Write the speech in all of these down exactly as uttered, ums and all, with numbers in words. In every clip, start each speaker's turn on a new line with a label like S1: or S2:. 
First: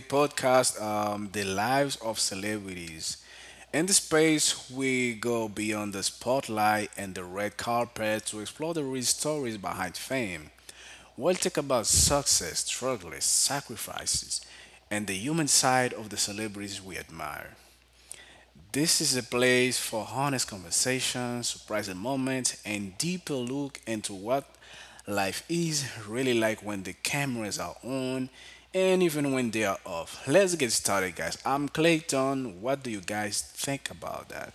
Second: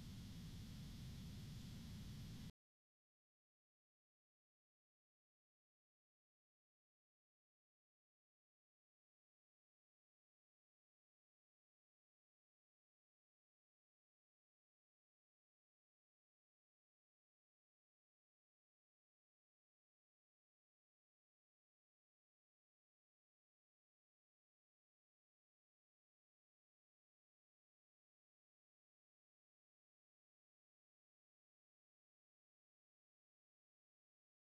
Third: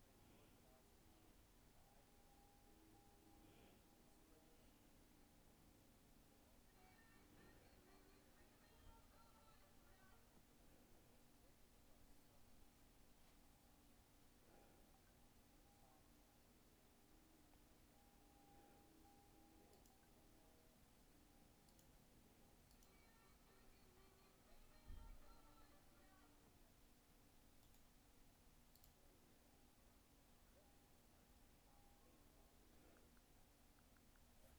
S1: podcast, um, The Lives of Celebrities. In this space, we go beyond the spotlight and the red carpet to explore the real stories behind fame. We'll talk about success, struggles, sacrifices, and the human side of the celebrities we admire. This is a place for honest conversation, surprising moments, and deeper look into what life is really like when the cameras are on and even when they are off. Let's get started, guys. I'm Clayton. What do you guys think about that?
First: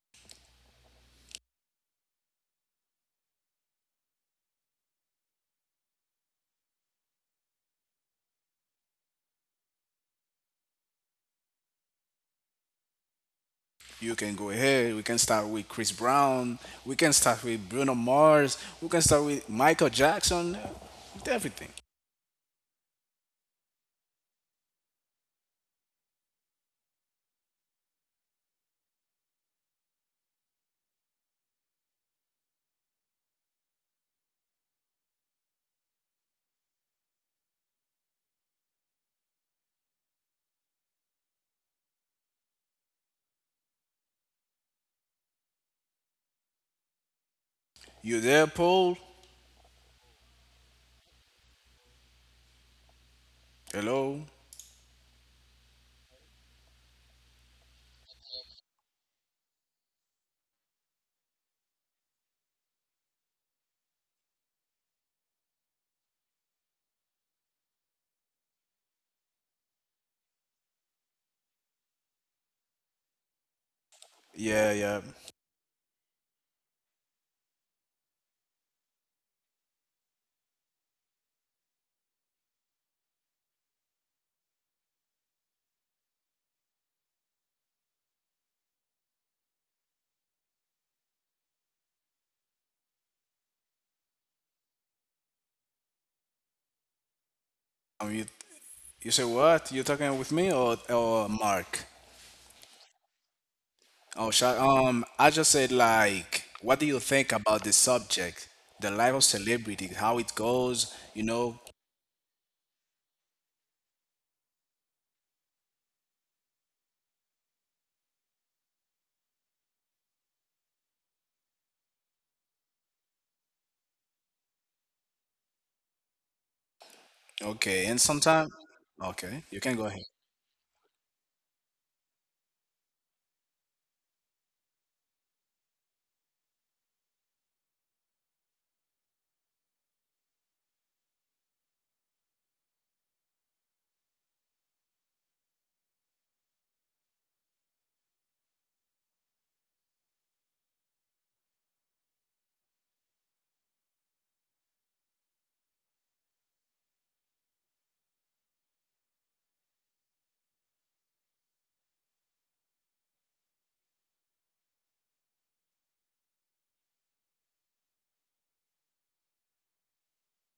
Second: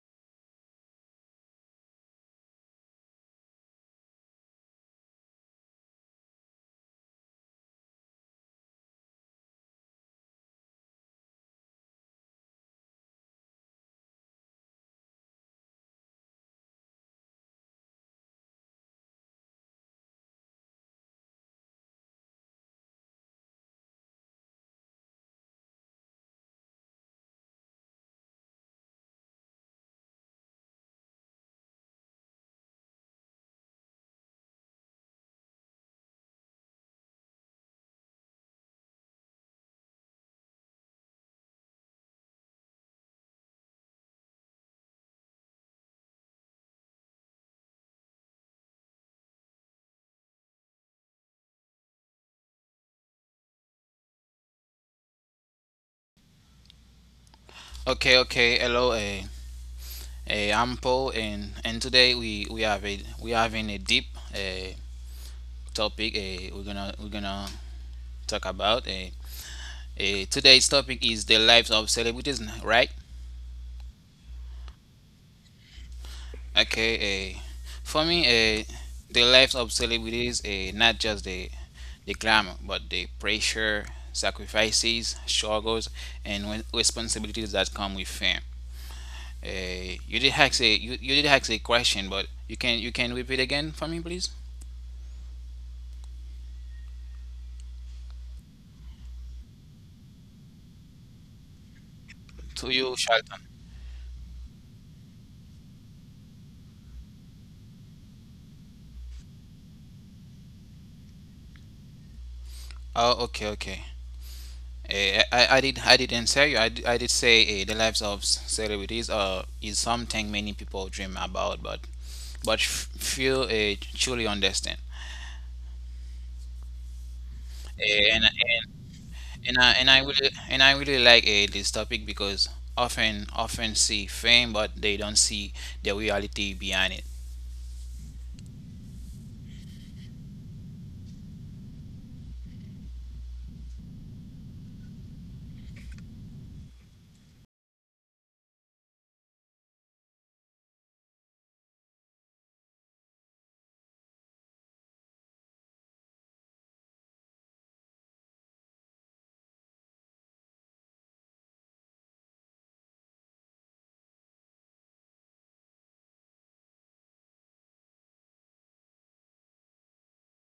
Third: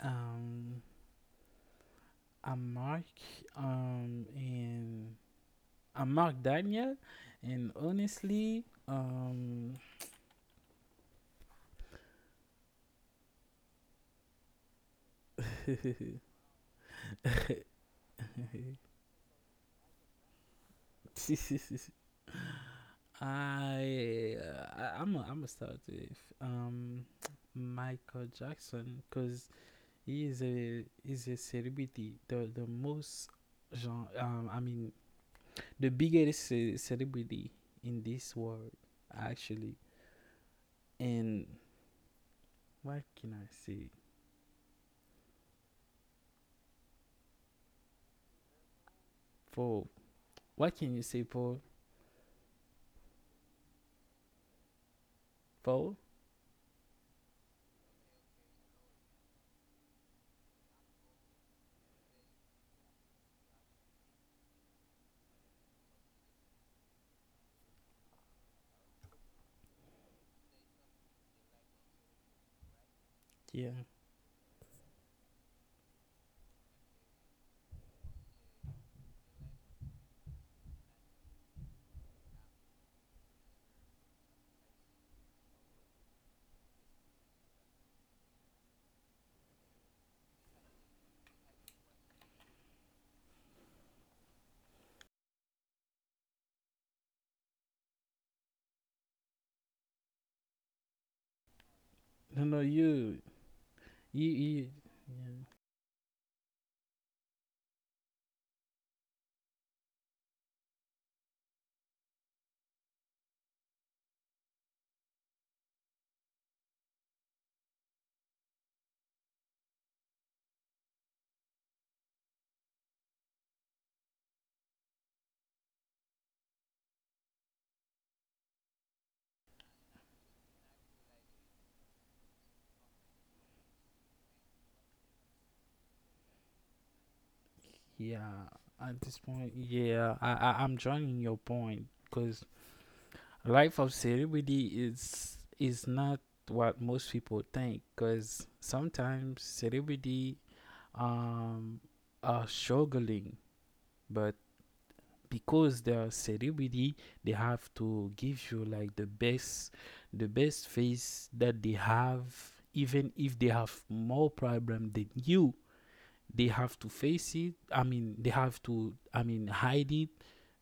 S2: Um, I'm Mark. Um, and I'm Mark Daniel. And honestly, um,
S1: You can go ahead. We can start with Chris Brown. We can start with Bruno Mars. We can start with Michael Jackson. With everything.
S2: I uh, I'm I am I gonna start with um Michael Jackson, because he is a is a celebrity, the the most genre, um I mean the biggest ce- celebrity in this world, actually. And what can I say
S1: You there, Paul?
S2: for What can you say for
S1: Hello?
S2: Fold?
S3: Okay, okay. Hello, uh, uh, I'm Paul, and and today we we have a we having a deep uh, topic. Uh, we're gonna we're gonna talk about. Uh, uh, today's topic is the lives of celebrities, right?
S2: Yeah.
S1: Yeah, yeah.
S3: Okay. Uh, for me, uh, the lives of celebrities, uh, not just the the glamour, but the pressure, sacrifices, struggles, and re- responsibilities that come with fame. Uh, you did ask a you, you did ask a question, but you can you can repeat again for me, please.
S1: I'm mute. You say what? You talking with me or or Mark?
S2: No,
S3: To
S2: no,
S3: you,
S2: you,
S3: Shelton.
S2: you,
S1: Oh, sha-
S2: you,
S1: um, I
S2: yeah,
S1: just said like, what do you think about this subject, the life of celebrity, how it goes? You know,
S3: Oh, okay, okay. Eh, I, I did I did answer you. I, d- I did say uh, the lives of s- celebrities uh, is something many people dream about, but but f- few uh, truly understand.
S1: okay. And
S3: Eh, and,
S1: sometimes,
S3: and
S1: okay,
S3: and
S1: you
S3: I
S1: can
S3: and
S1: go
S3: I
S1: ahead.
S3: really and I really like uh, this topic because often often see fame, but they don't see the reality behind it.
S2: yeah. At this point, yeah, I, I I'm joining your point, because life of celebrity is is not what most people think, because sometimes celebrity, um are struggling, but because they are celebrity, they have to give you like the best the best face that they have. Even if they have more problem than you, they have to face it. I mean, they have to, I mean, hide it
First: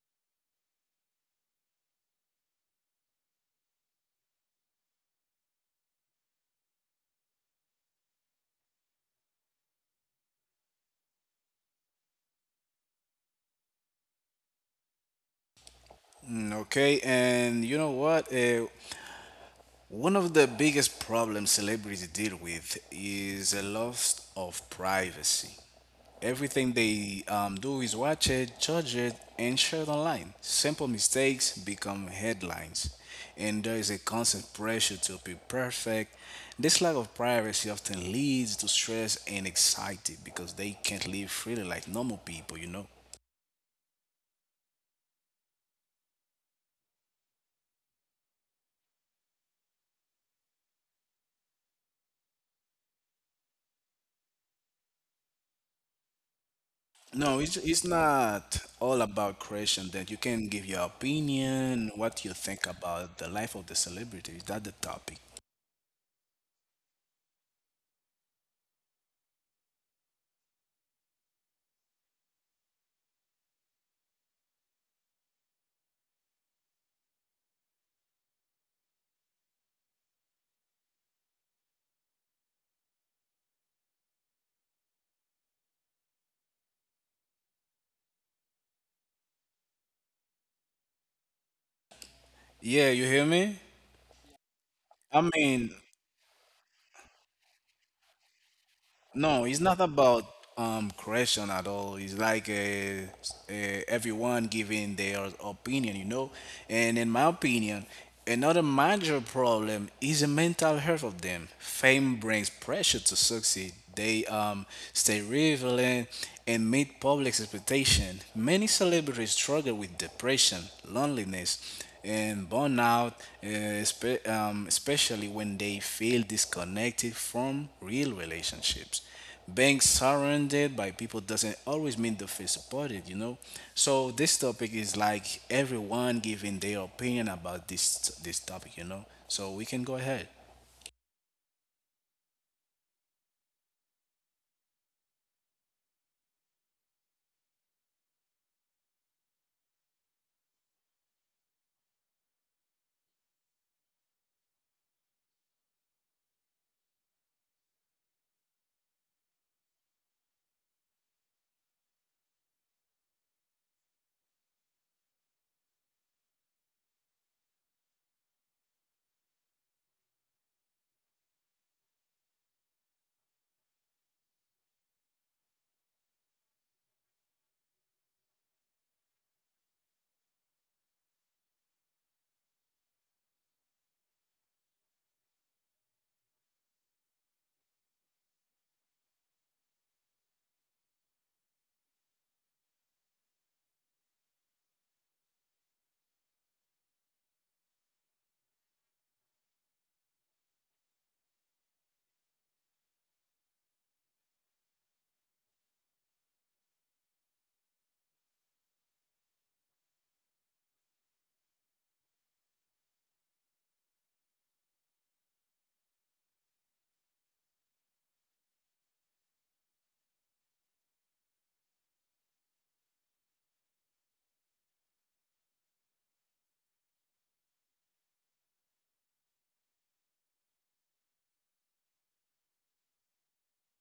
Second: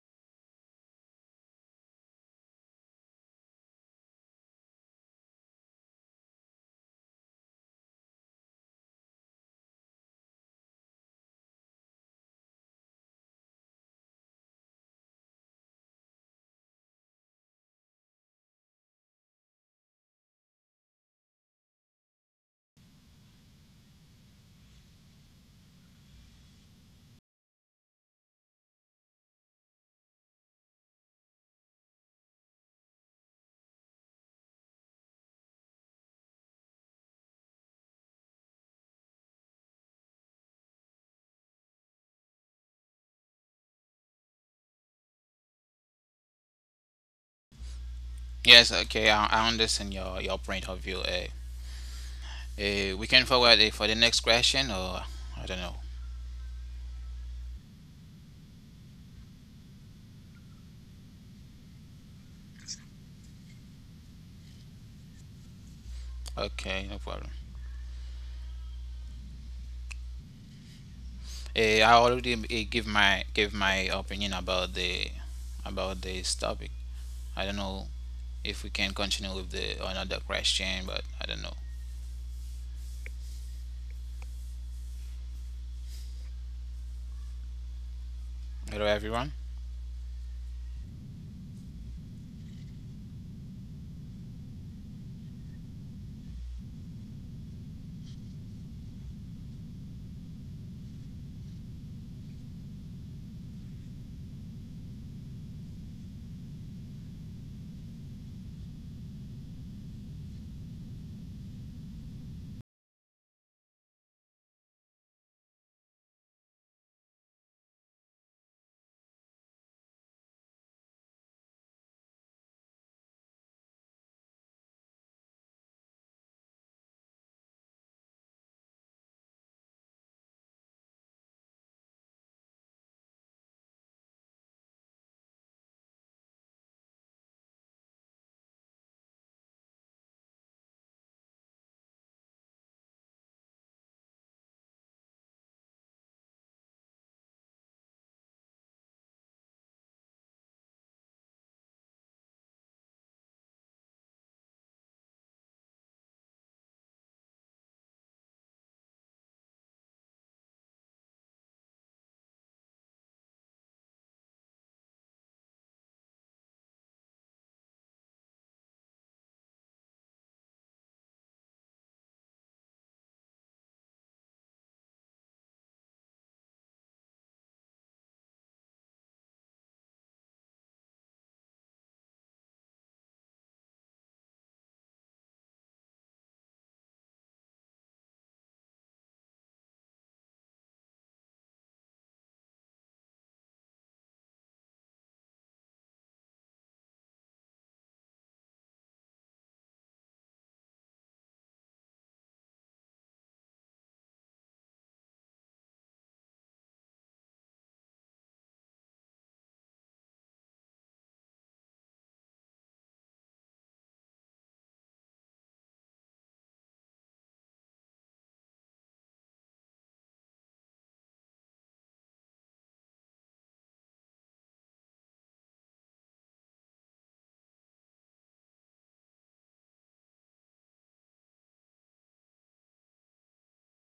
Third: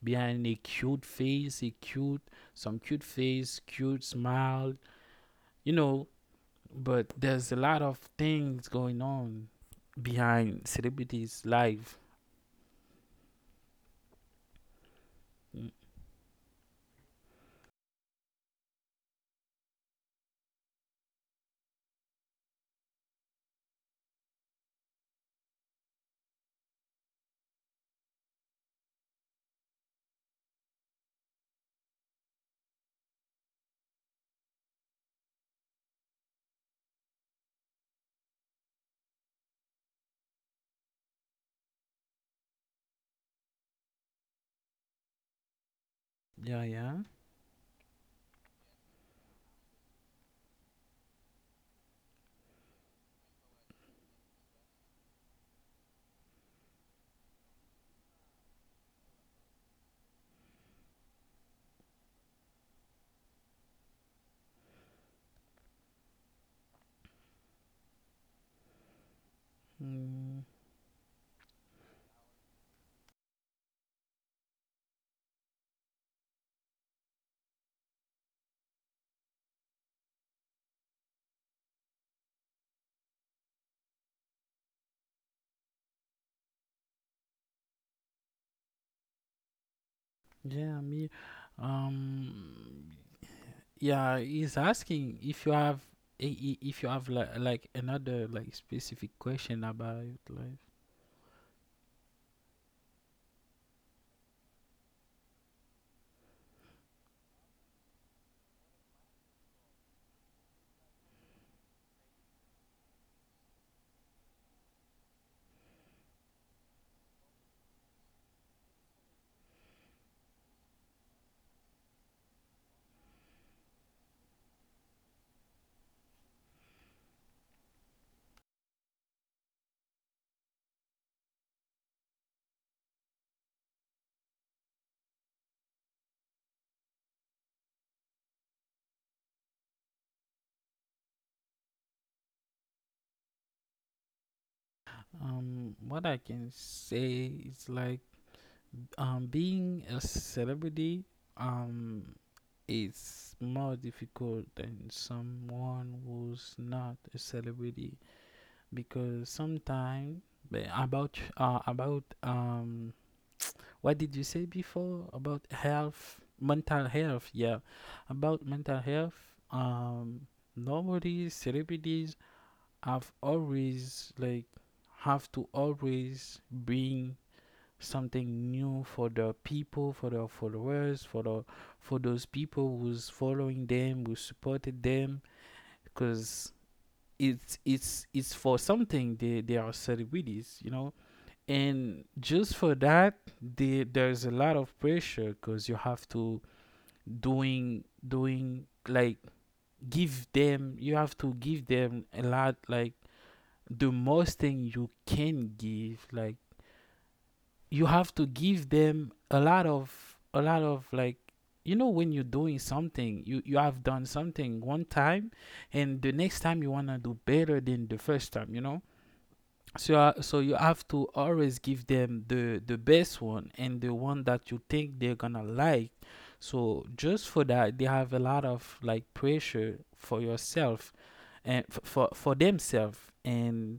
S2: behind a cute face, a cute, some cute face, cute smile, you know. But there's a lot of things going on behind celebrities' life. Mm.
S1: Mm, okay, and you know what? Uh, one of the biggest problems celebrities deal with is a loss of privacy. Everything they um, do is watch it, judge it, and share it online. Simple mistakes become headlines, and there is a constant pressure to be perfect. This lack of privacy often leads to stress and anxiety because they can't live freely like normal people, you know.
S2: Yeah, yeah.
S3: Yes, okay, I, I understand your your point of view. Uh, Uh, we can forward it for the next question, or I don't know.
S1: No, it's, it's not all about creation that you can give your opinion, what you think about the life of the celebrity. Is that the topic?
S3: Okay, no problem.
S2: Mm,
S3: Uh, I already uh, give my give my opinion about the about this topic. I don't know if we can continue with the another question, but I don't know. Hello, everyone.
S2: yeah. Me,
S1: Yeah,
S2: um,
S1: you hear me?
S2: yeah. He's asking
S1: I
S2: if you
S1: mean,
S2: have, i- i- if you have, like, like another, like, specific
S1: no,
S2: question
S1: it's not
S2: about it,
S1: about
S2: like.
S1: um correction at all. It's like uh, s- uh, everyone giving their opinion, you know. And in my opinion, another major problem is the mental health of them. Fame brings pressure to succeed. They um stay relevant and meet public expectation. Many celebrities struggle with depression, loneliness, and burnout, uh, spe- um, especially when they feel disconnected from real relationships being surrounded by people doesn't always mean they feel supported, you know. So this topic is like everyone giving their opinion about this this topic, you know. So we can go ahead.
S2: Um, what I can say is, like, um being a celebrity, um is more difficult than someone who's not a celebrity, because sometimes, about uh, about um what did you say before about health, mental health? Yeah, about mental health. Um normally celebrities, I've always, like, have to always bring something new for the people, for the followers, for the for those people who's following them, who supported them, because it's it's it's for something, they they are celebrities, you know. And just for that, they, there's a lot of pressure, because you have to, doing doing like, give them, you have to give them a lot, like the most thing you can give, like you have to give them a lot of, a lot of like, you know, when you're doing something, you you have done something one time, and the next time you want to do better than the first time, you know. So uh, so you have to always give them the the best one, and the one that you think they're gonna like. So just for that, they have a lot of, like, pressure for yourself, and f- for for themselves. and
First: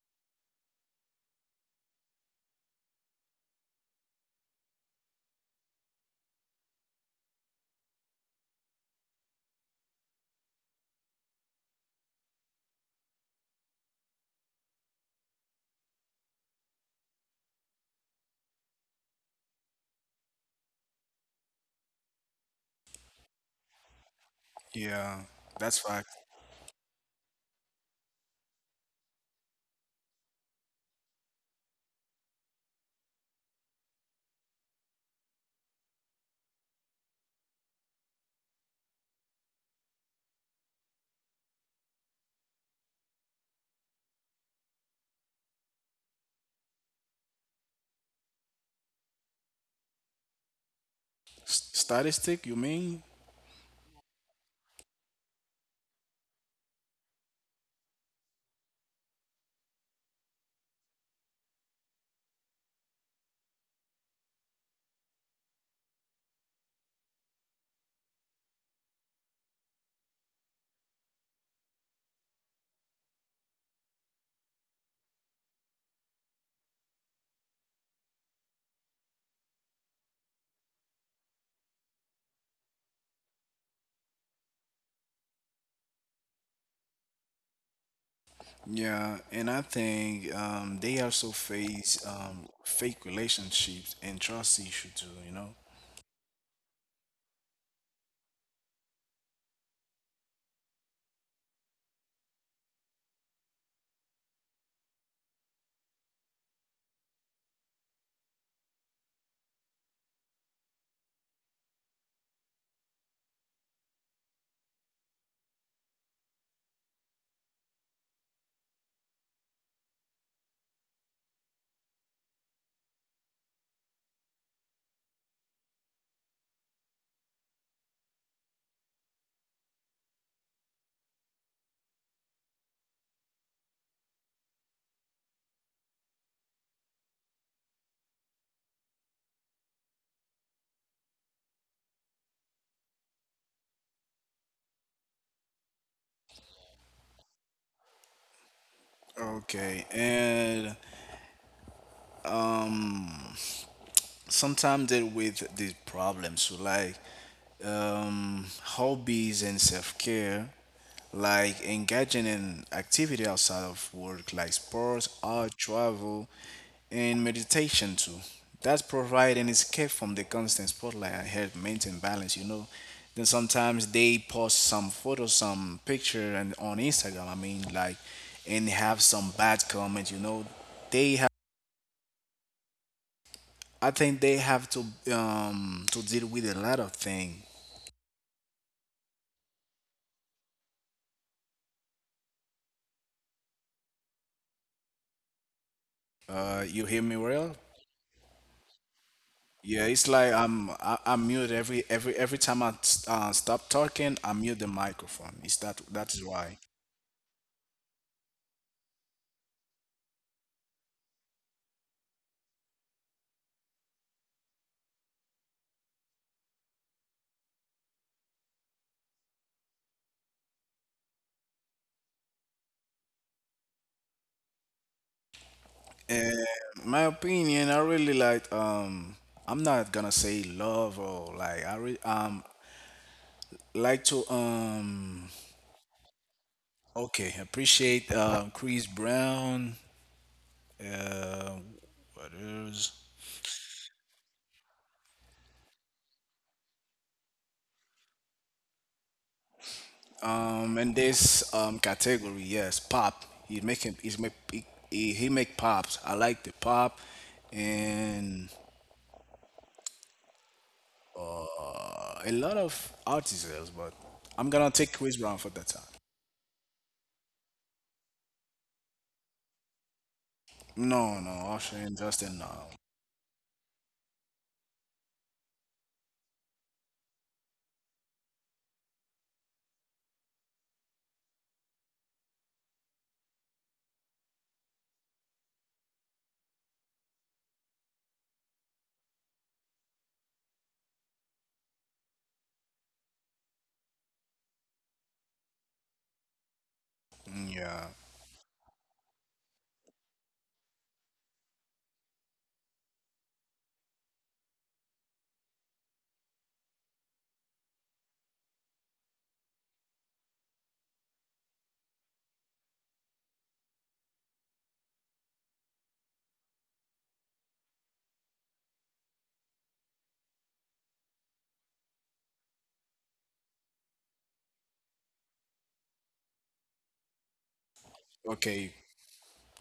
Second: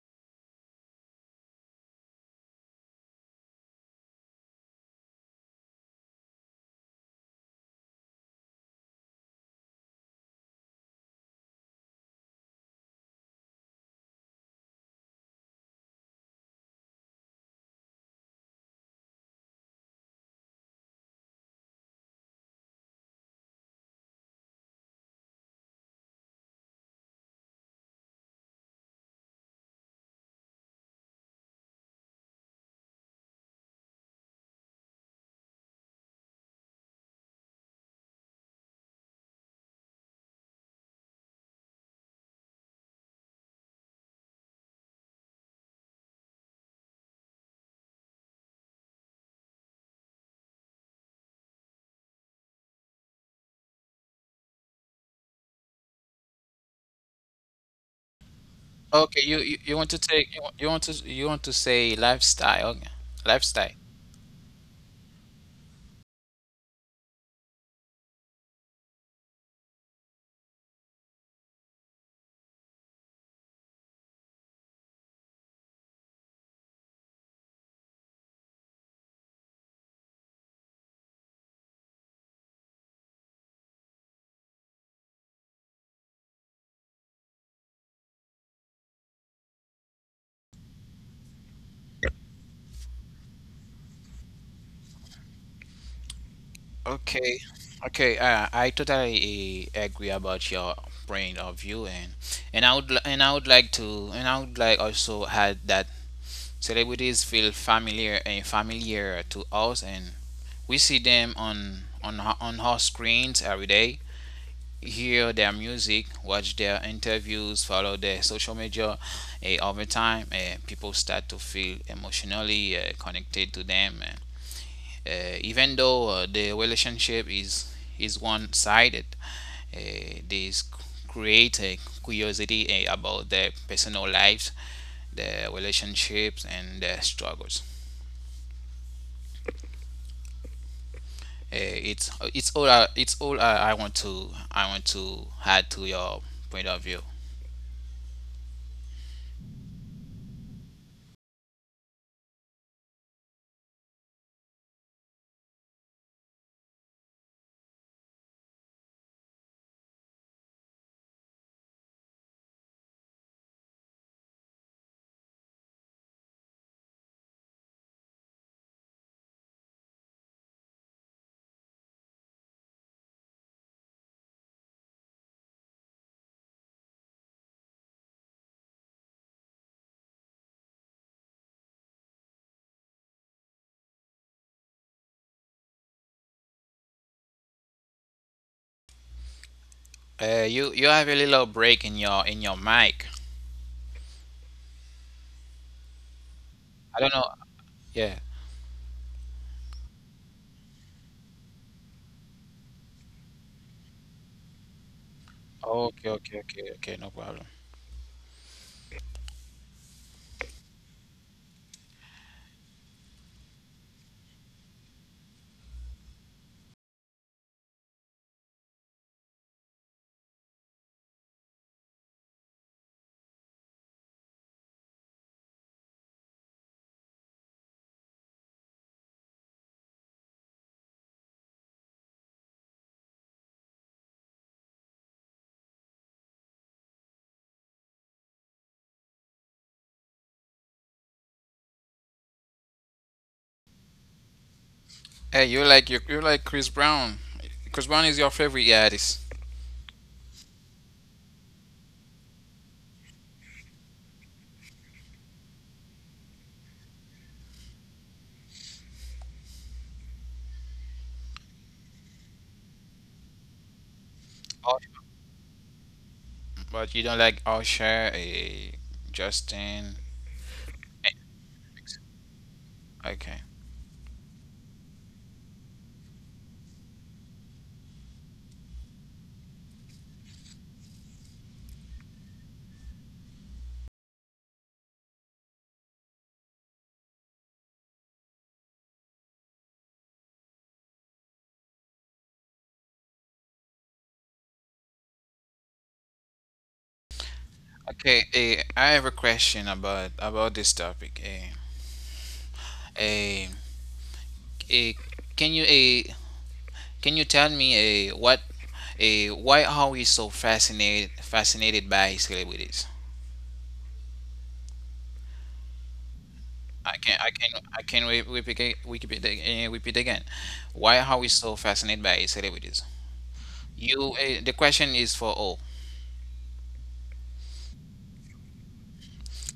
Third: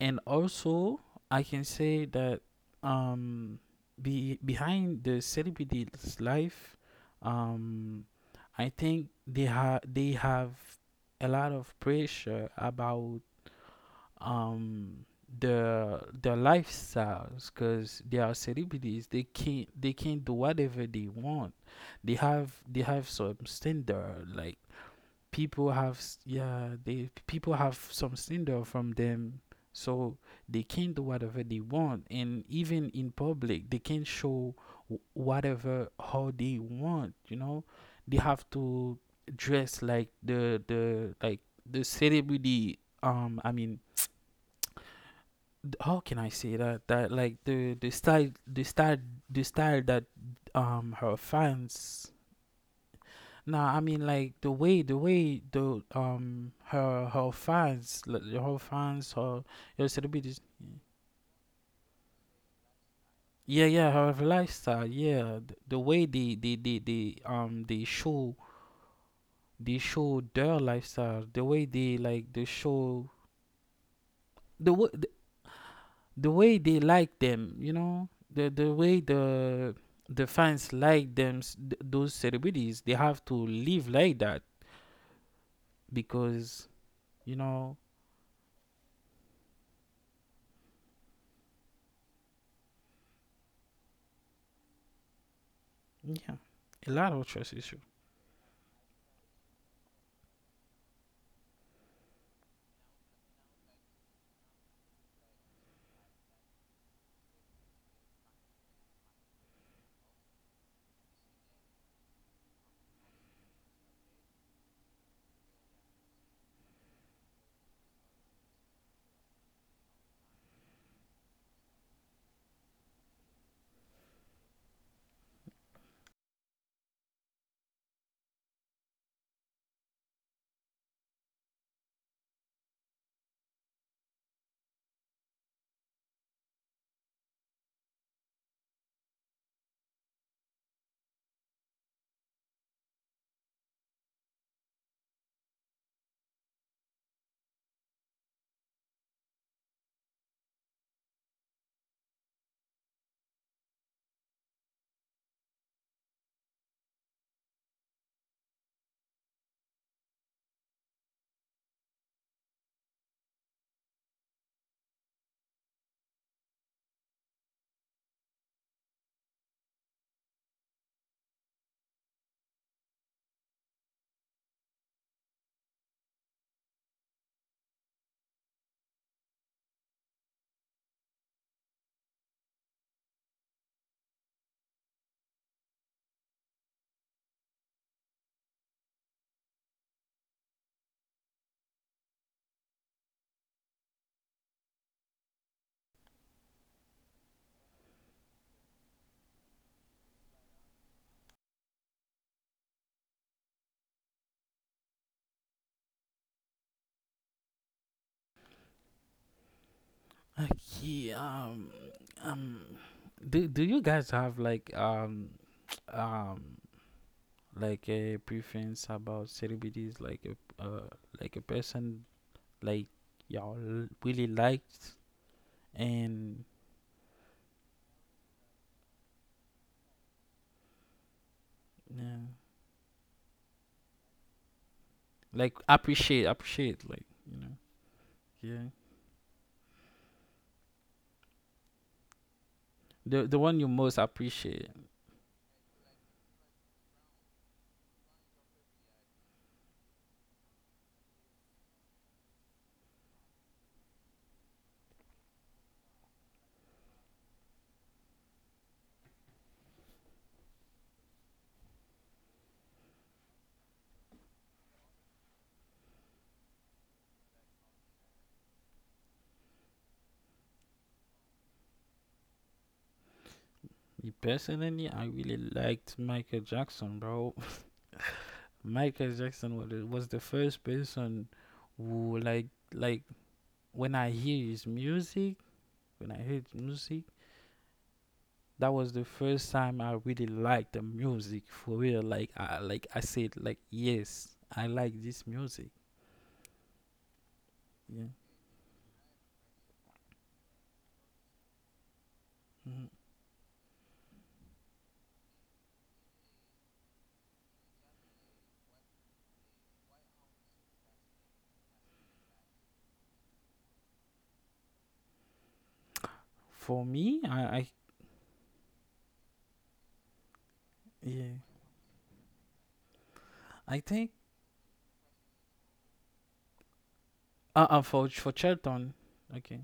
S2: and also, I can say that, um be behind the celebrity's life, um, I think they have they have a lot of pressure about, um the their lifestyles, because they are celebrities, they can't they can not do whatever they want. They have they have some standard, like
S1: Yeah,
S2: people
S1: that's
S2: have,
S1: fact.
S2: s- yeah, they people have some slander from them, so they can do whatever they want, and even in public they can show, wh- whatever, how they want, you know. They have to dress like the the like the celebrity, um I mean, th- how can I say that, that like the the style, the style the style that, um her
S1: S-
S2: fans.
S1: statistic, you mean?
S2: Nah, I mean, like the way the way the um her her fans, like, her fans
S3: Okay, you
S2: her,
S3: you, you want
S2: your
S3: to take, you,
S2: celebrities.
S3: want- you want to you want to say lifestyle, okay.
S2: Yeah,
S3: Lifestyle.
S2: yeah, her lifestyle, yeah, the, the way they they, they they um they show, they show their lifestyle, the way they like, they show the way, the, the way they like them, you know, the the way the the fans like them. S- th- those celebrities, they have to live like that, because you know.
S1: Yeah, and I think um, they also face um, fake relationships and trust issue too, you know?
S2: Yeah. A lot of
S3: Okay,
S2: trust issues.
S3: okay. Uh, I totally uh, agree about your point of view, and and I would li- and I would like to, and I would like also add that celebrities feel familiar and familiar to us, and we see them on on our- on our screens every day. Hear their music, watch their interviews, follow their social media. Eh, over time, eh, people start to feel emotionally eh, connected to them, eh. Eh, even though uh, the relationship is is one-sided. Eh, this create a curiosity eh, about their personal lives, their relationships, and their struggles. Eh, it's it's all I, it's all I, I want to I want to add to your point of view.
S1: Okay, and sometimes deal with these problems so like um, hobbies and self-care, like engaging in activity outside of work like sports, art, travel, and meditation too, that provide an escape from the constant spotlight and help maintain balance, you know. Then sometimes they post some photos, some picture, and on Instagram, I mean like, and have some bad comment, you know. They, I think they have to um to deal with a lot of thing.
S3: Uh, you you have a little break in your in your mic.
S1: Uh, you
S3: I
S1: hear
S3: don't
S1: me
S3: know.
S1: well?
S3: Yeah.
S1: Yeah, it's like I'm I, I mute every every every time I uh, stop talking, I mute the microphone. It's that
S3: Okay.
S1: that is
S3: Okay.
S1: why.
S3: Okay. Okay. No problem.
S2: Okay. um, um, do do you guys have, like, um, um, like a preference about celebrities, like a uh, like a person, like y'all l- really liked,
S1: And
S2: and,
S1: my opinion, I really like um I'm not gonna say love or like I re
S2: yeah,
S1: um like to um
S2: like appreciate appreciate, like,
S1: okay,
S2: you know,
S1: appreciate uh,
S2: yeah,
S1: Chris Brown. Uh, what else?
S2: the the one you most appreciate.
S3: Hey, you like you you like Chris Brown. Chris Brown is your favorite artist.
S1: Um, in this um category, yes, pop. He make him. He's make. He, he he make pops. I like the pop, and uh, a lot of artists, but I'm gonna
S3: Oh,
S1: take Chris Brown for that time.
S3: but you don't like Usher, eh, Justin. eh,
S1: No, no, Usher and Justin. No.
S3: Okay.
S2: Me personally, I really liked Michael Jackson, bro. Michael Jackson was the, was the first person who, like, like when I hear his music, when I heard music, that was the first time I really liked the music, for real. Like, I like I said, like, yes, I like this music.
S1: Mm, yeah.
S2: Yeah.
S3: Okay. eh, I have a question about about this topic. eh.
S2: Mhm.
S3: Eh, eh, can you, eh, Can you tell me uh, what uh, why are we so fascinated fascinated by celebrities?
S2: For
S3: I
S2: me,
S3: can I
S2: I,
S3: can
S2: I
S3: I can re- repeat it- repeat it- uh, repeat again. Why are we
S2: yeah,
S3: so fascinated by celebrities?
S2: I think,
S3: You, uh, the question is for all.
S2: uh, uh for for
S1: Okay.
S2: Chelton, okay.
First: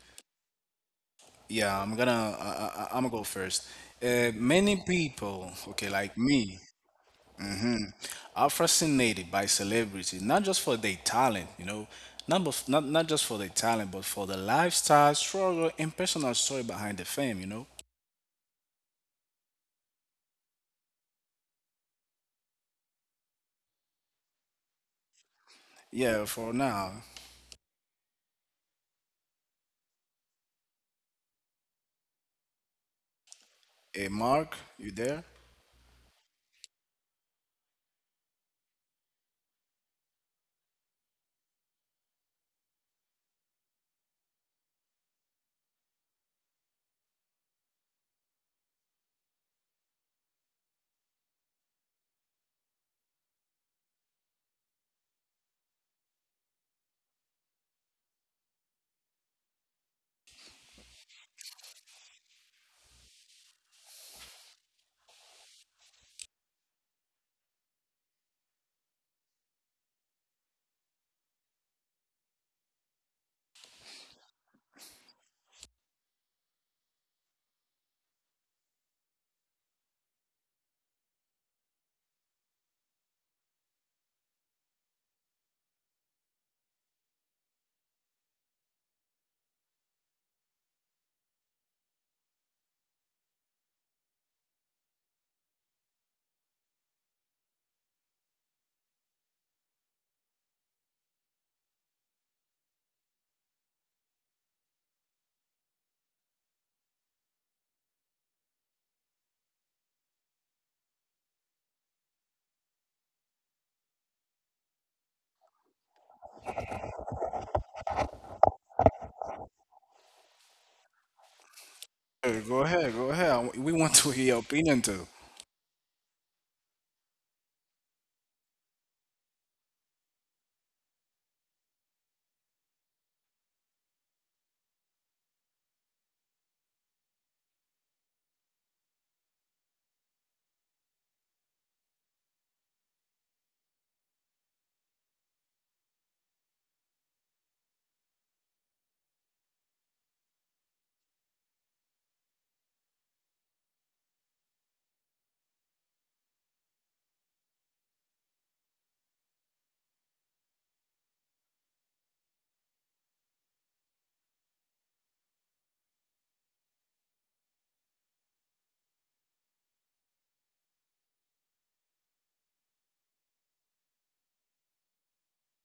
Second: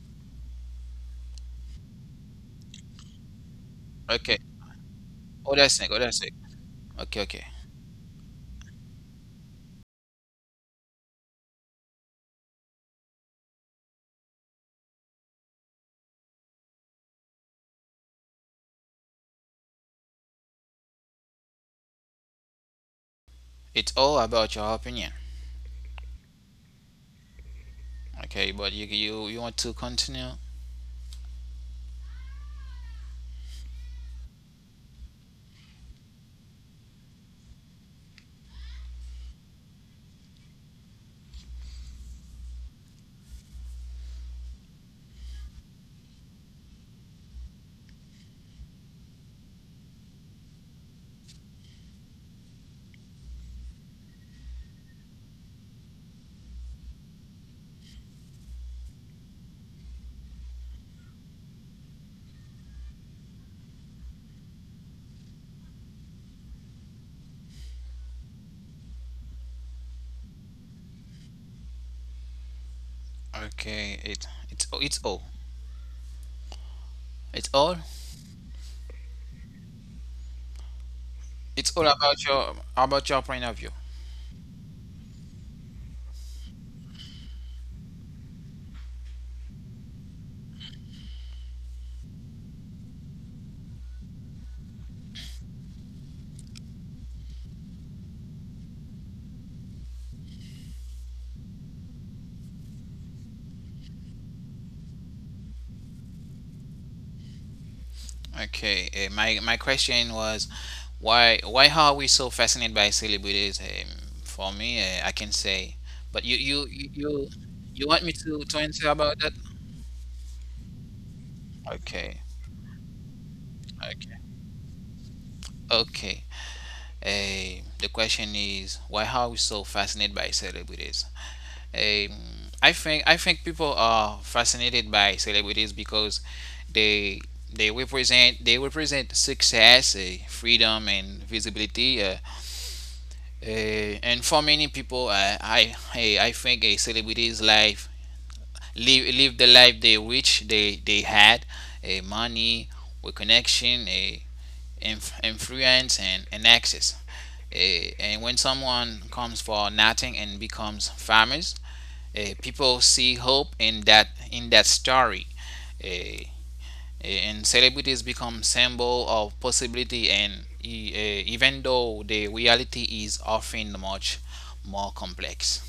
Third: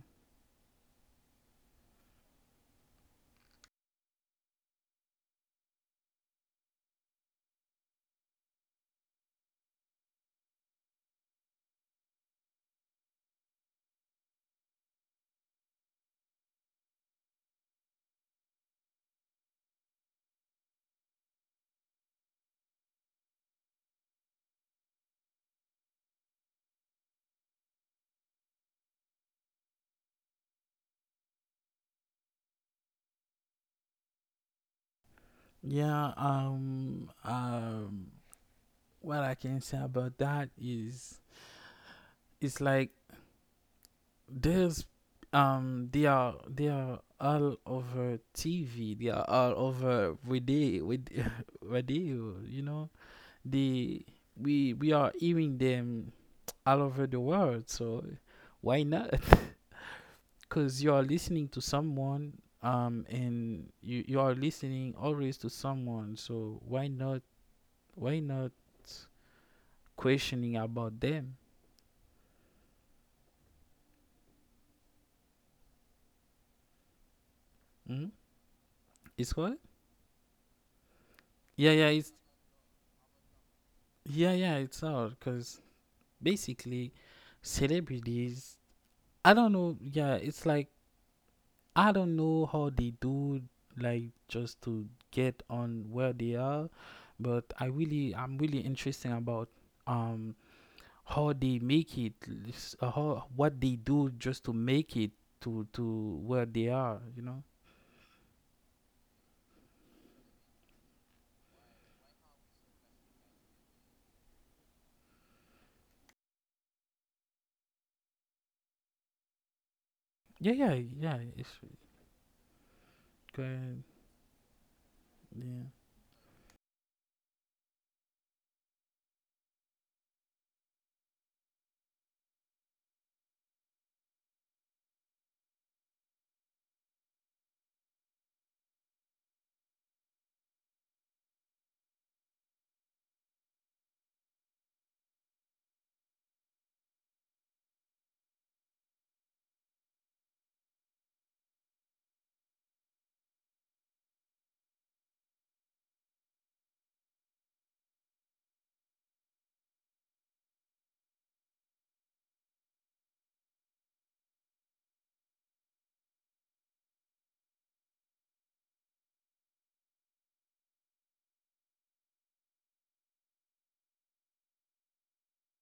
S1: Yeah, I'm gonna. I, I, I'm gonna go first. Uh,
S3: Okay.
S1: many people.
S3: Oh, that's
S1: Okay,
S3: it. Oh,
S1: like
S3: that's it.
S1: me.
S3: Okay, okay.
S1: Hmm, are fascinated by celebrity, not just for their talent, you know, not, bef- not not just for their talent, but for the lifestyle, struggle, and personal story behind the fame, you know.
S3: It's all about your opinion.
S1: Yeah, for now,
S3: Okay, but you you you want to continue?
S1: hey Mark, you there?
S2: Yeah. Um. Um. What I can say about that is, it's like, there's, um they are they are all over T V. They are all over radio, with radio. You know, they we we are hearing them all over the world. So why not? Because you are listening to someone, um and you you are listening always to someone. So why not why not questioning about them?
S3: Okay. It it's it's all. It's all.
S2: Mm? It's what? Yeah, yeah.
S3: It's all
S2: It's
S3: about your about your point of view.
S2: yeah, yeah. It's all because, basically, celebrities, I don't know yeah, it's like, I don't know how they do, like, just to get on where they are, but, i really I'm really interested about, um how they make it, s- uh, how what they do just to make it to to where they are, you know.
S3: Okay, uh, my my question was, why why are we so fascinated by celebrities? Um, for me, uh, I can say, but you you you you you want me to to answer about that?
S2: Yeah, yeah, yeah, it's
S1: Hey,
S3: Okay,
S1: go ahead, go ahead. I w- We
S2: good.
S1: want to hear your
S3: okay,
S1: opinion too.
S3: okay. Uh, the question is why are we so fascinated by celebrities? Um, I think I think people are fascinated by celebrities because they they represent they represent success, uh, freedom, and visibility. Uh, Uh, and for many people, I, I, I I think a celebrity's life live live the life they wish they they had, a, uh, money, a connection, a inf- influence, and, and access. Eh, and when someone comes for nothing and becomes famous, eh, people see hope in that in that story. Eh, eh, and celebrities become symbol of possibility, and e- eh, even though the reality is often much more complex.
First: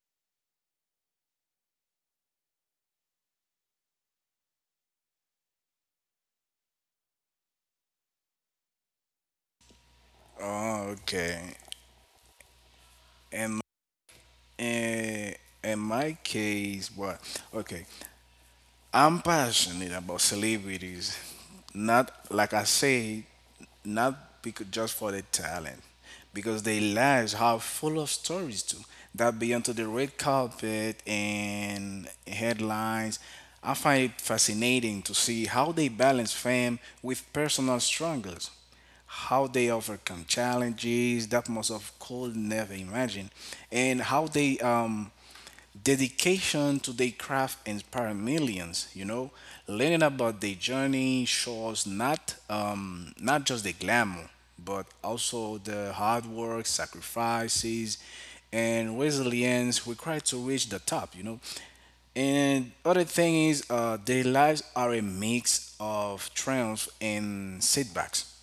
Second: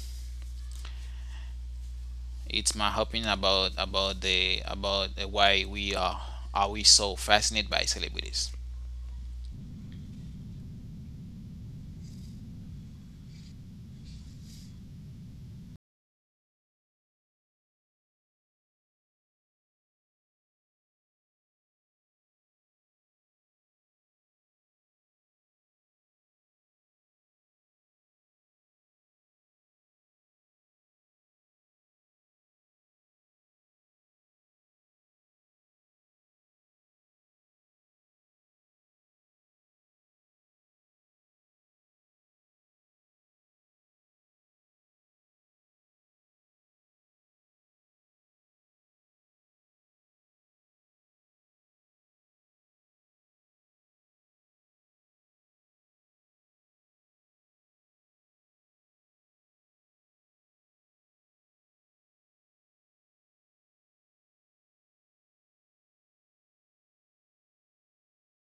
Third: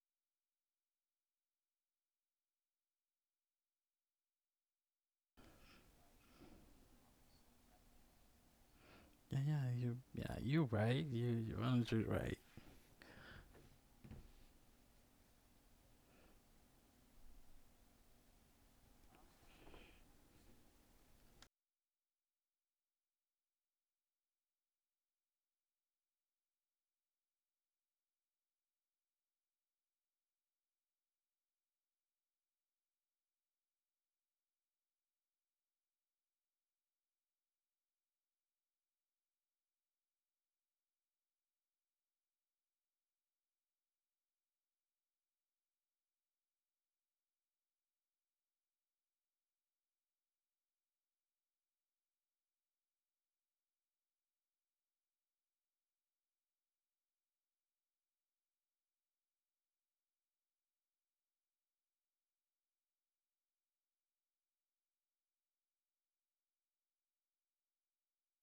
S3: It's my opinion about about the about the why we are are we so fascinated by celebrities.
S2: Yeah, yeah, you, yeah, you're
S1: Oh,
S2: right. You,
S1: okay.
S2: you're one hundred right.
S1: And in, in my case, what? Okay, I'm passionate about celebrities. Not like I say, not because just for the talent, because their lives are full of stories too. That beyond to the red carpet and headlines, I find it fascinating to see how they balance fame with personal struggles, how they overcome challenges that most of could never imagine, and how they um dedication to their craft inspire millions, you know. Learning about their journey shows, not um, not just the glamour, but also the hard work, sacrifices, and resilience required to reach the top, you know. And other thing is uh, their lives are a mix of triumph and setbacks,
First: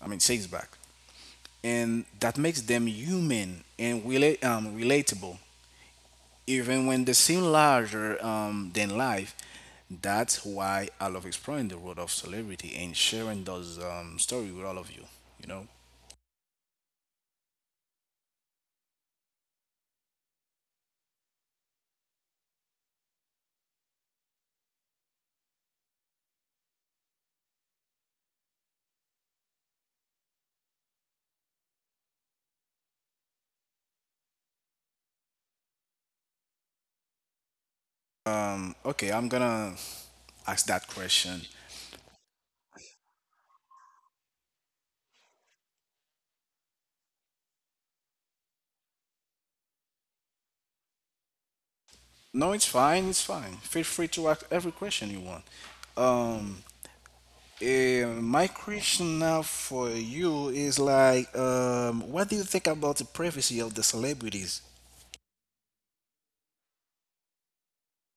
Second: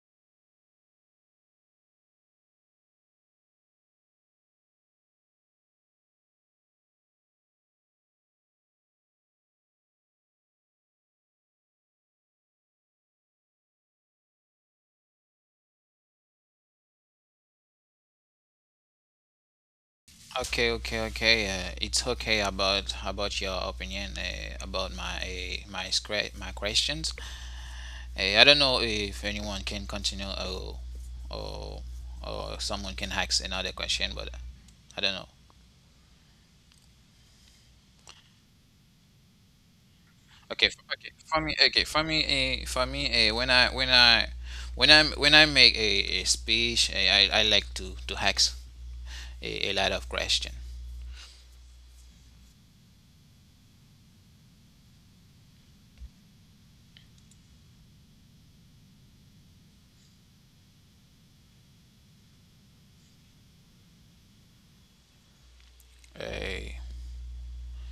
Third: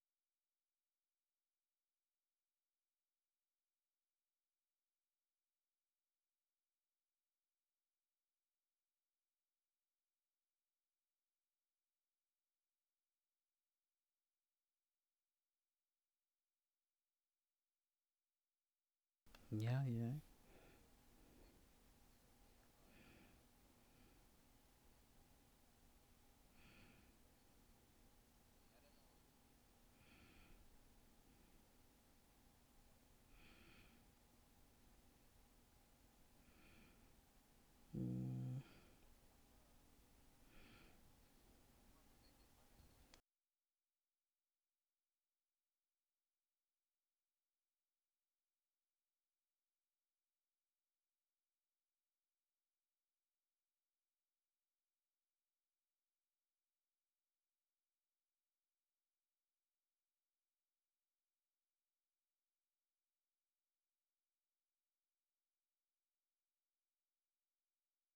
S1: i mean setbacks, and that makes them human and rela- um, relatable even when they seem larger um, than life. That's why I love exploring the world of celebrity and sharing those um, stories with all of you. You know.
S2: Yeah, yeah.
S3: Okay, okay, okay. Uh, it's okay about about your opinion, uh, about my uh, my scra- my questions. Uh, I don't know if anyone can continue, or or or someone can ask another question, but I don't know.
S1: Um, okay, I'm gonna ask
S3: Okay,
S1: that
S3: f- okay.
S1: question.
S3: For me, okay. For me, uh, for me, uh, when I, when I when I when I make a, a speech, uh, I I like to to ask a, a lot of question.
S1: No, it's fine. It's fine. Feel free to ask every question you want. Um, eh, my question now for you is like, um, what do you think about the privacy of the celebrities?
S3: Uh,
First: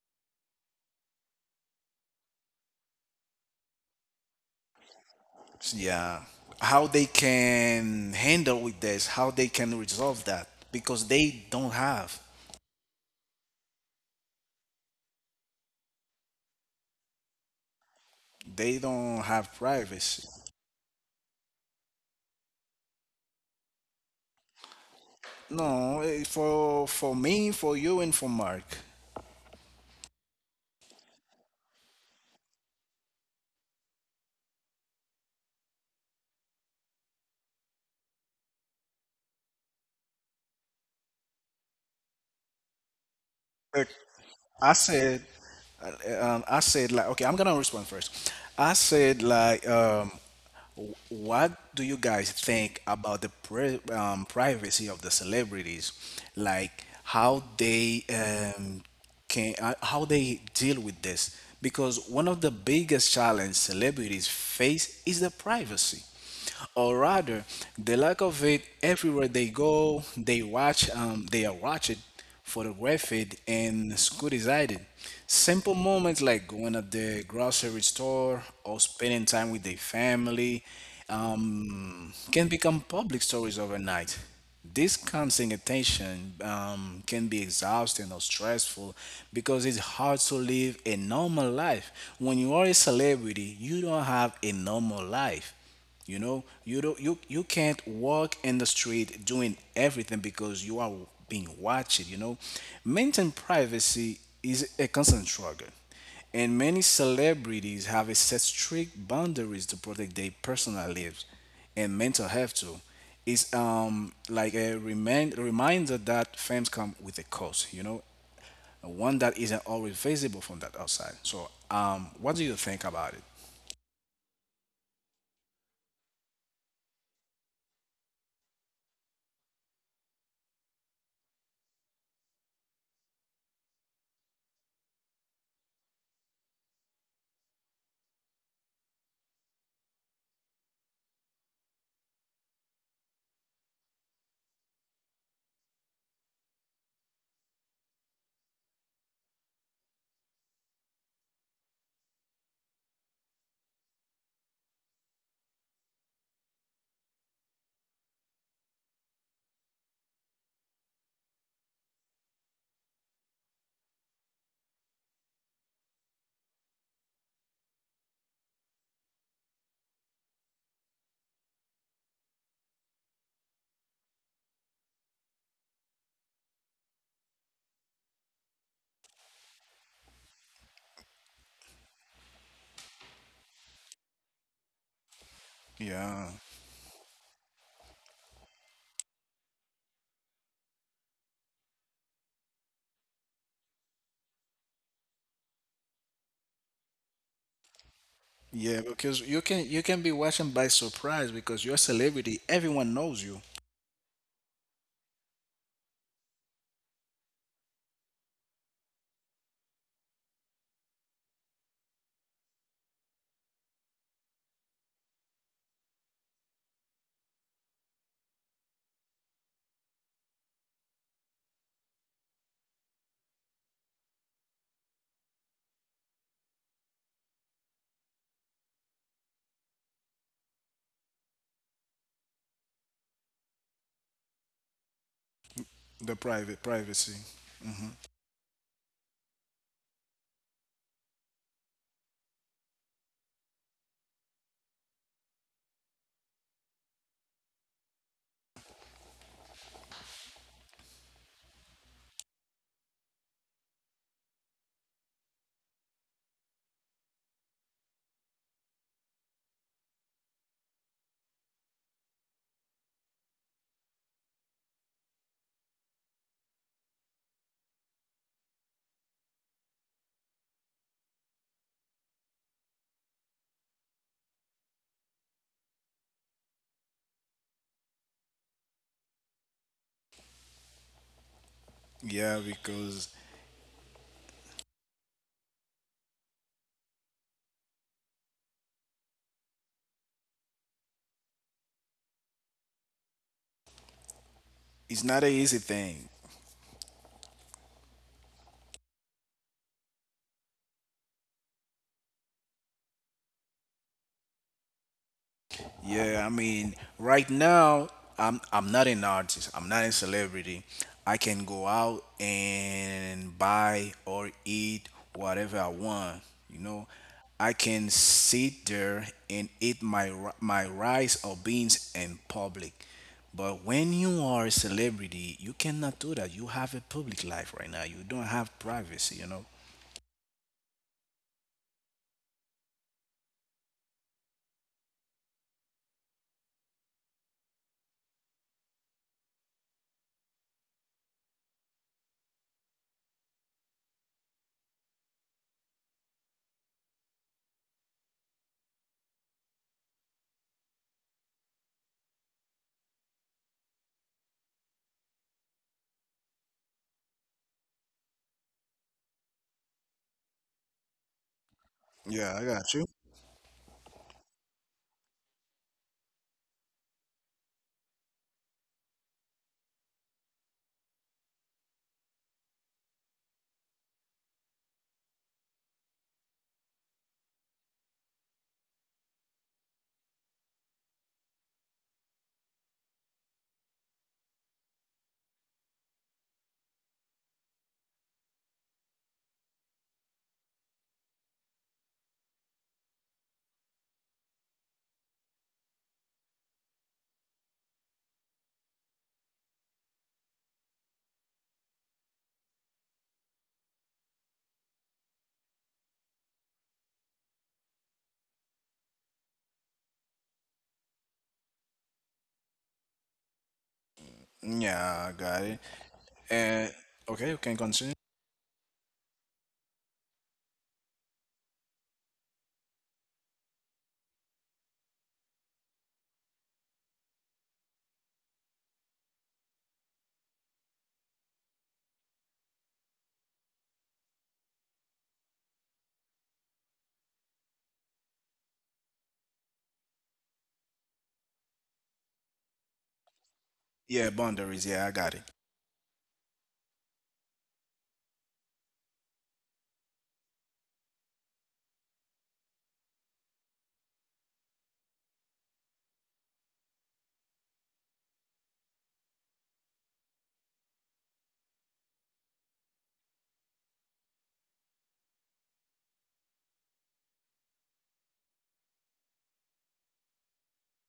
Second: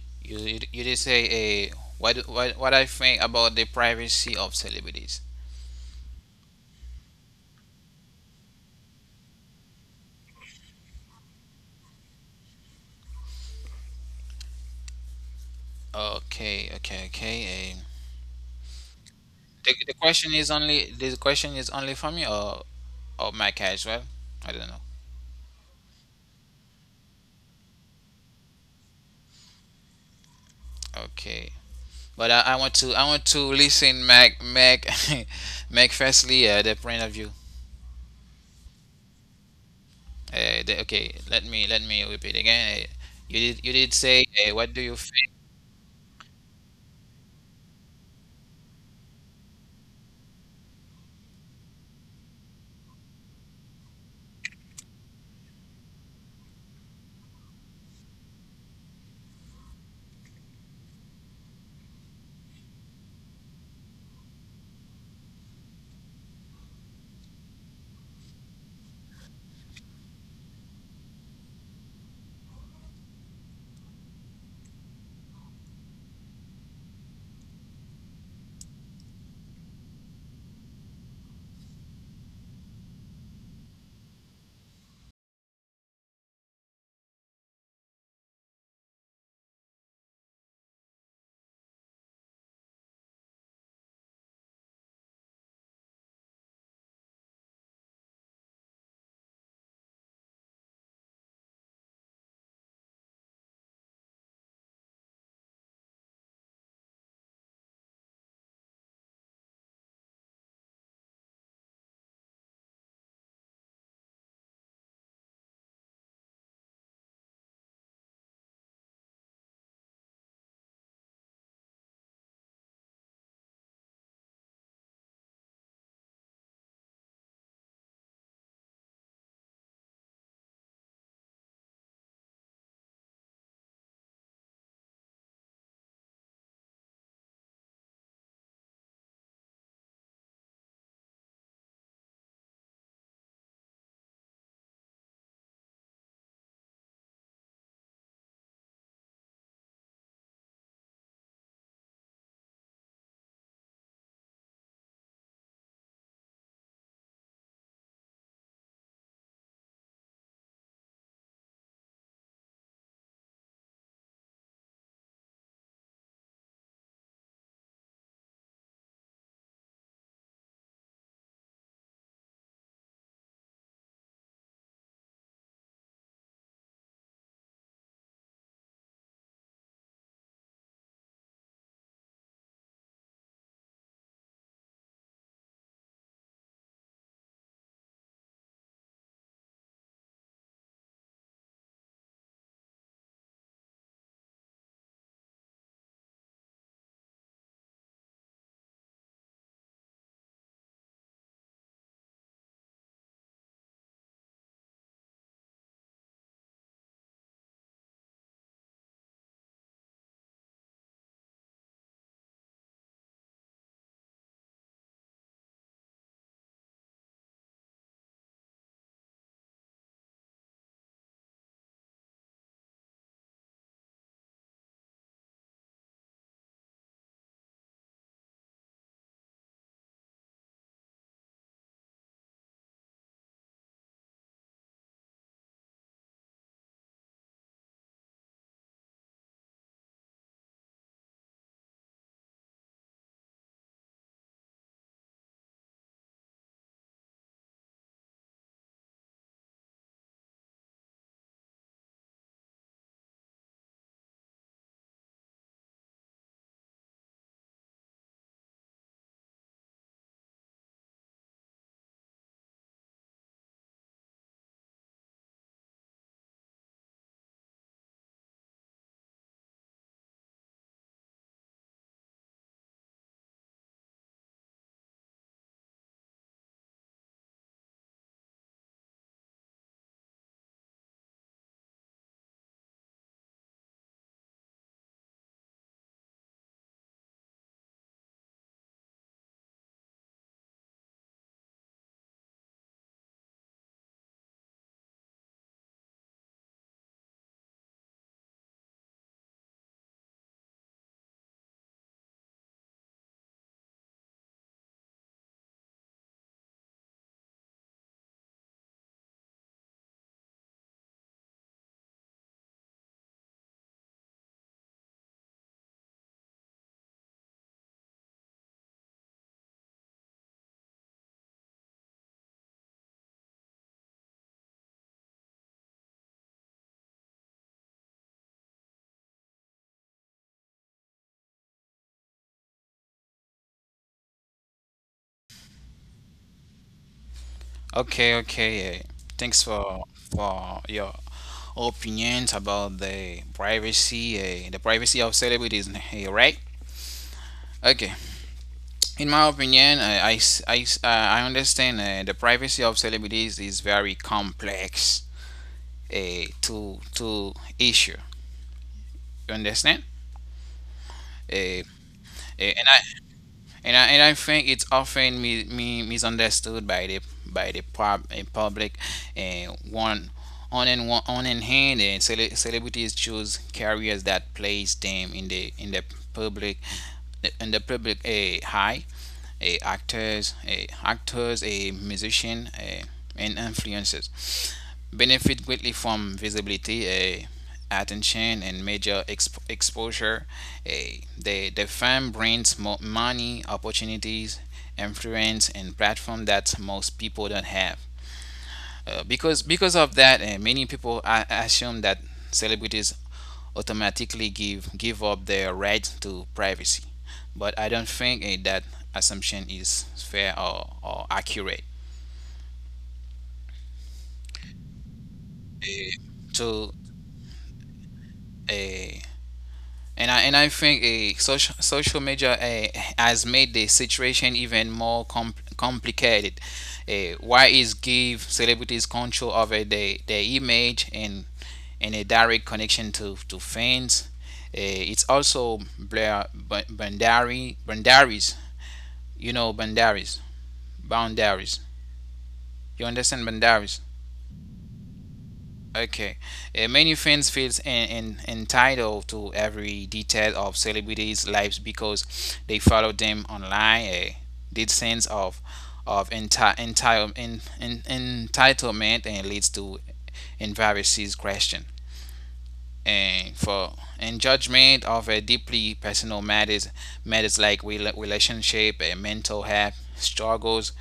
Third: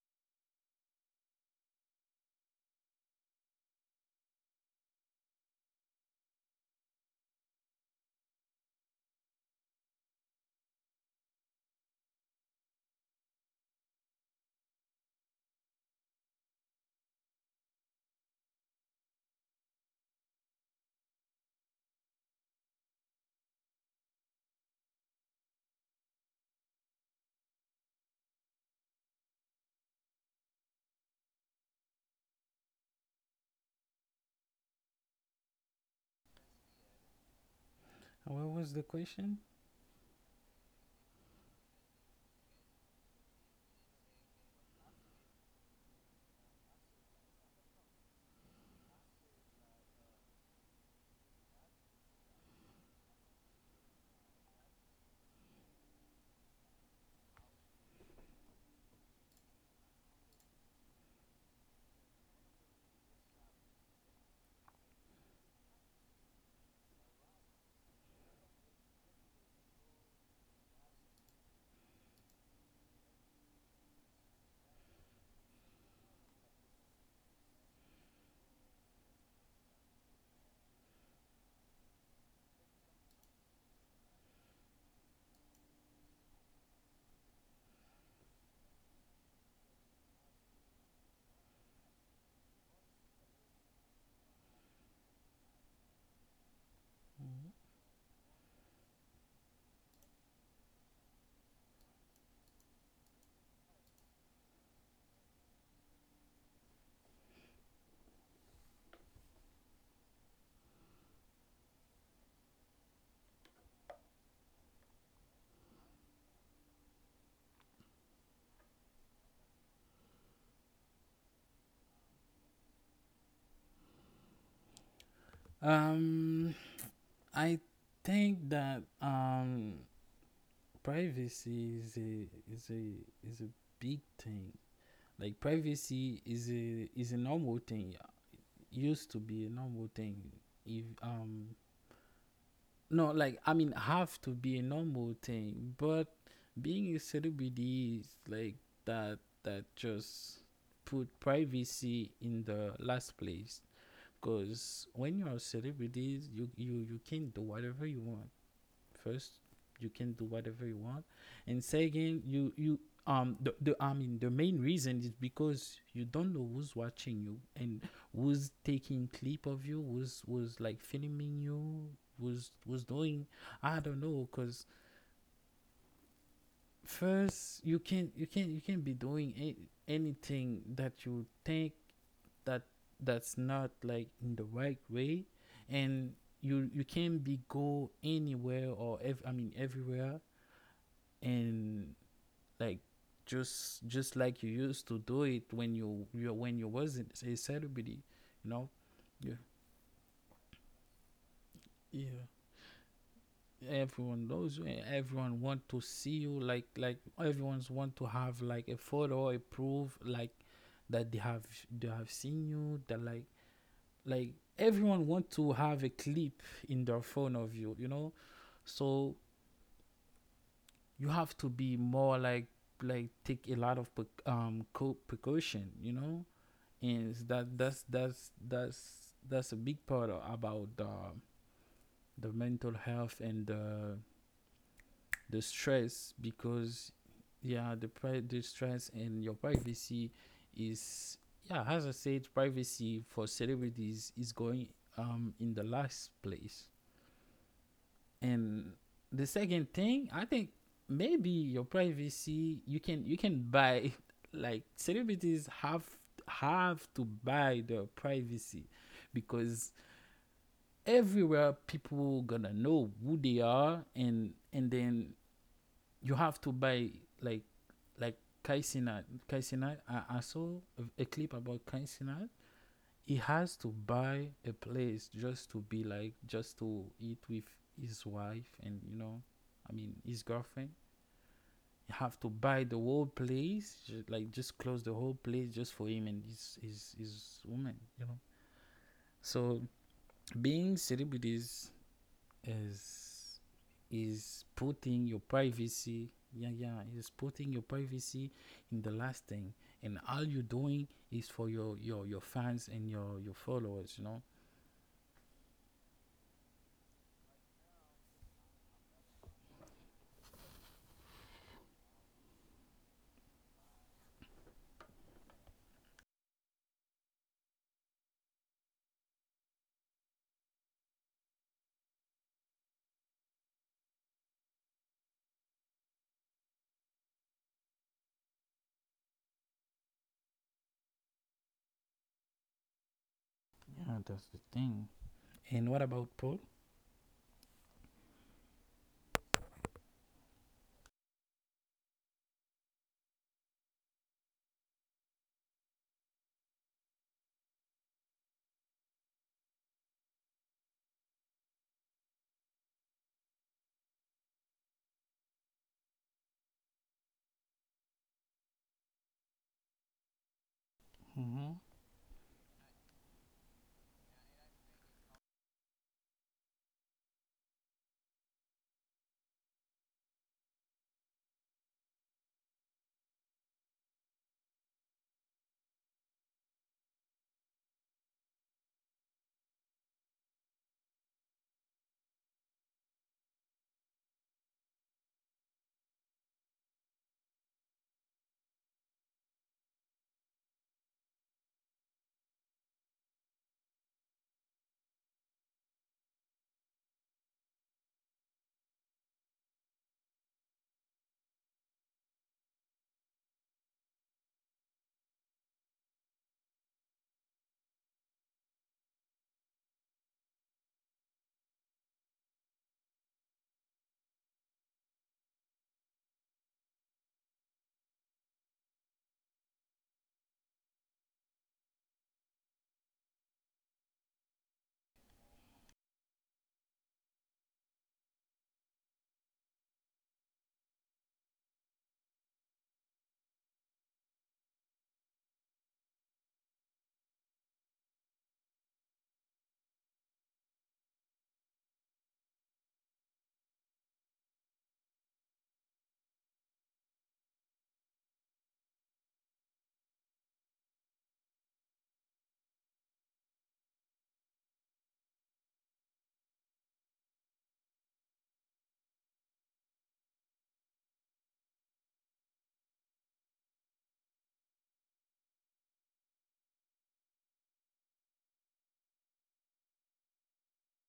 S3: you, you you did say a uh, what, what what I think about the privacy of celebrities.
S1: Yeah. How they can handle with this, how they can resolve that because they don't have
S3: Okay, okay, okay. Um,
S1: they don't have
S3: the, the
S1: privacy.
S3: question is only, the question is only for me or or Mac as well. I don't know.
S1: No, eh, for for me, for you and for Mark.
S3: Okay, but I, I want to I want to listen Mac, Mac Mac firstly, uh, the point of view.
S2: What was the question?
S3: Uh, the, okay, let me let me repeat again. Uh, you did you did
S1: Look,
S3: say uh, what do
S1: I
S3: you think?
S1: said uh, um, I said like, okay, I'm gonna respond first. I said like um wh- what do you guys think about the pri um, privacy of the celebrities? Like how they um, can uh, how they deal with this, because one of the biggest challenge celebrities face is the privacy, or rather the lack of it. Everywhere they go, they watch, um, they are watched, photographed, and scrutinized. Simple moments like going at the grocery store or spending time with their family um, can become public stories overnight. This constant attention um, can be exhausting or stressful, because it's hard to live a normal life. When you are a celebrity, you don't have a normal life. You know, you don't you you
S2: Mhm.
S1: can't walk in the street doing everything because you are being watched. You know, maintain privacy is a constant struggle, and many celebrities have a set strict boundaries to protect their personal lives and mental health too. It's um like a remind, reminder that fame come with a cost, you know, one that isn't always visible from that outside. So um, what do you think about it?
S2: um I think that, um, privacy is a is a is a big thing. Like, privacy is a is a normal thing. Used to be a normal thing. If um No, like, I mean, have to be a normal thing. But being a celebrity is like that. That just put privacy in the last place. Because when you're a celebrity, you you you can do whatever you want. First, you can do whatever you want, and second, you you um the, the I mean, the main reason is because you don't know who's watching you, and who's taking clip of you, who's who's like filming you, who's who's doing. I don't know, because, first, you can you can you can be doing, a- anything that you think, that that's not, like, in the right way, and
S1: Yeah.
S2: you you can be go anywhere, or ev- I mean, everywhere, and, like, just just like you used to do it when you you when you wasn't a celebrity, you know.
S1: Yeah, because you
S2: Yeah,
S1: can you can be watching by surprise because you're a
S2: yeah.
S1: celebrity. Everyone knows you.
S2: Everyone knows you, and everyone want to see you. Like like everyone's want to have, like, a photo, a proof, like, that they have they have seen you. That, like, like everyone want to have a clip in their phone of you. You know, so you have to be more, like, like take a lot of, um co- precaution. You know, and that that's that's that's that's a big part, a- about the uh, the mental health and the the stress,
S1: The private
S2: because,
S1: privacy.
S2: yeah, the pri- the stress and your privacy is, yeah, as I said, privacy for celebrities is going, um in the last place. And the second thing, I think, maybe your privacy you can, you can buy. Like celebrities have, have to buy their privacy, because everywhere people gonna know who they are, and and then you have to buy, like, like Kai Sinat. Kai Sinat, I, I saw a- clip about Kai Sinat. He has to buy a place, just to be, like, just to eat with his wife, and, you know, I mean, his girlfriend. You have to
S1: Yeah,
S2: buy the whole
S1: because
S2: place, ju- like, just close the whole place just for him and his his, his woman, you know. So being celebrities is is
S1: it's
S2: putting your
S1: not an easy
S2: privacy,
S1: thing.
S2: yeah, yeah, is putting your privacy in the last thing, and all you're doing is for your your your fans and your your followers, you know.
S1: Yeah, I mean, right now I'm I'm not an artist. I'm not a celebrity. I can go out and buy or eat whatever I want, you know. I can sit there and eat my ri- my rice or beans in public. But when you are a celebrity, you cannot do that. You have a public life right now. You don't have privacy, you know.
S2: Yeah, that's the thing. And what about Paul?
S3: Okay, okay. Uh, thanks for for your opinions about the privacy, uh, the privacy of celebrities, eh, right? Okay. In my opinion, uh, I I, uh, I understand uh, the privacy of celebrities is very complex, uh, to to issue. You understand?
S2: Mm-hmm.
S3: Uh,
S1: Yeah, I got
S3: and
S1: you.
S3: I and I and I think it's often mi- mi- misunderstood by the by the pub, eh, public. Uh, one, on and one, on and hand, and cele- celebrities choose careers that place them in the in the public in the public a high, a actors a actors, a musician, a, and influencers benefit greatly from visibility, a attention, and major exp- exposure, a, the the firm brings more money opportunities, influence, and platform that most people don't have. Uh, because because of that, uh, many people a- assume that celebrities automatically give give up their right to privacy. But I don't think eh, that assumption is fair, or, or accurate.
S1: Yeah, I got it.
S3: Eh,
S1: And
S3: to
S1: okay, you can continue.
S3: a and I, and I think a social social media eh, has made the situation even more com- complicated. Eh, why is give celebrities control over their, their image, and and a direct connection to to fans? Eh, it's also blur, boundary, boundaries. You know boundaries. Boundaries. You understand boundaries?
S1: Yeah, boundaries. Yeah, I got it.
S3: Okay. Uh, many fans feels in en- entitled to every detail of celebrities' lives because they follow them online. Uh, this sense of of enti- enti- en- en- entitlement and leads to embarrassing question, and for and judgment of a deeply personal matters matters like rela- relationship and mental health struggles,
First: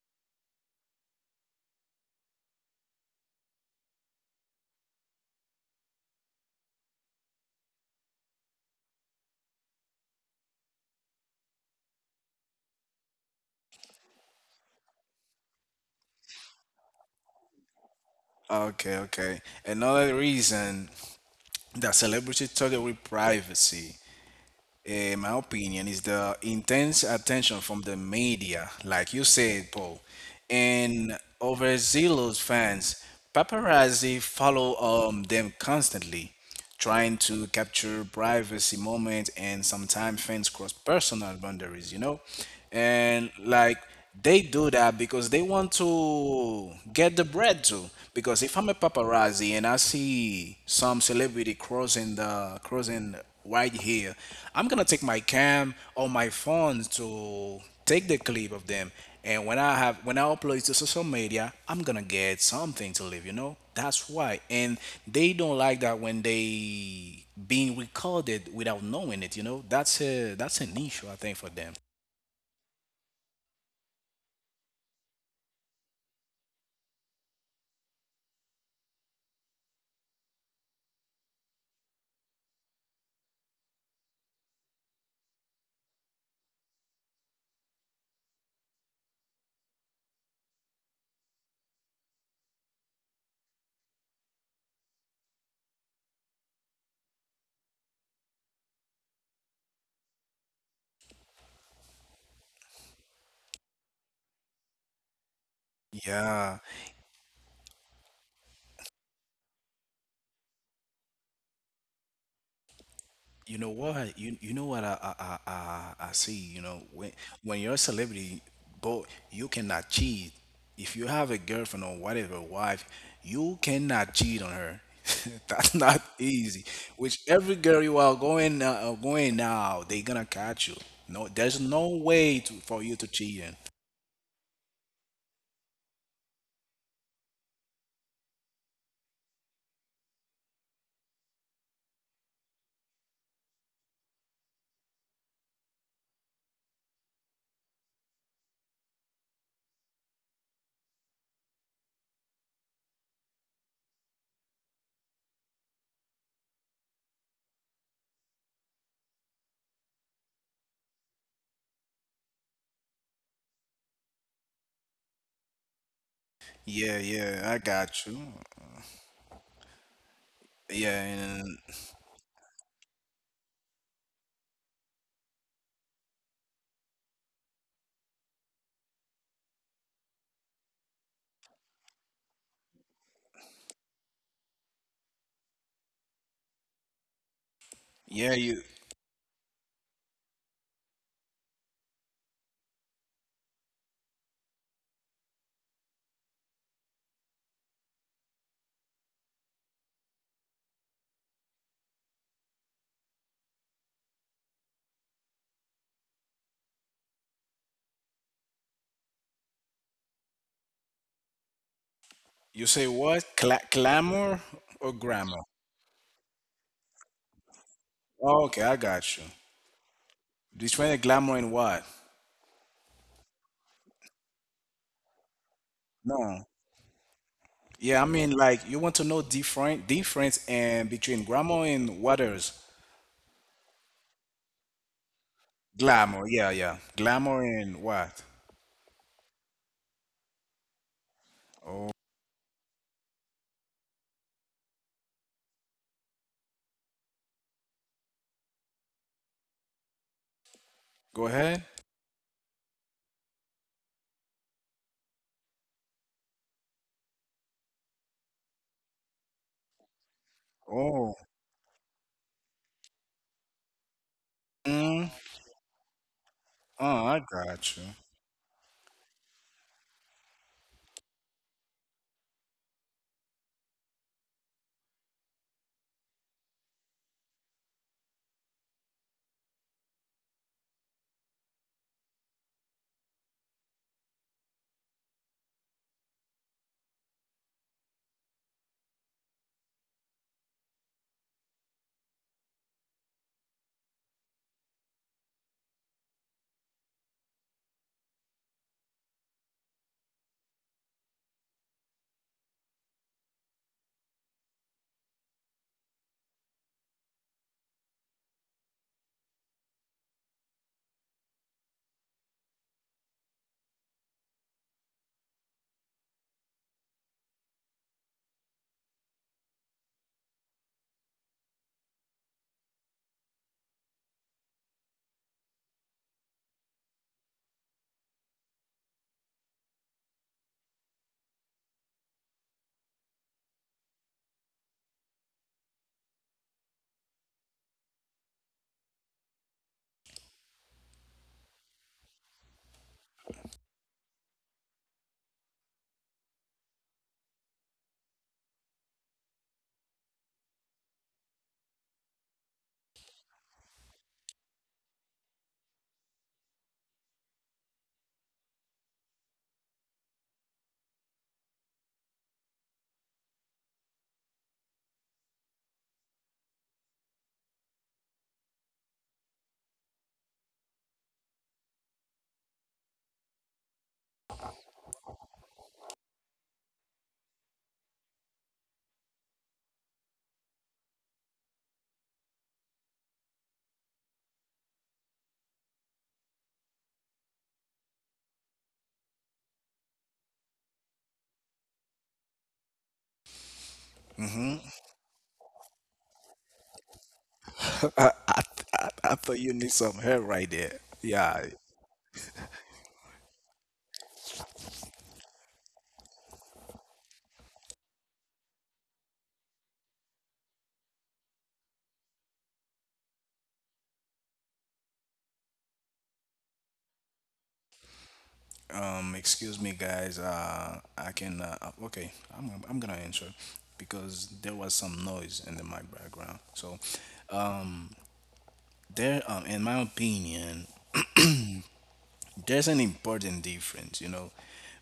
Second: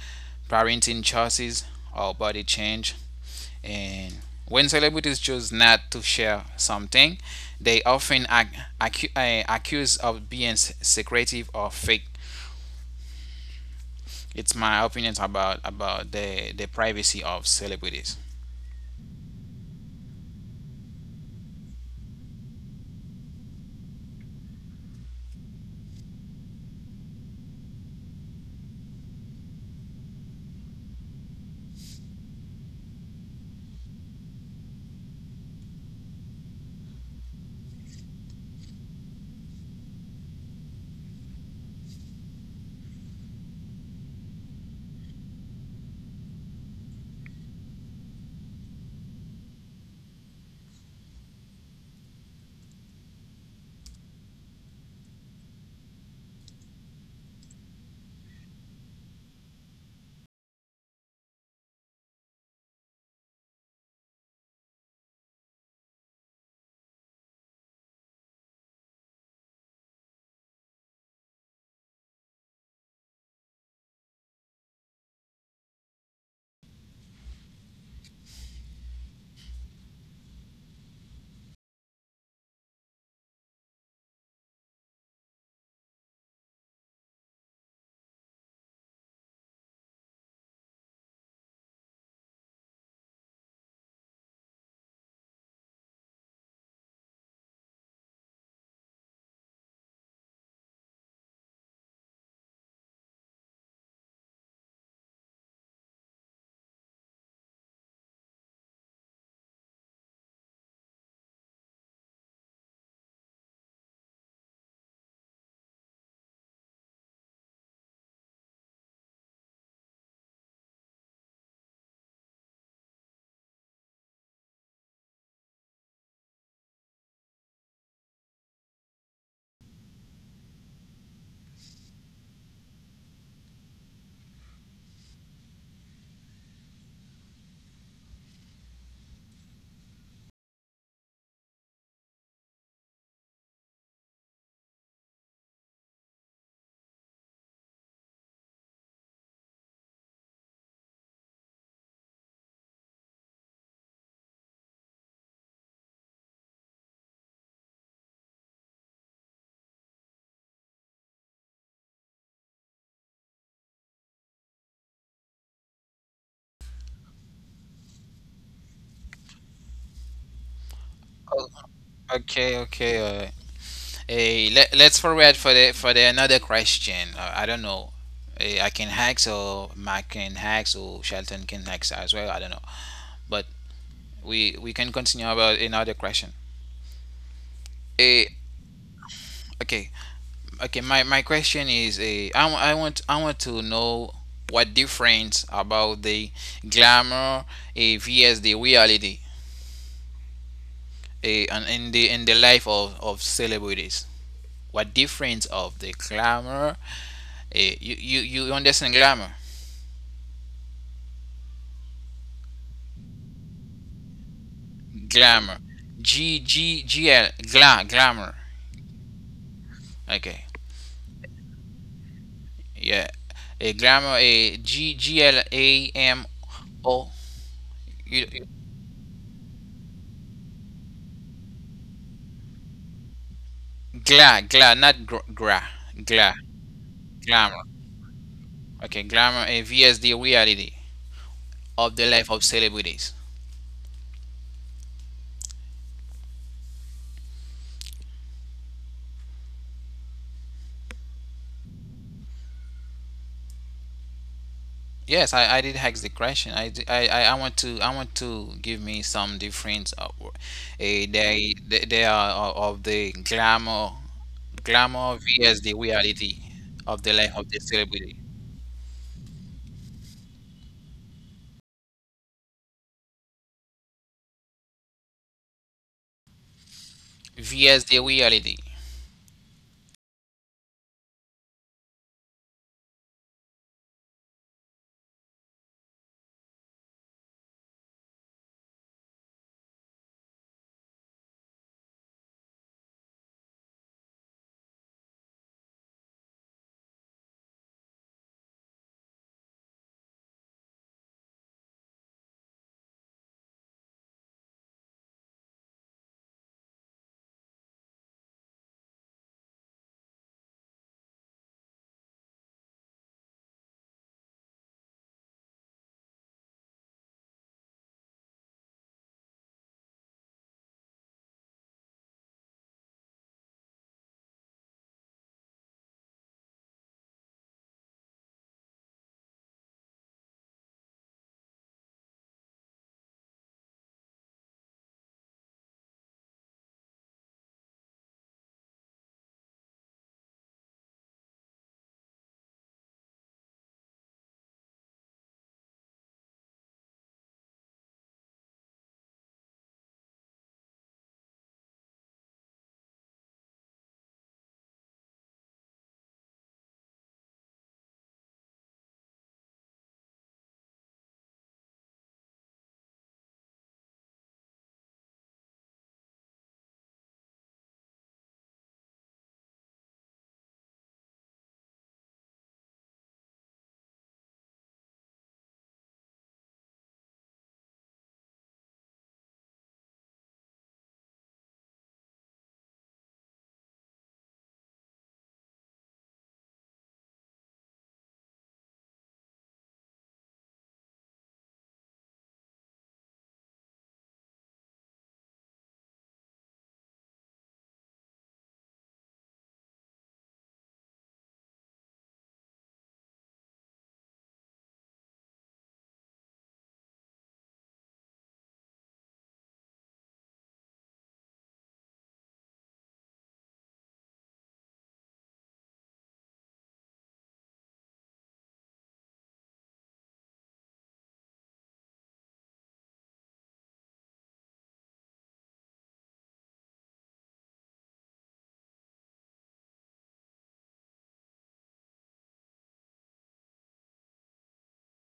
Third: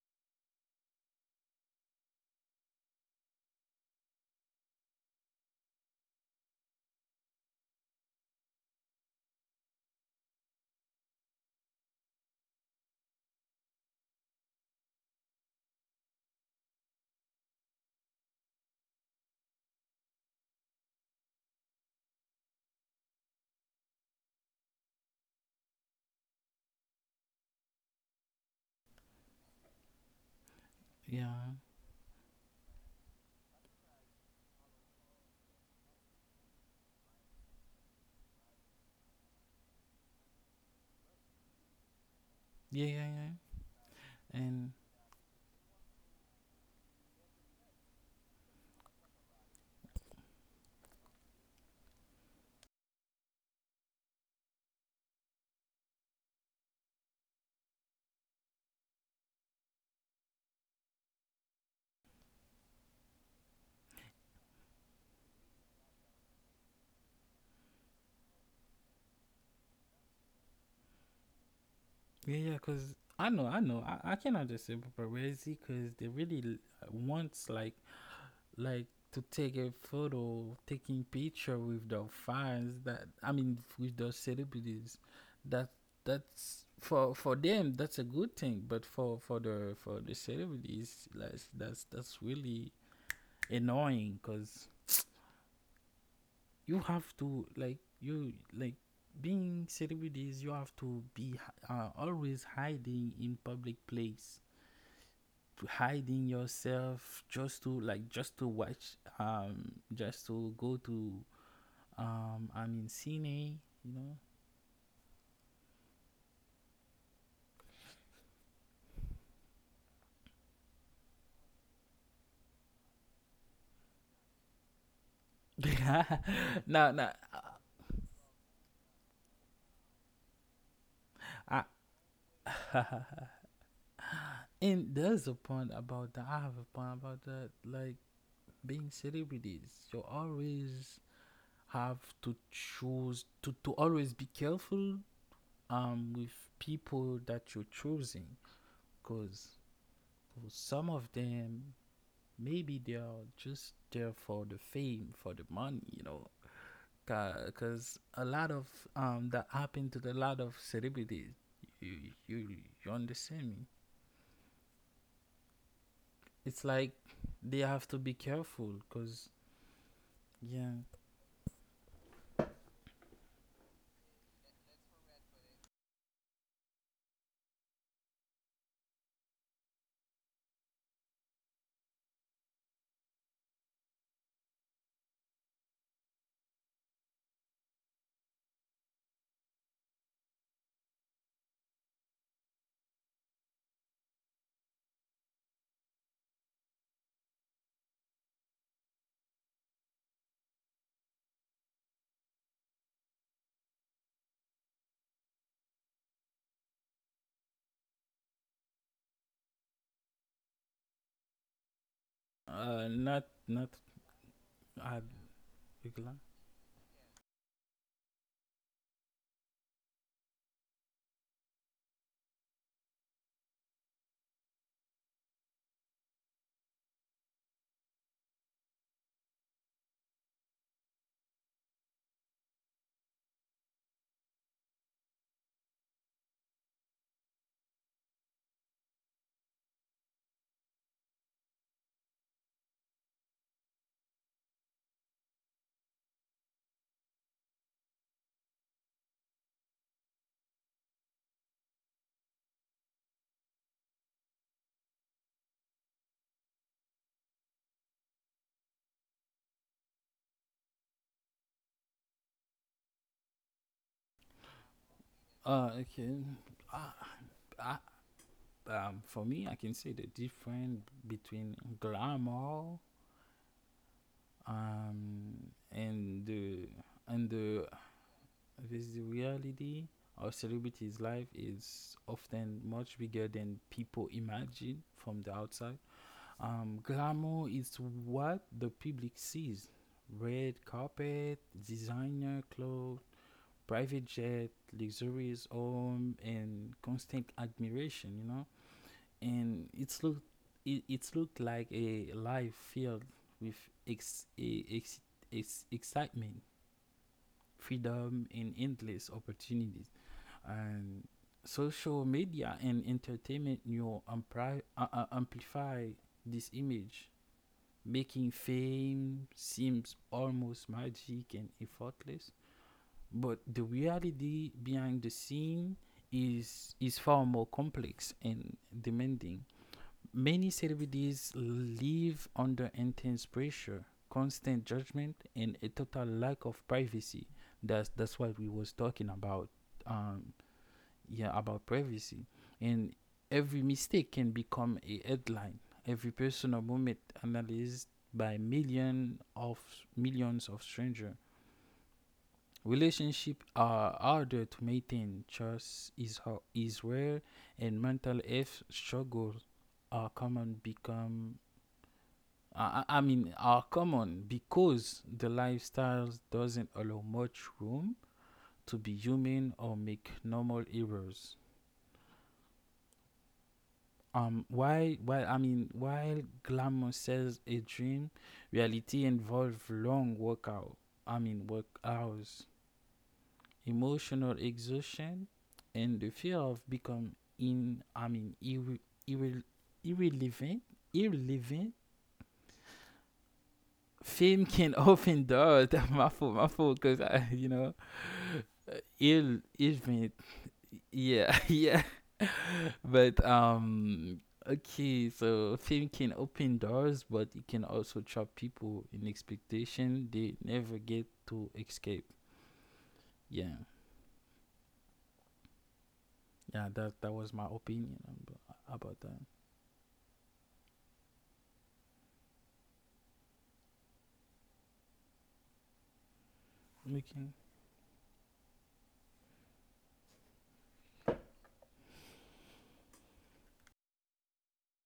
S3: parenting choices, or body change, and when celebrities choose not to share something, they often ac- acu- uh, accused of being s- secretive or fake. It's my opinions about about the the privacy of celebrities.
S1: Okay, okay. Another reason that celebrities struggle with privacy, eh, in my opinion, is the intense attention from the media, like you said, Paul, and
S2: Yeah,
S1: overzealous fans. Paparazzi follow um, them constantly, trying to capture privacy moments, and sometimes fans cross personal boundaries, you know?
S2: yeah, yeah,
S1: And
S2: yeah.
S1: like, they
S2: And,
S1: do that because they want to get the bread too. Because if I'm a paparazzi and I see some celebrity crossing the crossing right here, I'm gonna take my cam or my phone to take the clip of them. And when I have when I upload it to social media, I'm gonna get something to live. You know, that's why. And they don't like that when they being recorded without knowing it. You know, that's a that's an issue I think for them.
S2: yeah, yeah, because I know, I know, I, I cannot just say paparazzi, because they really l- wants, like, like to take a photo, taking picture with the fans, that I mean, with the celebrities. That that's for for them, that's a good thing, but for for the for the celebrities, like, that's that's really annoying, because you have to, like, you, like, being celebrities, you have to be, uh, always hiding in public place, to hiding
S1: Yeah,
S2: yourself just to, like, just to watch, um, just to go to, um, I mean, cine.
S1: you know
S2: You
S1: what? You you know what I I, I I I see. You know when when you're a celebrity, but you cannot cheat. If you have a girlfriend or whatever wife, you cannot cheat on her. That's
S2: know.
S1: not easy.
S2: No, no.
S1: Which every girl you are going uh, uh, going now, they gonna catch you. No,
S2: I,
S1: there's no way to for you to cheat. In.
S2: and there's a point about that. I have a point about that. Like, being celebrities, you always have to choose, to, to always be careful, um with people that you're choosing, because some of them, maybe they are just there for the fame, for the money, you know, because a lot of, um that happened to a lot of celebrities. you you you understand me, it's like
S1: Yeah, yeah,
S2: they
S1: I
S2: have to
S1: got
S2: be
S1: you.
S2: careful, because, yeah.
S1: Yeah,
S3: Oh,
S1: and
S3: okay okay. uh, Hey, let, let's forward for the for the another question. Uh, I don't know. Eh, I can hacks, or Mac can hacks, or Shelton can hacks as well. I don't know. But we we can continue about another question.
S1: yeah,
S3: Eh,
S1: you
S3: okay, okay. My, my question is, eh, I, wa- I want, I want to know what difference about the glamour, eh, vs the reality, eh, and in the in the life of, of celebrities. What difference of the glamour? Eh, you, you you understand glamour?
S1: you
S2: Uh
S1: say
S2: not,
S1: what?
S2: not,
S1: Cla- clamor or
S2: uh,
S3: Glamour.
S1: grammar?
S3: G G G L gla glamour.
S1: Okay, I got you.
S3: Okay.
S1: Between the glamour and what?
S3: Yeah. A glamour, a G G L A M
S1: No.
S3: O.
S1: Yeah, I
S3: You-
S1: mean,
S3: you-
S1: like you want to know different difference and between glamour and waters.
S3: gla gla Not, gr- gra gla
S1: Glamour. Yeah, yeah.
S3: glamour.
S1: Glamour and what?
S3: Okay, glamour, a V S D reality of the
S1: Oh,
S3: life of celebrities.
S1: go ahead.
S3: Yes, I, I did ask the question. I, d- I- I- I want to I want to give me some difference. Of, uh, eh,
S1: Oh.
S3: they they they are of of the glamour glamour
S1: Mm.
S3: V S the
S2: uh
S3: reality
S2: okay,
S3: of the
S2: uh,
S3: life
S1: Oh,
S3: of
S1: I
S3: the
S2: uh,
S1: got you.
S3: celebrity.
S2: um for me, I can say the difference between glamour, um, and the and
S3: Vs
S2: the
S3: the reality.
S2: this the reality of celebrities' life is often much bigger than people imagine from the outside. Um, glamour is what the public sees: red carpet, designer clothes, private jet, luxurious home, and constant admiration. You know, and it's look it, it's looked like a life filled with ex, e- ex, ex, excitement, freedom, and endless opportunities. And social media and entertainment new ampli- uh, uh, amplify this image, making fame seems almost magic and effortless. But the reality behind the scene is is far more complex and demanding. Many celebrities live under intense pressure, constant judgment, and a total lack of privacy. That's that's what we was talking about. Um, yeah, about privacy, and every mistake can become a headline. Every personal moment analyzed by million of millions of strangers. Relationships are harder to maintain. Trust is how is rare, and mental health struggles are common. Become I, I mean, are common because the lifestyle doesn't allow much room to be human or make normal errors. Um, why? Why? I mean, while glamour sells a dream, reality involves long workout. I mean, work hours, emotional exhaustion, and the fear of become in. I mean, irre, irre, irrelevant, irrelevant. Fame
S1: Hmm.
S2: can often do my fault, my fault, because you know
S1: I, I, I, I thought
S2: il
S1: you need some
S2: ilmet.
S1: hair right there.
S2: Yeah
S1: Yeah.
S2: yeah, but um okay, so fame can open doors, but it can also trap people in expectation they never get to escape. Yeah. Yeah, that that was my opinion ab- about
S1: Um,
S2: that.
S1: excuse me, guys. Uh, I can. Uh, uh, okay, I'm I'm gonna answer because there was some noise in the mic background. So,
S2: Okay.
S1: um. there um in my opinion, there's an important difference, you know,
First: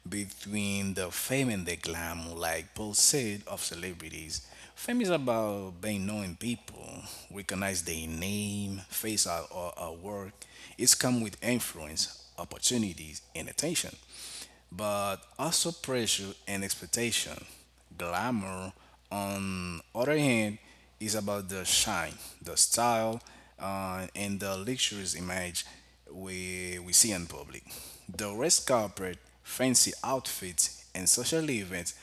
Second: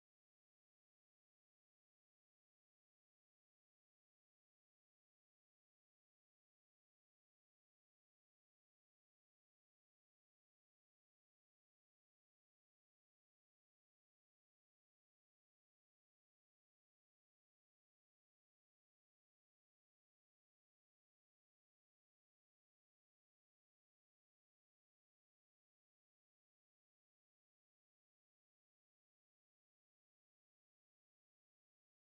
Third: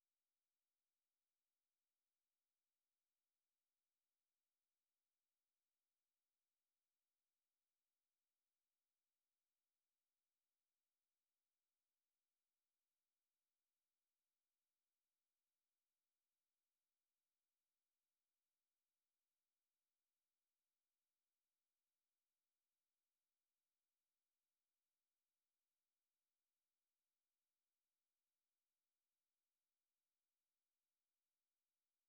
S1: between the fame and the glamour, like Paul said, of celebrities. Fame is about being known. People recognize their name, face, our, our, our work. It's come with influence, opportunities, and attention, but also pressure and expectation. Glamour, on other hand, is about the shine, the style, uh, and the luxurious image we, we see in public. The red carpet, fancy outfits, and social events,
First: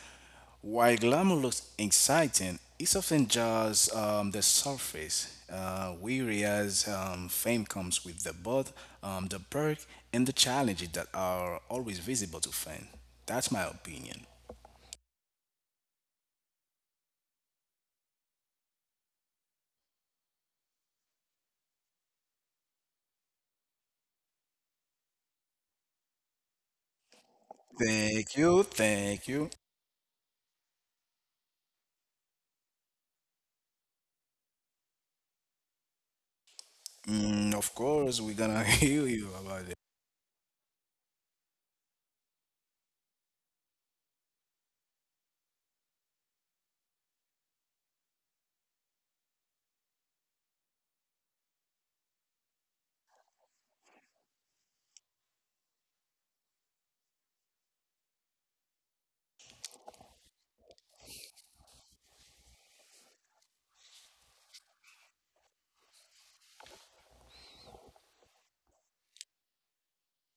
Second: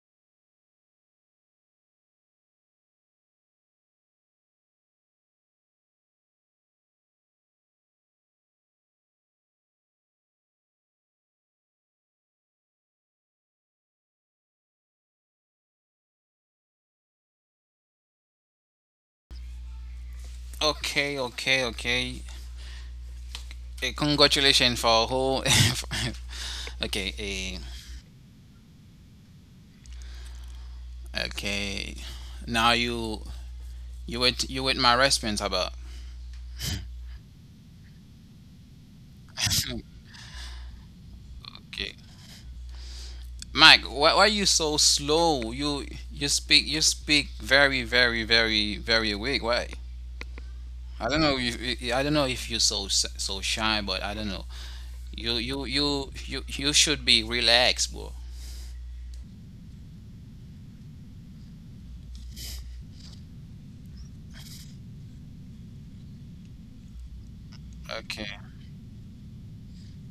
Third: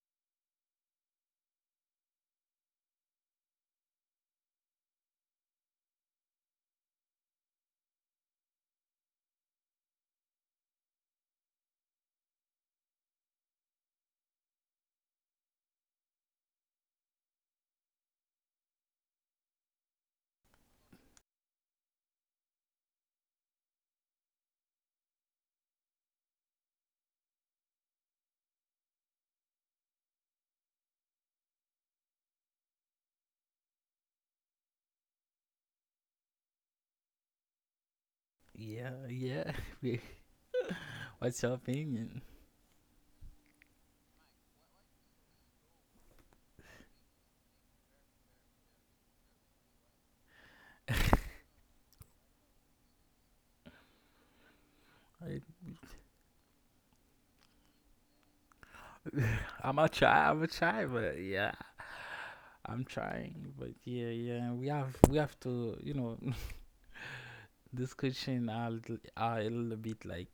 S1: while glamour looks exciting, it's often just um, the surface. Uh, weary as um, fame comes with the both um, the perk and the challenges that are always visible to fans. That's my opinion.
S3: Okay, okay, okay. Eh, congratulations for who. Okay, eh,
S1: Thank you, thank you.
S3: okay. Now you you wait, you wait my response about.
S1: Mm, of course, we're gonna hear
S2: Yeah,
S1: you
S2: yeah.
S1: about it.
S2: We- what's your
S3: Okay,
S2: opinion?
S3: Mike, why, why are you so slow? You you speak you speak very very very very weak. Why? I don't know. If, I don't know if you're so s- so shy, but I don't know.
S2: I,
S3: You you you you you should be relaxed, bro.
S2: i'm a try i'm a try, but yeah, i'm trying, but yeah, yeah, we have we have to you know Discussion
S3: Okay.
S2: are, a little- are a little bit like.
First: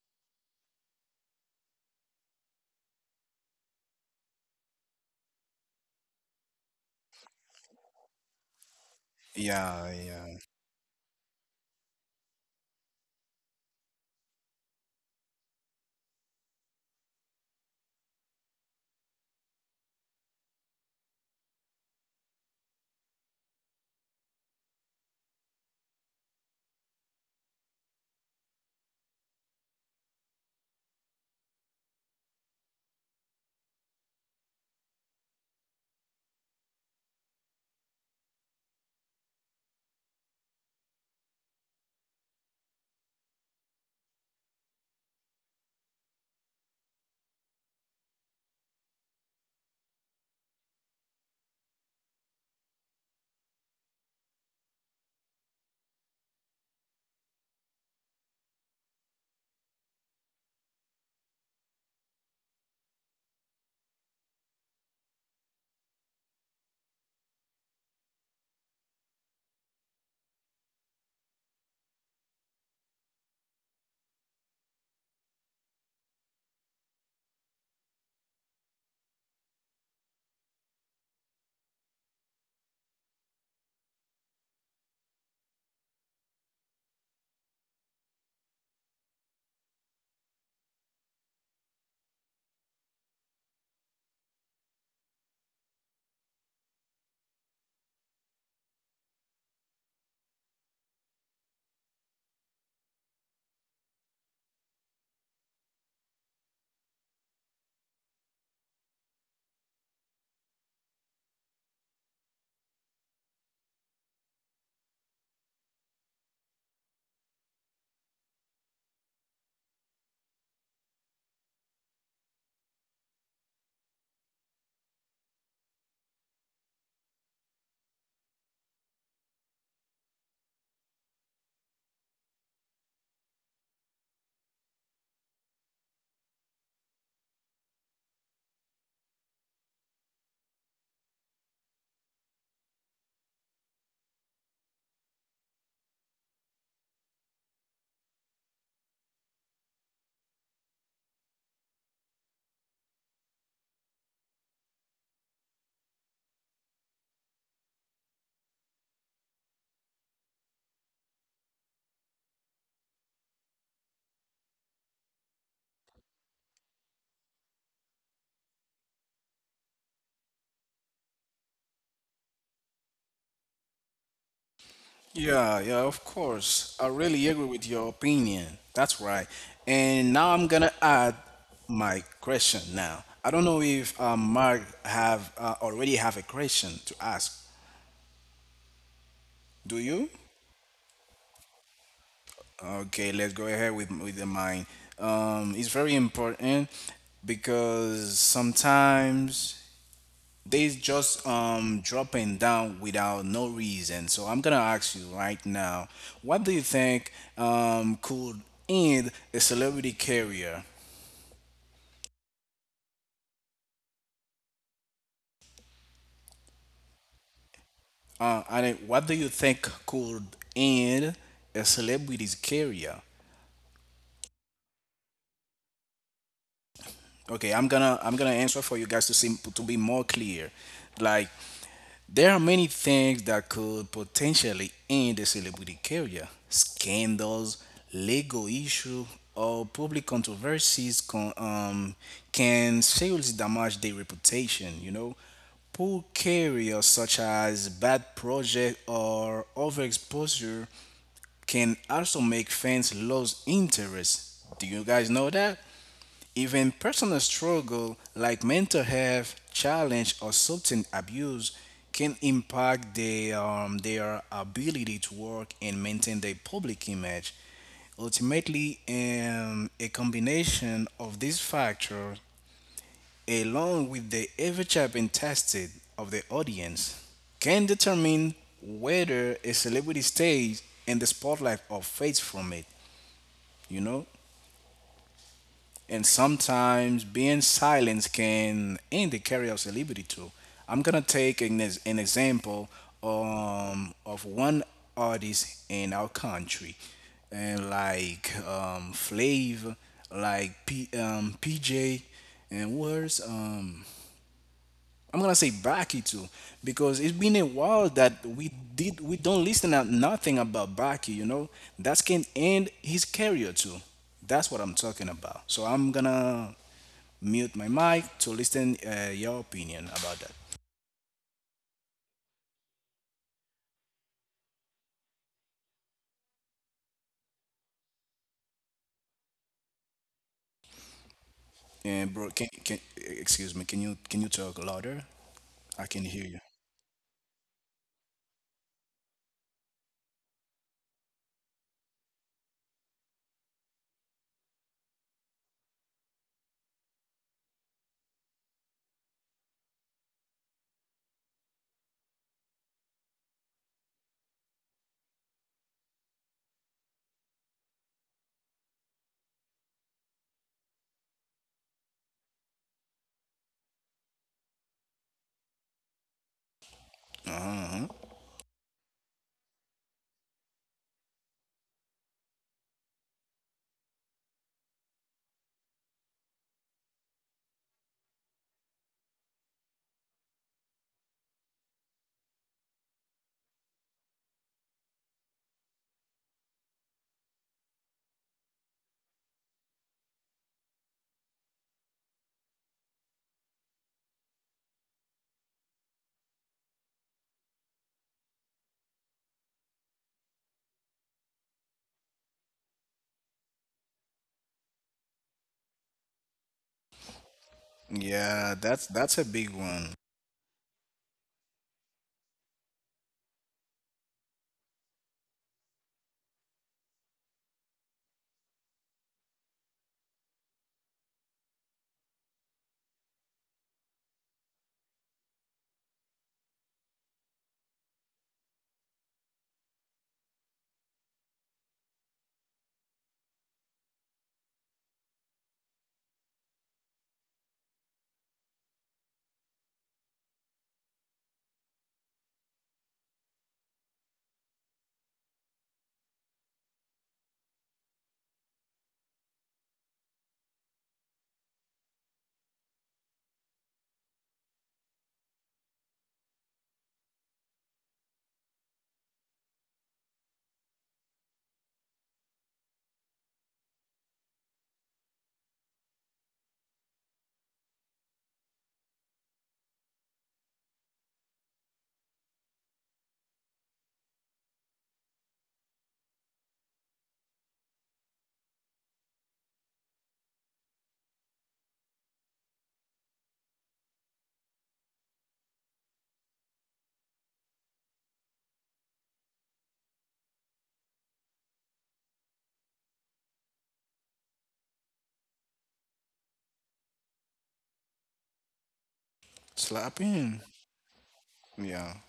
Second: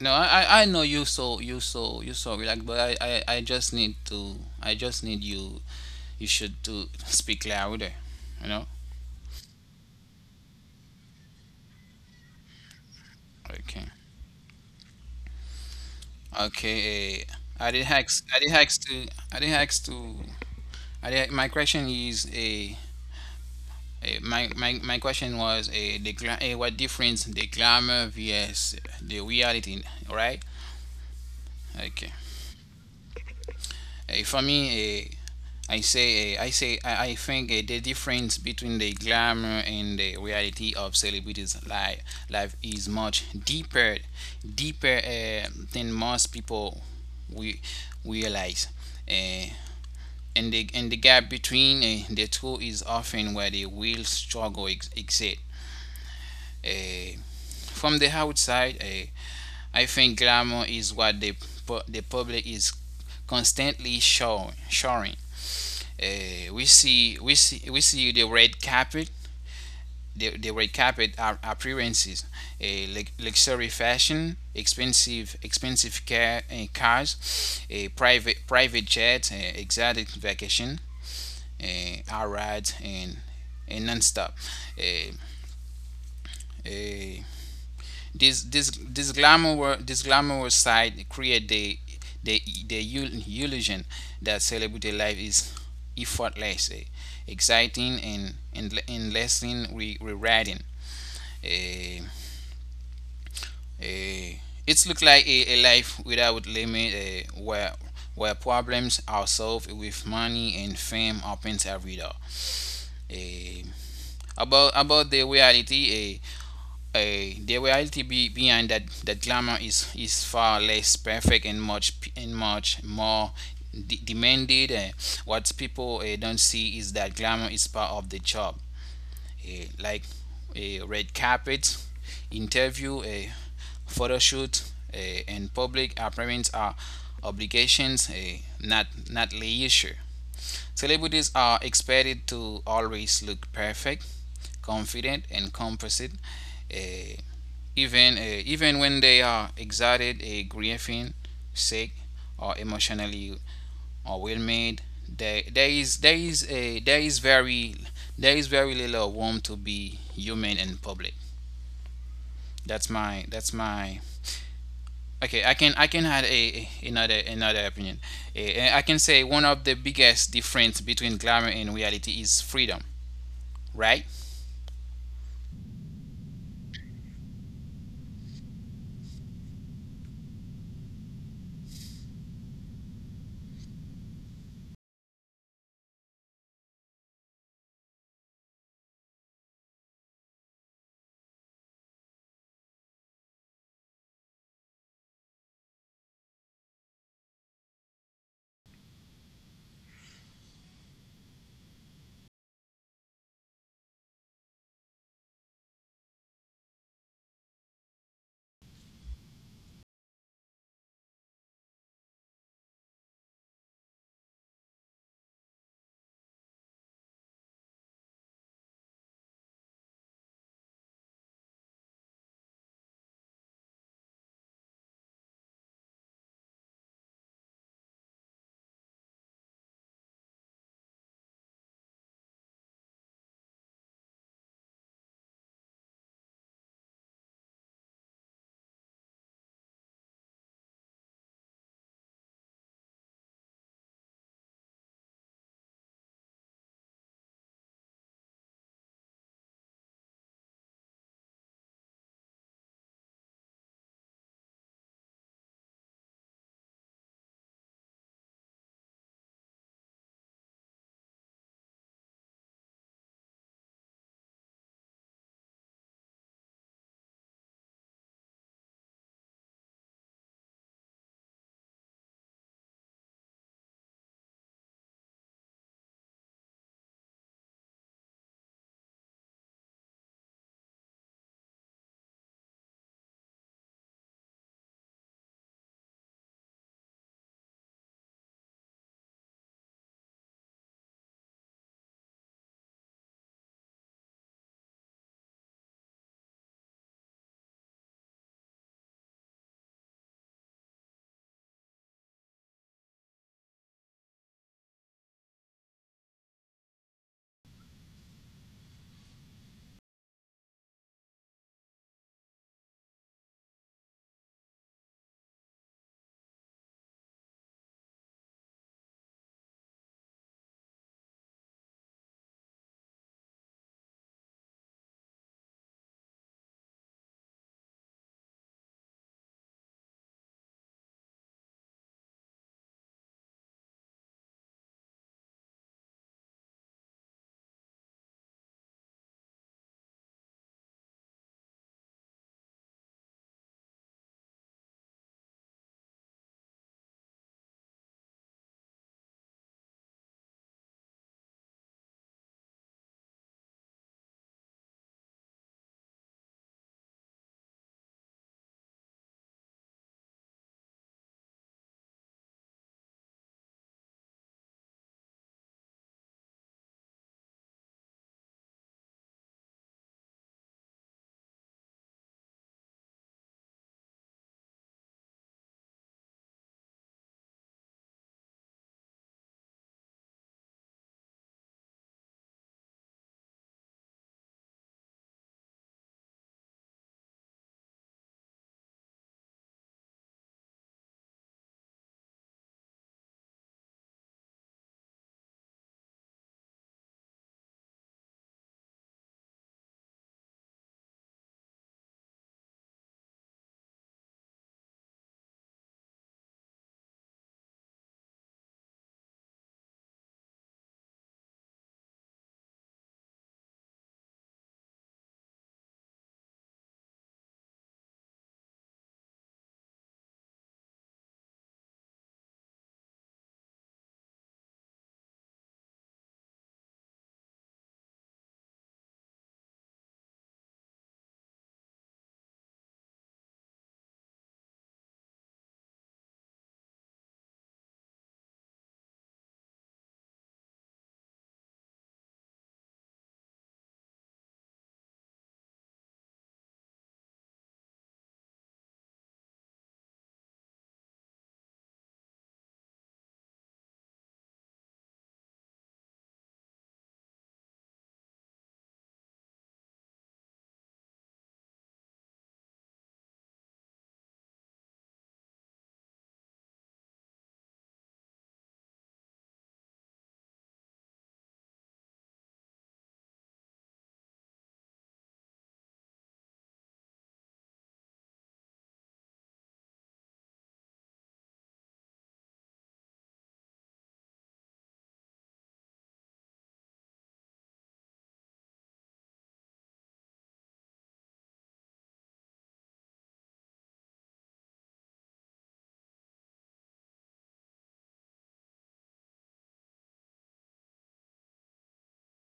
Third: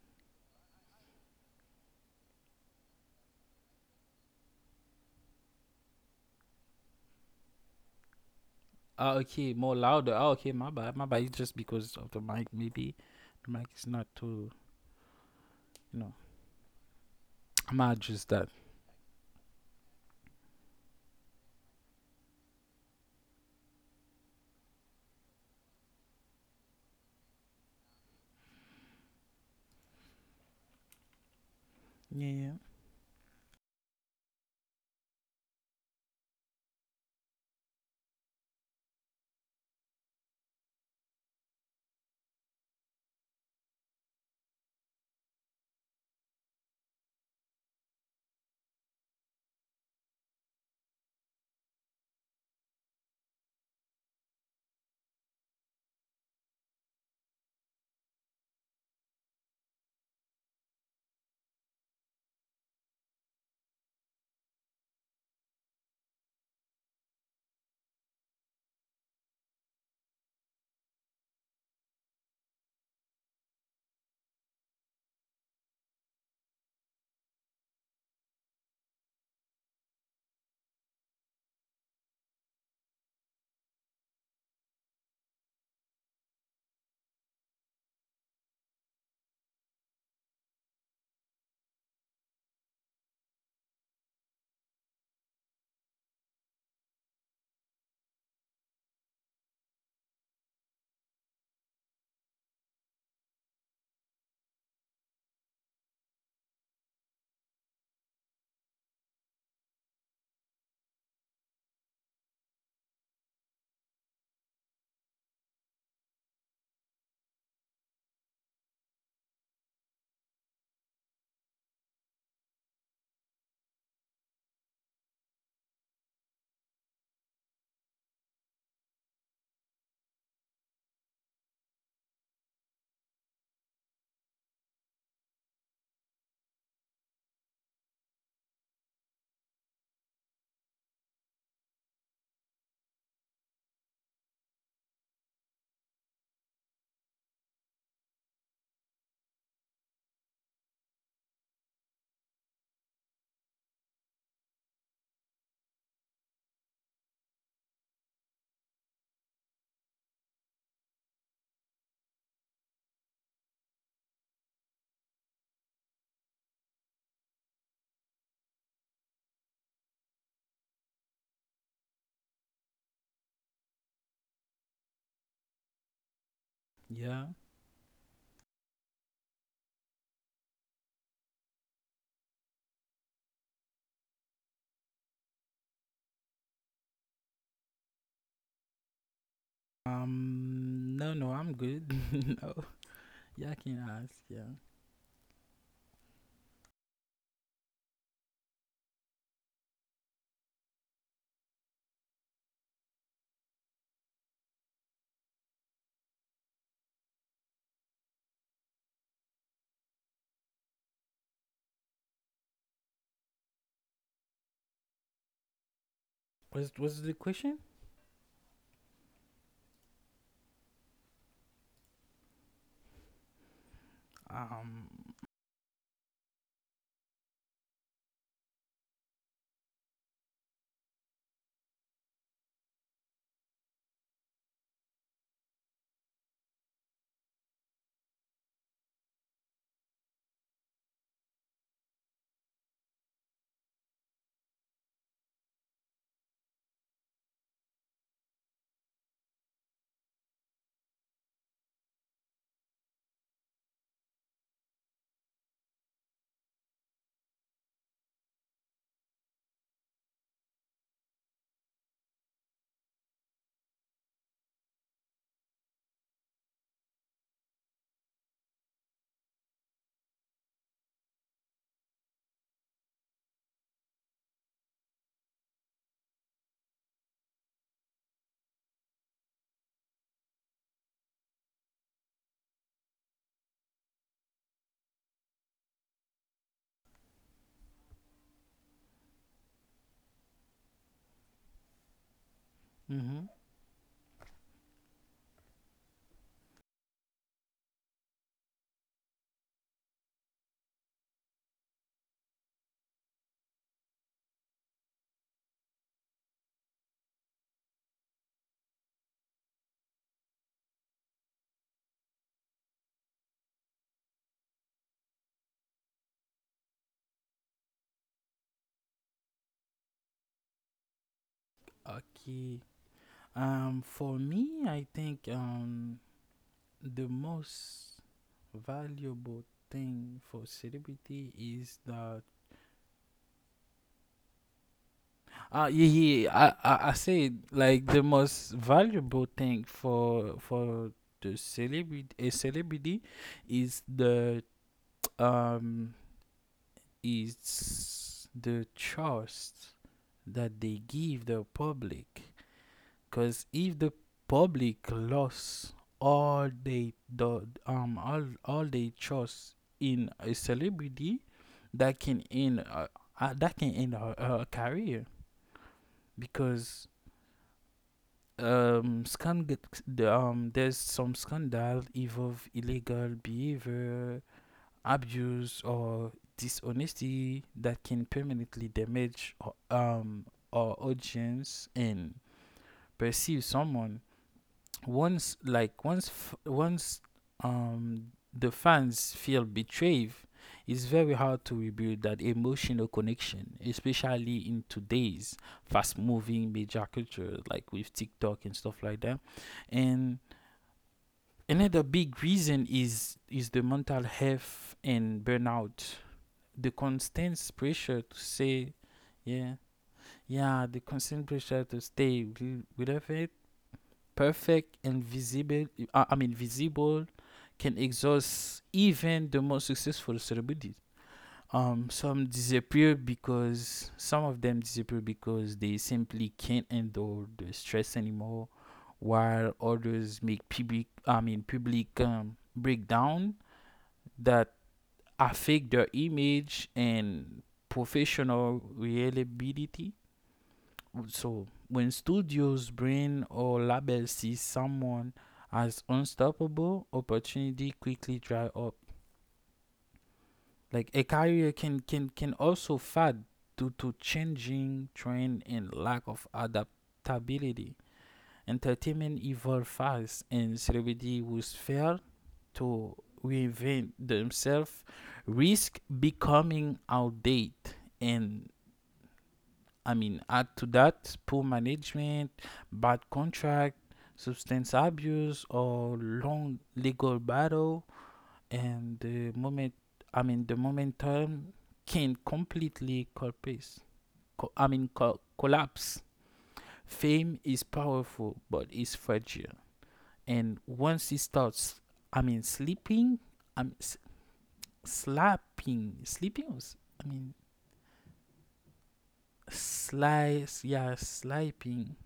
S3: No, I, I I know you, so you so you so relaxed, but I, I, I just need to, I just need you you should to speak louder, you know.
S2: Ah, okay, more
S1: Yeah,
S2: louder. Ah,
S1: yeah.
S2: okay, my bad, my bad. It's just because of the mic, maybe the mic
S3: Okay,
S2: is not too, you know.
S3: okay. Uh, I
S2: I'm
S3: did
S2: gonna
S3: hacks.
S2: adjust
S3: I did
S2: that.
S3: hacks to. I did hacks to. I did, my question is a. Uh, my, my, my question was, a, the gla- eh, what difference the glamour vs the reality, right? Okay.
S2: Yeah, yeah,
S3: Eh, for me, eh, I say, uh, I say, I, I think uh, the difference between the glamour and the reality of celebrities' life, life is much deeper deeper uh, than most people we realize. Uh, and the and the gap between uh, the two is often where the real struggle ex- exists. Uh, from the outside, uh, I think glamour is what the pu- the public is constantly showing, showing uh, we see we see we see the red carpet the, the red carpet a- appearances, a uh, luxury fashion, expensive expensive car, uh, cars, a uh, private private jets, uh, exotic vacation, uh, a ride and and nonstop. Uh, uh, this this this glamour this glamorous side create the the the ill- illusion that celebrity life is effortless, eh, exciting, and and enlisting re- rewriting. Eh, eh, it's look like a, a life without limit, eh, where where problems are solved with money and fame opens every door. Eh, about about the reality, eh, Uh, the reality be, behind that, that glamour is, is far less perfect and much and much more de- demanded. Uh, what people uh, don't see is that glamour is part of the job, uh, like a red carpet, interview, a photo shoot, uh, and public appearance are obligations, uh, not not leisure. Celebrities are expected to always look perfect, confident, and composite. Uh, even uh, even when they are excited, uh, grieving, sick, or emotionally overwhelmed, there there is there is a there is very there is very little room to be human in public. That's my that's my okay. I can I can add a, another another opinion. Uh, I can say one of the biggest difference between glamour and reality is freedom, right?
S1: Yeah, yeah, of course. I really
S2: yeah.
S1: agree with your opinion. That's right. And now I'm gonna add my question now. I don't know if uh, Mark have uh, already have a question to ask. Do you?
S2: Um, no, no, I'm good. No,
S1: Okay, let's go
S2: yeah, I
S1: ahead
S2: can
S1: with with
S2: ask.
S1: the
S2: Yeah.
S1: mind. Um, it's very important because sometimes they just um dropping down without no reason. So I'm gonna ask you right now, what do you think um could end a celebrity career?
S2: Was was the question?
S1: Uh, and it- what do you think could end a celebrity's career?
S2: Um.
S1: Okay, I'm gonna I'm gonna answer for you guys to see, to be more clear. Like, there are many things that could potentially end a celebrity career. Scandals, legal issues, or public controversies con- um, can seriously damage their reputation, you know. Poor careers such as bad project or overexposure can also make fans lose interest. Do you guys know that? Even personal struggle like mental health challenge or substance abuse can impact their, um, their ability to work and maintain their public image. Ultimately, um, a combination of these factors, along with the ever changing taste of the audience, can determine whether a celebrity stays in the spotlight or fades from it. You know, and sometimes being silent can end the career of celebrity too. I'm gonna take an, ex- an example
S2: Mm-hmm.
S1: um, of one artist in our country, and like um, Flav, like P, um, P J, and worse. Um, I'm gonna say Baki too, because it's been a while that we did we don't listen to nothing about Baki. You know that can end his career too. That's what I'm talking about. So I'm gonna mute my mic to listen uh, your opinion about that.
S2: Okay. Um, for me, I think um the most valuable thing for celebrity is
S1: And
S2: that.
S1: bro, can, can excuse me? Can you can you talk louder?
S2: Uh,
S1: I
S2: yeah,
S1: can hear
S2: yeah,
S1: you.
S2: I, I, I say like the most valuable thing for for the celebrity a celebrity is the um is the trust that they give the public. Cause if the public lost all they the um all all they trust in a celebrity, that can end uh, uh, that can end her, her career, because
S1: Uh huh.
S2: um scan the um there's some scandal involve illegal behavior, abuse, or dishonesty that can permanently damage uh, um our audience and perceive someone once like once f- once um the fans feel betrayed. It's very hard to rebuild that emotional connection, especially in today's fast moving media culture, like with TikTok and stuff like that. And another big reason is is the mental health and burnout, the constant pressure to
S1: Yeah,
S2: say
S1: that's that's a big
S2: yeah,
S1: one.
S2: yeah, the constant pressure to stay wi- with it perfect and visible, uh, I mean, visible, can exhaust even the most successful celebrities. Um, some disappear because some of them disappear because they simply can't endure the stress anymore, while others make public, I mean, public um, breakdown that affect their image and professional reliability. So when studios, brand, or labels see someone as unstoppable, opportunity quickly dry up. Like a career can can can also fade due to changing trend and lack of adaptability. Entertainment evolve fast, and celebrity was failed to reinvent themselves, risk becoming outdated and I mean, add to that poor management, bad contract, substance abuse, or long legal battle, and the moment I mean, the momentum can completely collapse. Co- I mean, co- collapse. Fame is powerful, but it's fragile, and once it starts, I mean, sleeping, I'm s- slapping, sleeping. I mean,
S1: Slapping.
S2: slice, yeah,
S1: Yeah.
S2: sleeping,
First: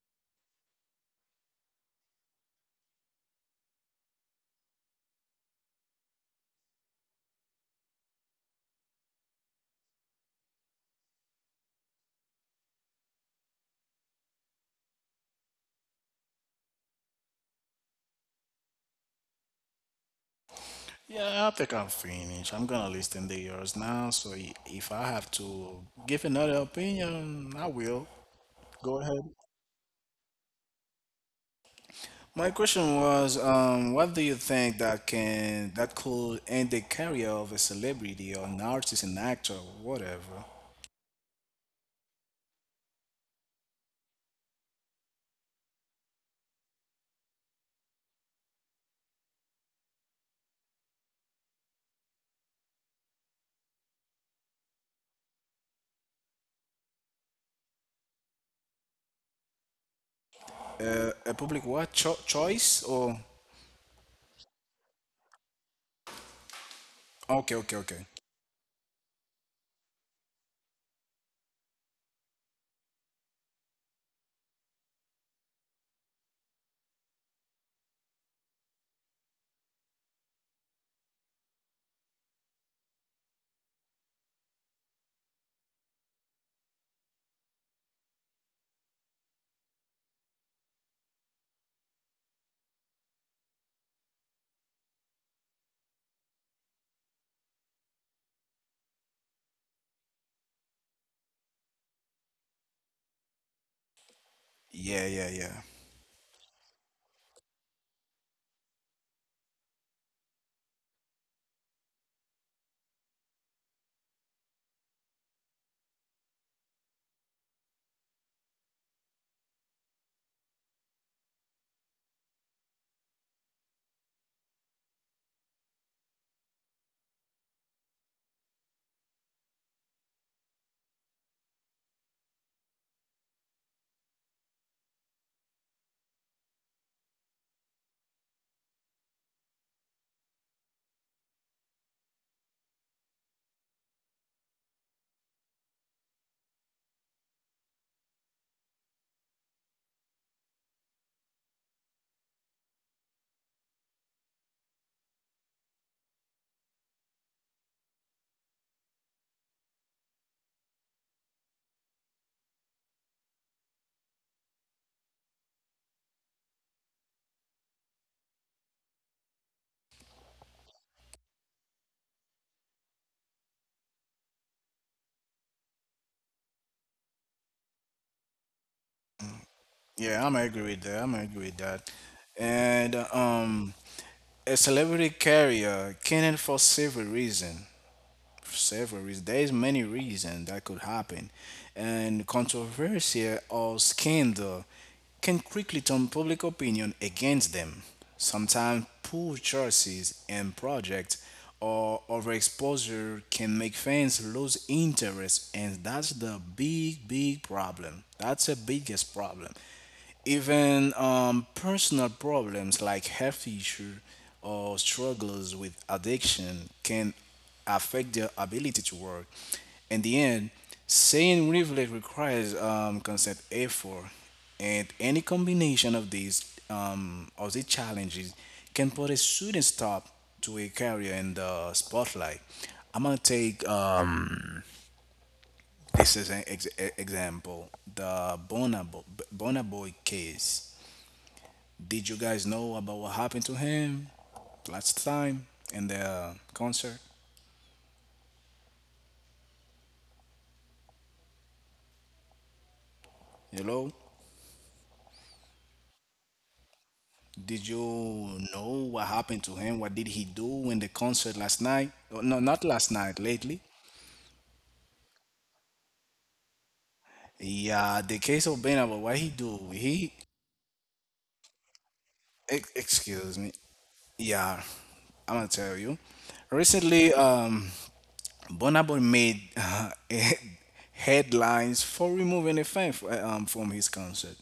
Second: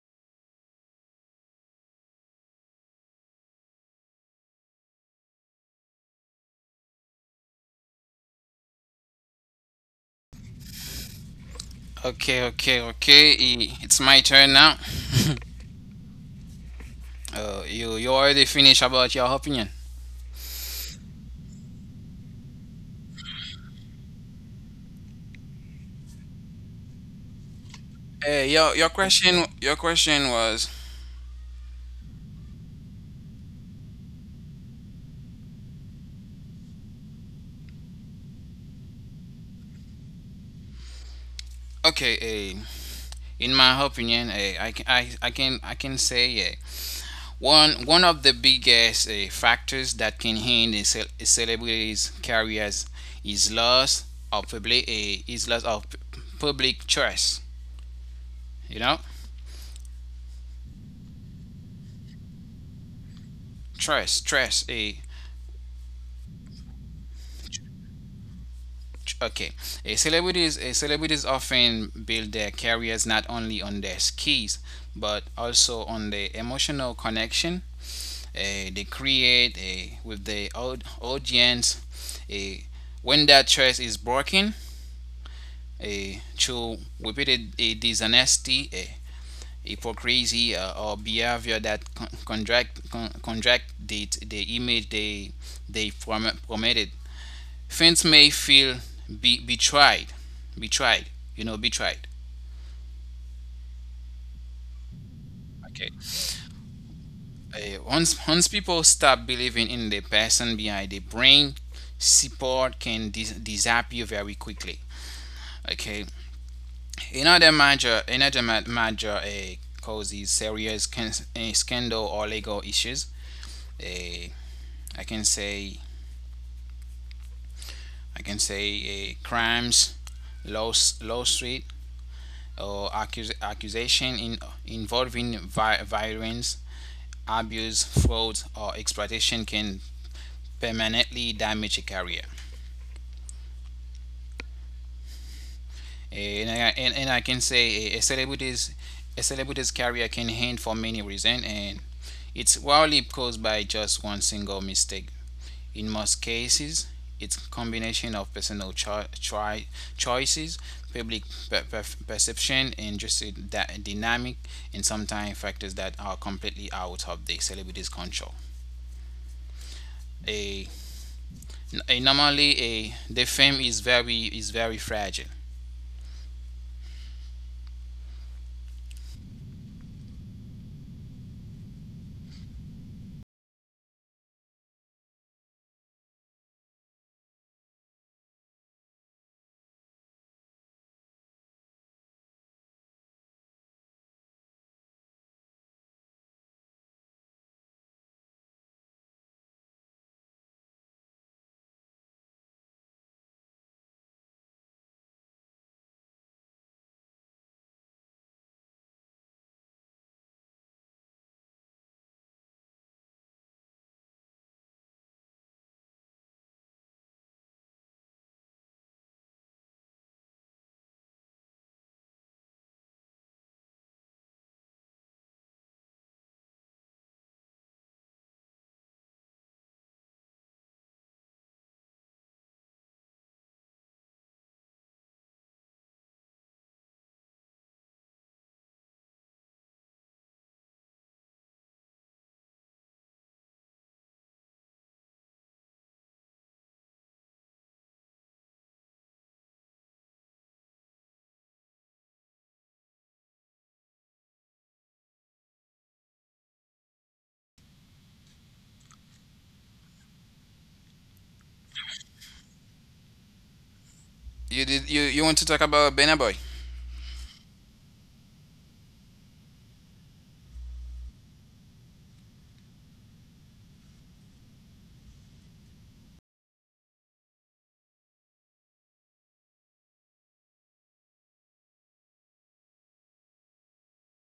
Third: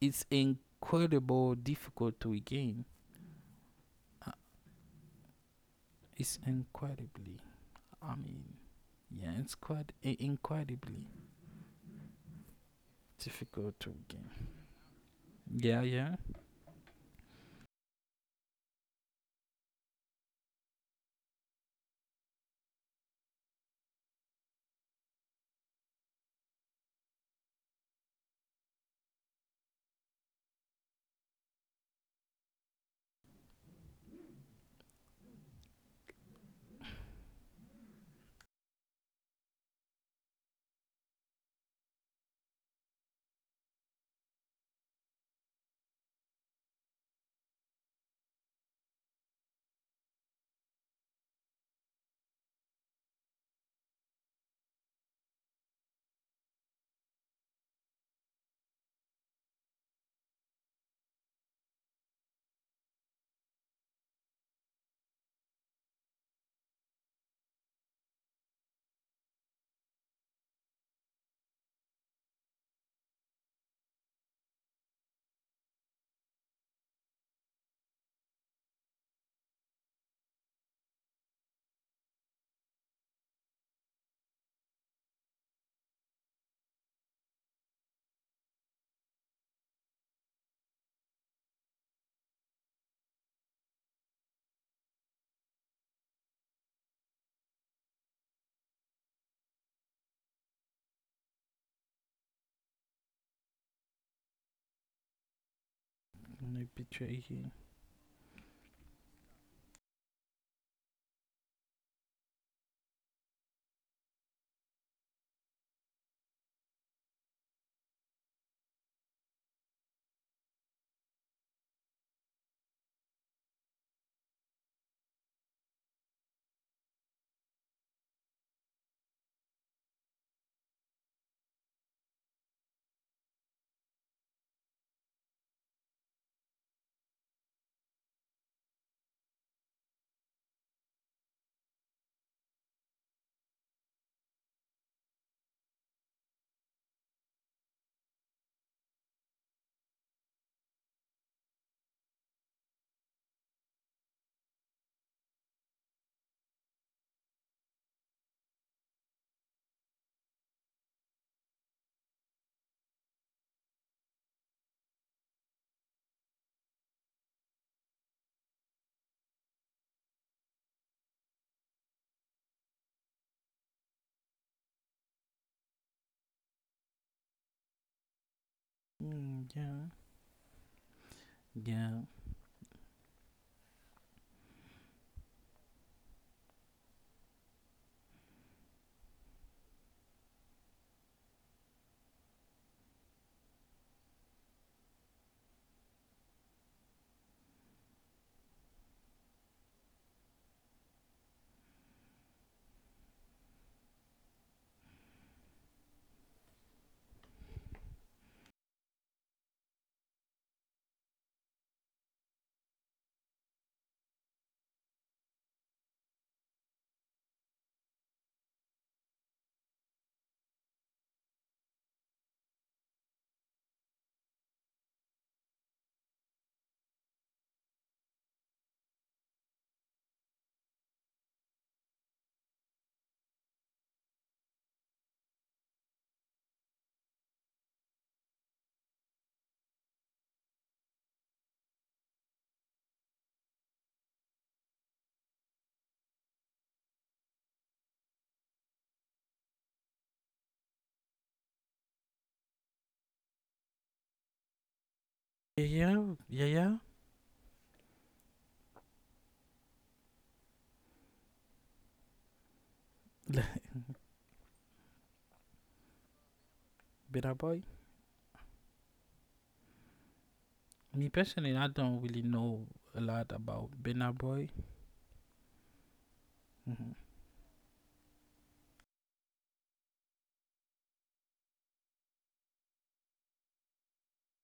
S2: it's incredibly difficult to regain. It's incredibly, I mean, yeah, it's quite i- incredibly
S3: Okay, okay, okay. i-
S2: difficult to
S3: It's my
S2: regain.
S3: turn now.
S2: Yeah, yeah.
S3: Uh, you you already finished about your opinion.
S1: Yeah, I think I'm finished. I'm gonna listen to yours now. So i- if I have to give another opinion, I will.
S3: Hey, your
S1: Go
S3: your
S1: ahead.
S3: question your question was
S1: My question was, um, what do you think that can that could end the career of a celebrity or an artist, an actor, whatever?
S3: okay. Eh, in my opinion, eh, I can I, I can I can say yeah. One one of the biggest eh, factors that can hinder a, ce- a celebrity's careers is loss of public eh, is loss of p- public trust. You know,
S1: Uh, a public what cho- choice or?
S3: trust, trust. A
S1: Okay, okay, okay.
S3: okay, a celebrities a celebrities often build their careers not only on their skills but also on their emotional connection uh, they create a with the audience. A when that trust is broken a through repeated a dishonesty, a hypocrisy, uh, or behavior that con- contract con- contract the, the image they they prom- promoted, fans may feel be betrayed betrayed you know betrayed.
S1: Yeah, yeah, yeah.
S3: Okay.
S2: No picture here.
S3: Uh, once once people stop believing in the person behind the brain, support can dis- disappear very quickly. Okay, another major another ma- major uh, cause is serious can- uh, scandal or legal issues. Uh, I can say I can say uh, Crimes, laws lawsuit or accus- accusation in involving vi- violence, abuse, fraud or exploitation can permanently damage a career. Eh, and I and, and I can say a, celebrity's a celebrity's career can end for many reasons, and it's rarely caused by just one single mistake. In most cases, it's combination of personal cho- choi- choices, public per- per- perception, and just a dy- dynamic, and sometimes factors that are completely out of the celebrity's control. A, a normally a The fame is very is very fragile.
S2: Mm, yeah,
S1: Yeah, I'm agree with that. I'm agree with that.
S2: yeah,
S1: And um, a celebrity career can end for several reasons. Several reasons. There's many reasons that could happen, and controversy or scandal can quickly turn public opinion against them. Sometimes poor choices and projects or overexposure can make fans lose interest, and that's the big, big problem. That's the biggest problem. Even um, personal problems like health issues or struggles with addiction can affect their ability to work. In the end, saying privilege requires um, constant effort, and any combination of these um, of these challenges can put a student stop to a career in the spotlight. I'm gonna take um, this as an ex- e- example, the Bonabo Bonaboy case. Did you guys know about what happened to him last time in the concert? Hello.
S2: yeah, yeah, yeah, yeah.
S1: Did you know what happened to him? What did he do in the concert last night? Oh, no, not last night, lately.
S3: You did you, you want to talk about Benaboy?
S2: Better boy.
S1: Yeah, the case of Benabo, what he do? He,
S2: Me personally, I don't really know
S1: ex-
S2: a lot
S1: excuse me.
S2: about Burna boy.
S1: Yeah, I'm gonna tell you. Recently, um, Bonabo made uh, headlines for removing a fan f- um, from his concert.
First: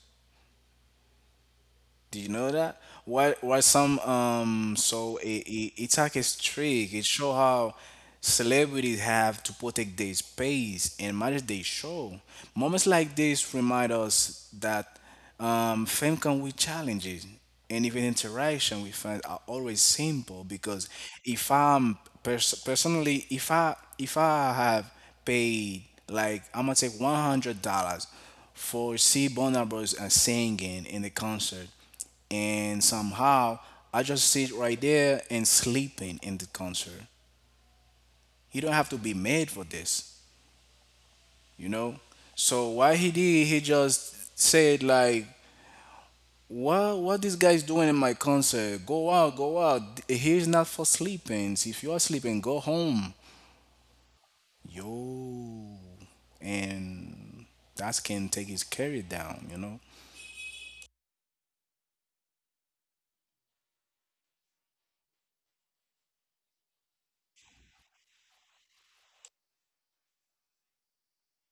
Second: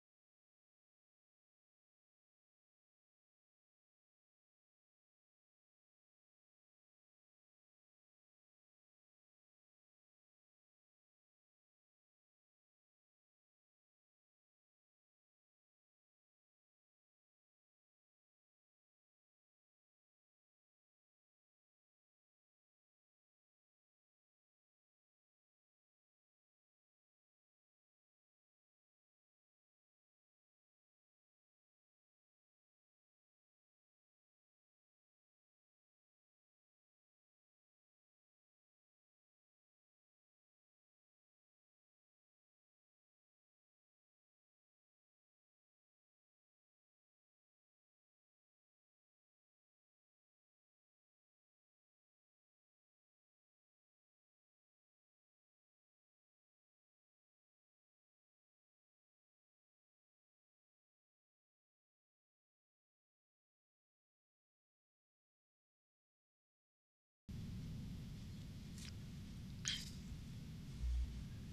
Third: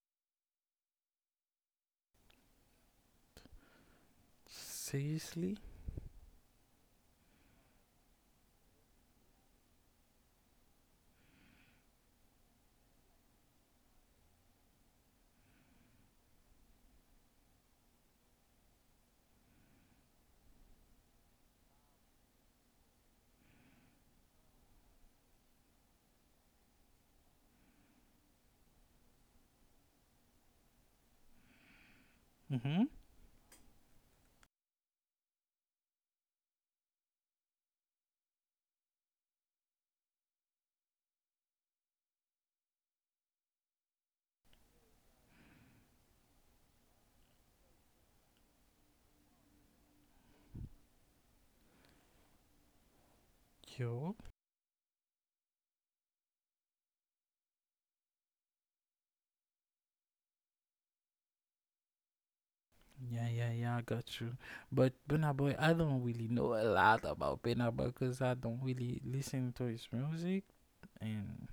S1: Do you know that? Why why some um so it,
S2: Seriously?
S1: it, it's like a trick. It show how celebrities have to protect their space and manage their show. Moments like this remind us that um fame comes with challenges, and even interaction with fans are always simple, because if I'm pers- personally, if I if I have paid, like I'm gonna take one hundred dollars for see Bonabros and singing in the concert,
S2: Mm-hmm.
S1: and somehow I just sit right there and sleeping in the concert. He don't have to be made for this, you know. So what he did, he just said like, "What what this guy's doing in my concert? Go out, go out. He's not for sleeping. If you are sleeping, go home,
S2: Yo.
S1: yo." And that can take his career down, you know.
S2: Yeah, yeah, yeah, I got you. But Burna Boy, I don't really know a lot about Burna Boy because I don't really listen to his music, and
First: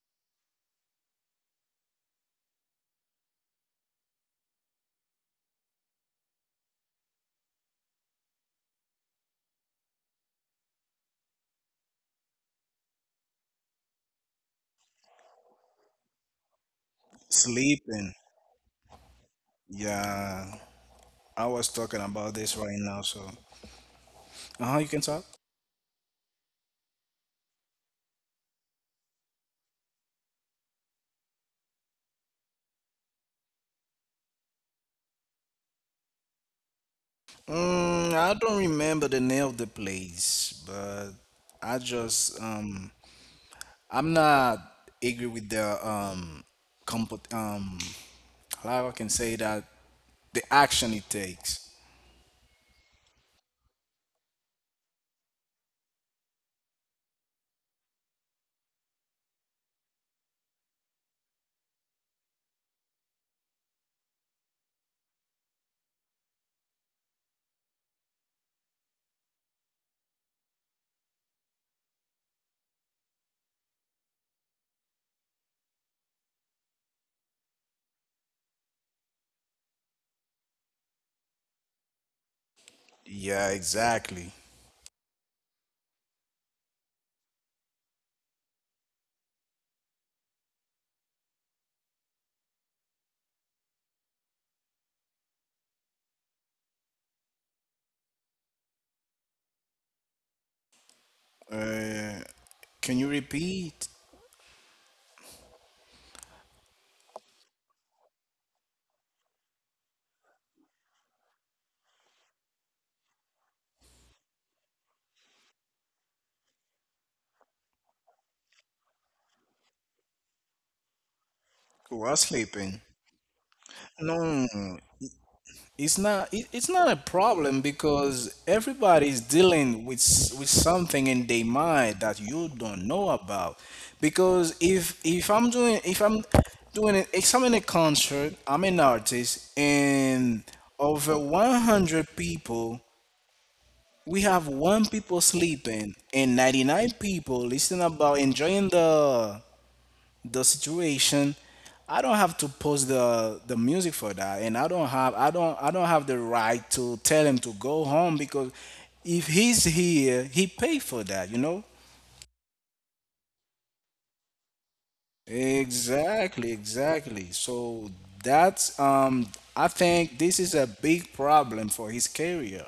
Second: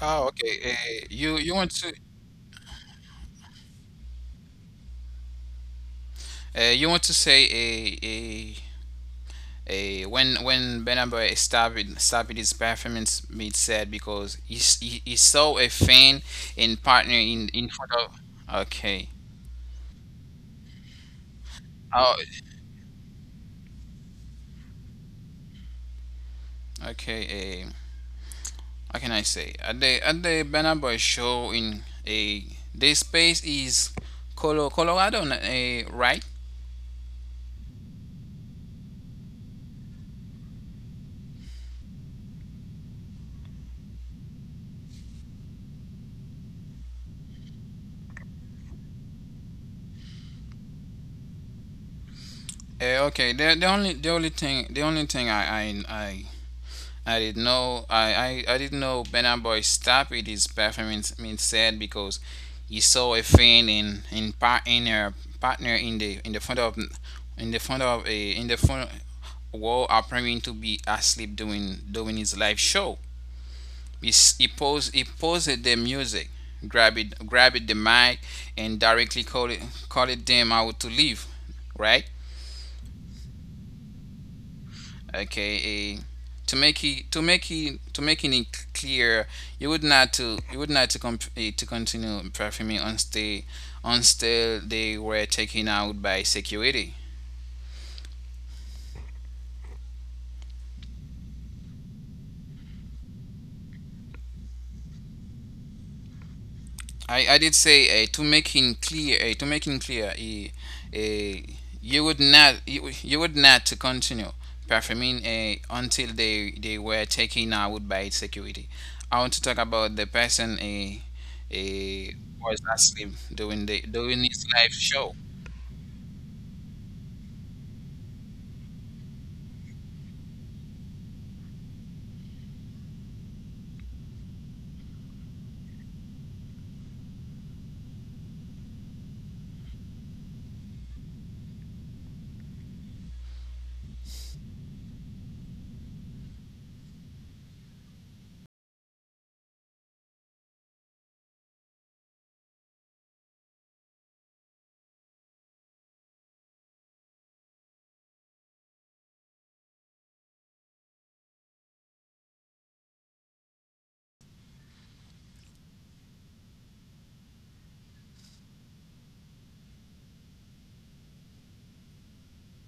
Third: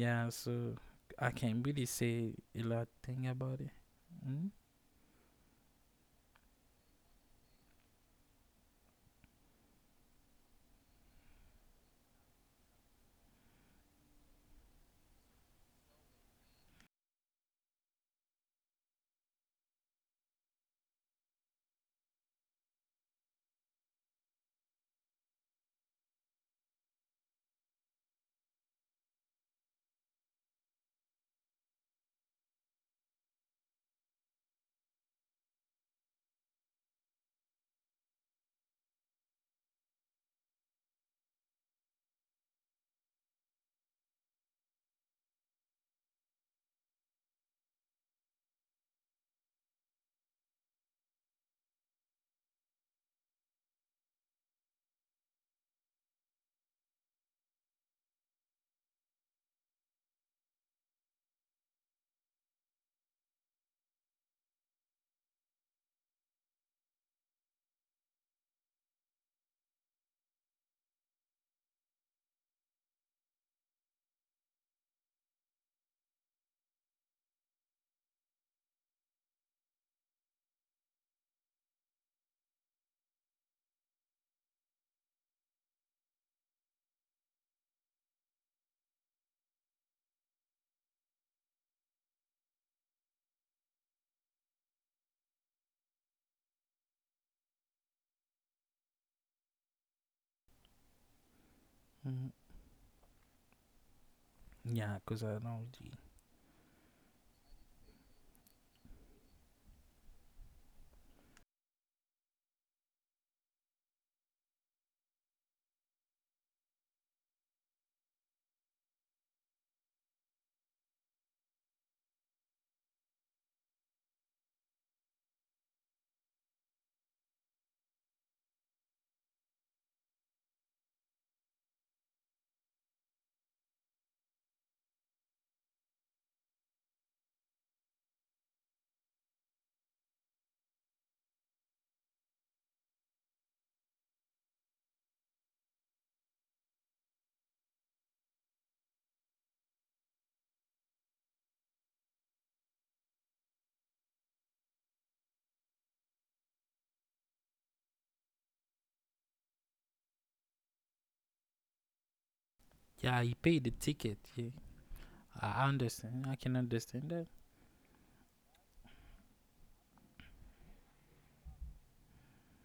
S3: Oh, okay.
S2: so
S3: Uh,
S2: I
S3: you you
S2: can't
S3: want
S2: really
S3: to
S2: say a lot thing about it. Mm-hmm.
S3: uh, you want to say a a a when when Benaber started started his performance made sad because he, s- he he saw a fan and partner in in
S1: Sleeping,
S3: front of. Okay.
S1: yeah. I was talking about
S3: Oh,
S1: this right now, so uh huh. You can talk.
S3: okay. Uh, how can I say? At the at the Benaber show in a this space is Colo Colorado, uh, right?
S1: Mm, I don't remember the name of the place, but I just um I'm not agree with the um compot um how I can say that, the action it takes.
S3: Uh, okay. The the only the only thing the only thing I I, I I didn't know. I, I, I didn't know Burna Boy stopped with his performance. I said because he saw a fan in in par in her partner in the in the front of in the front of a in the front wall appearing to be asleep doing doing his live show. He s- he posed he posed the music, grabbed it grabbed the mic, and directly called it called it them out to leave, right?
S1: Yeah, exactly.
S3: okay a to make it to make it to making it clear you would not to you would not to comp- eh, to continue performing on stay until they were taken out by security.
S1: Uh, can you repeat?
S2: Yeah, because I don't really.
S3: I, I did say, uh, to making clear uh, to making clear, uh, uh, you would not you, you would not to continue performing uh, until they they were taken out by security. I want to talk about the person uh,
S1: Oh,
S3: uh,
S1: was
S3: was
S1: sleeping.
S3: asleep during the during his
S1: No,
S3: live show.
S1: It's not it, it's not a problem because everybody's dealing with s- with something in their mind that you don't know about. Because if if I'm doing, if I'm doing it, if I'm in a concert, I'm an artist, and over one hundred people, we have one people sleeping and ninety-nine people listening about enjoying the the situation. I don't have to post the the music for that, and I don't have i don't i don't have the right to tell him to go home because if he's here he paid for that, you know.
S2: Yeah, he paid the ticket. Yeah, I I understand. I
S1: Exactly,
S2: can understand
S1: exactly.
S2: that.
S1: So that's um I think this is a big problem for his career.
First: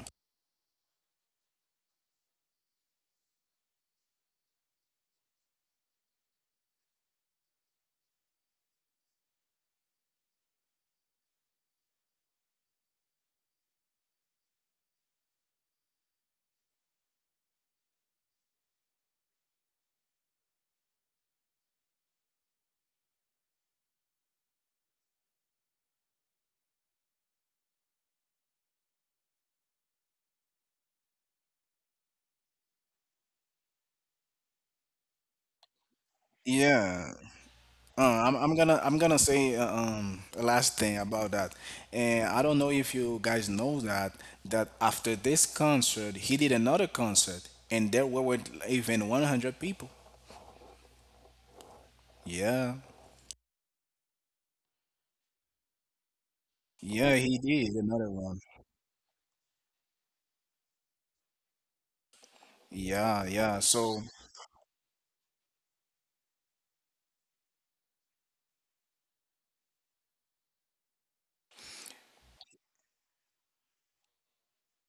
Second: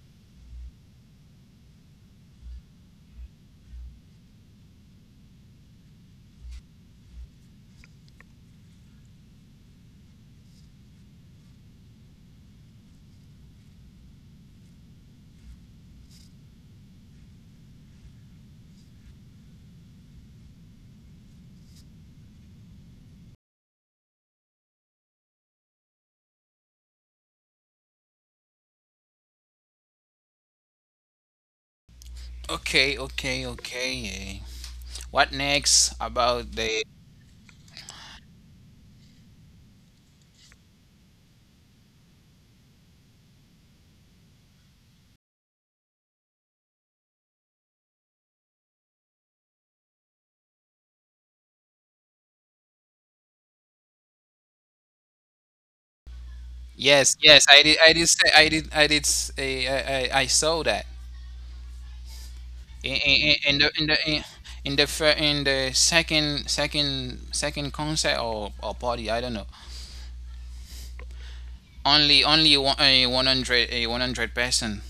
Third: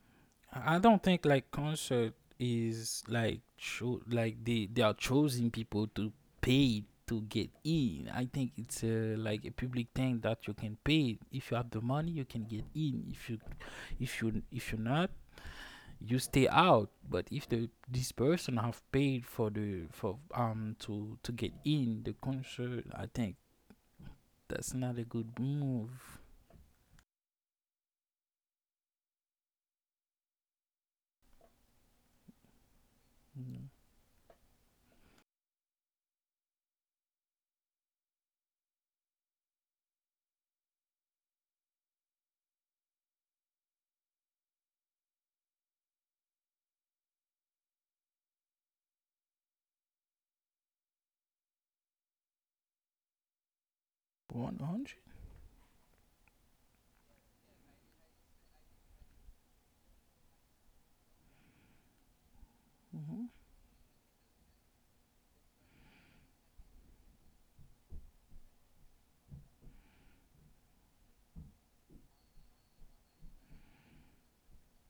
S2: I don't think like concert is like cho- like they they are choosing people to pay to get in. I think it's uh, like a public thing that you can pay. If you have the money, you can get in. If you if you if you're not, you stay out. But if the this person have paid for the for um to to get in the concert, I think that's not a good move.
S3: Okay, okay, okay. Uh, what next about the?
S1: Yeah. Uh, I'm, I'm gonna I'm gonna say uh, um a last thing about that, and I don't know if you guys know that that after this concert he did another concert and there were with even one hundred people. Yeah,
S2: One hundred.
S1: yeah,
S3: Yes,
S1: he
S3: yes. I
S1: did
S3: did. I did
S1: another
S3: say.
S1: one.
S3: I did. I did. S- eh, I, I, I saw that. In,
S1: Yeah,
S3: in, in
S1: yeah.
S3: the in the
S1: So
S3: in, in the fir- in the second second second concert or, or party I don't know, only only one, a one hundred a one hundred person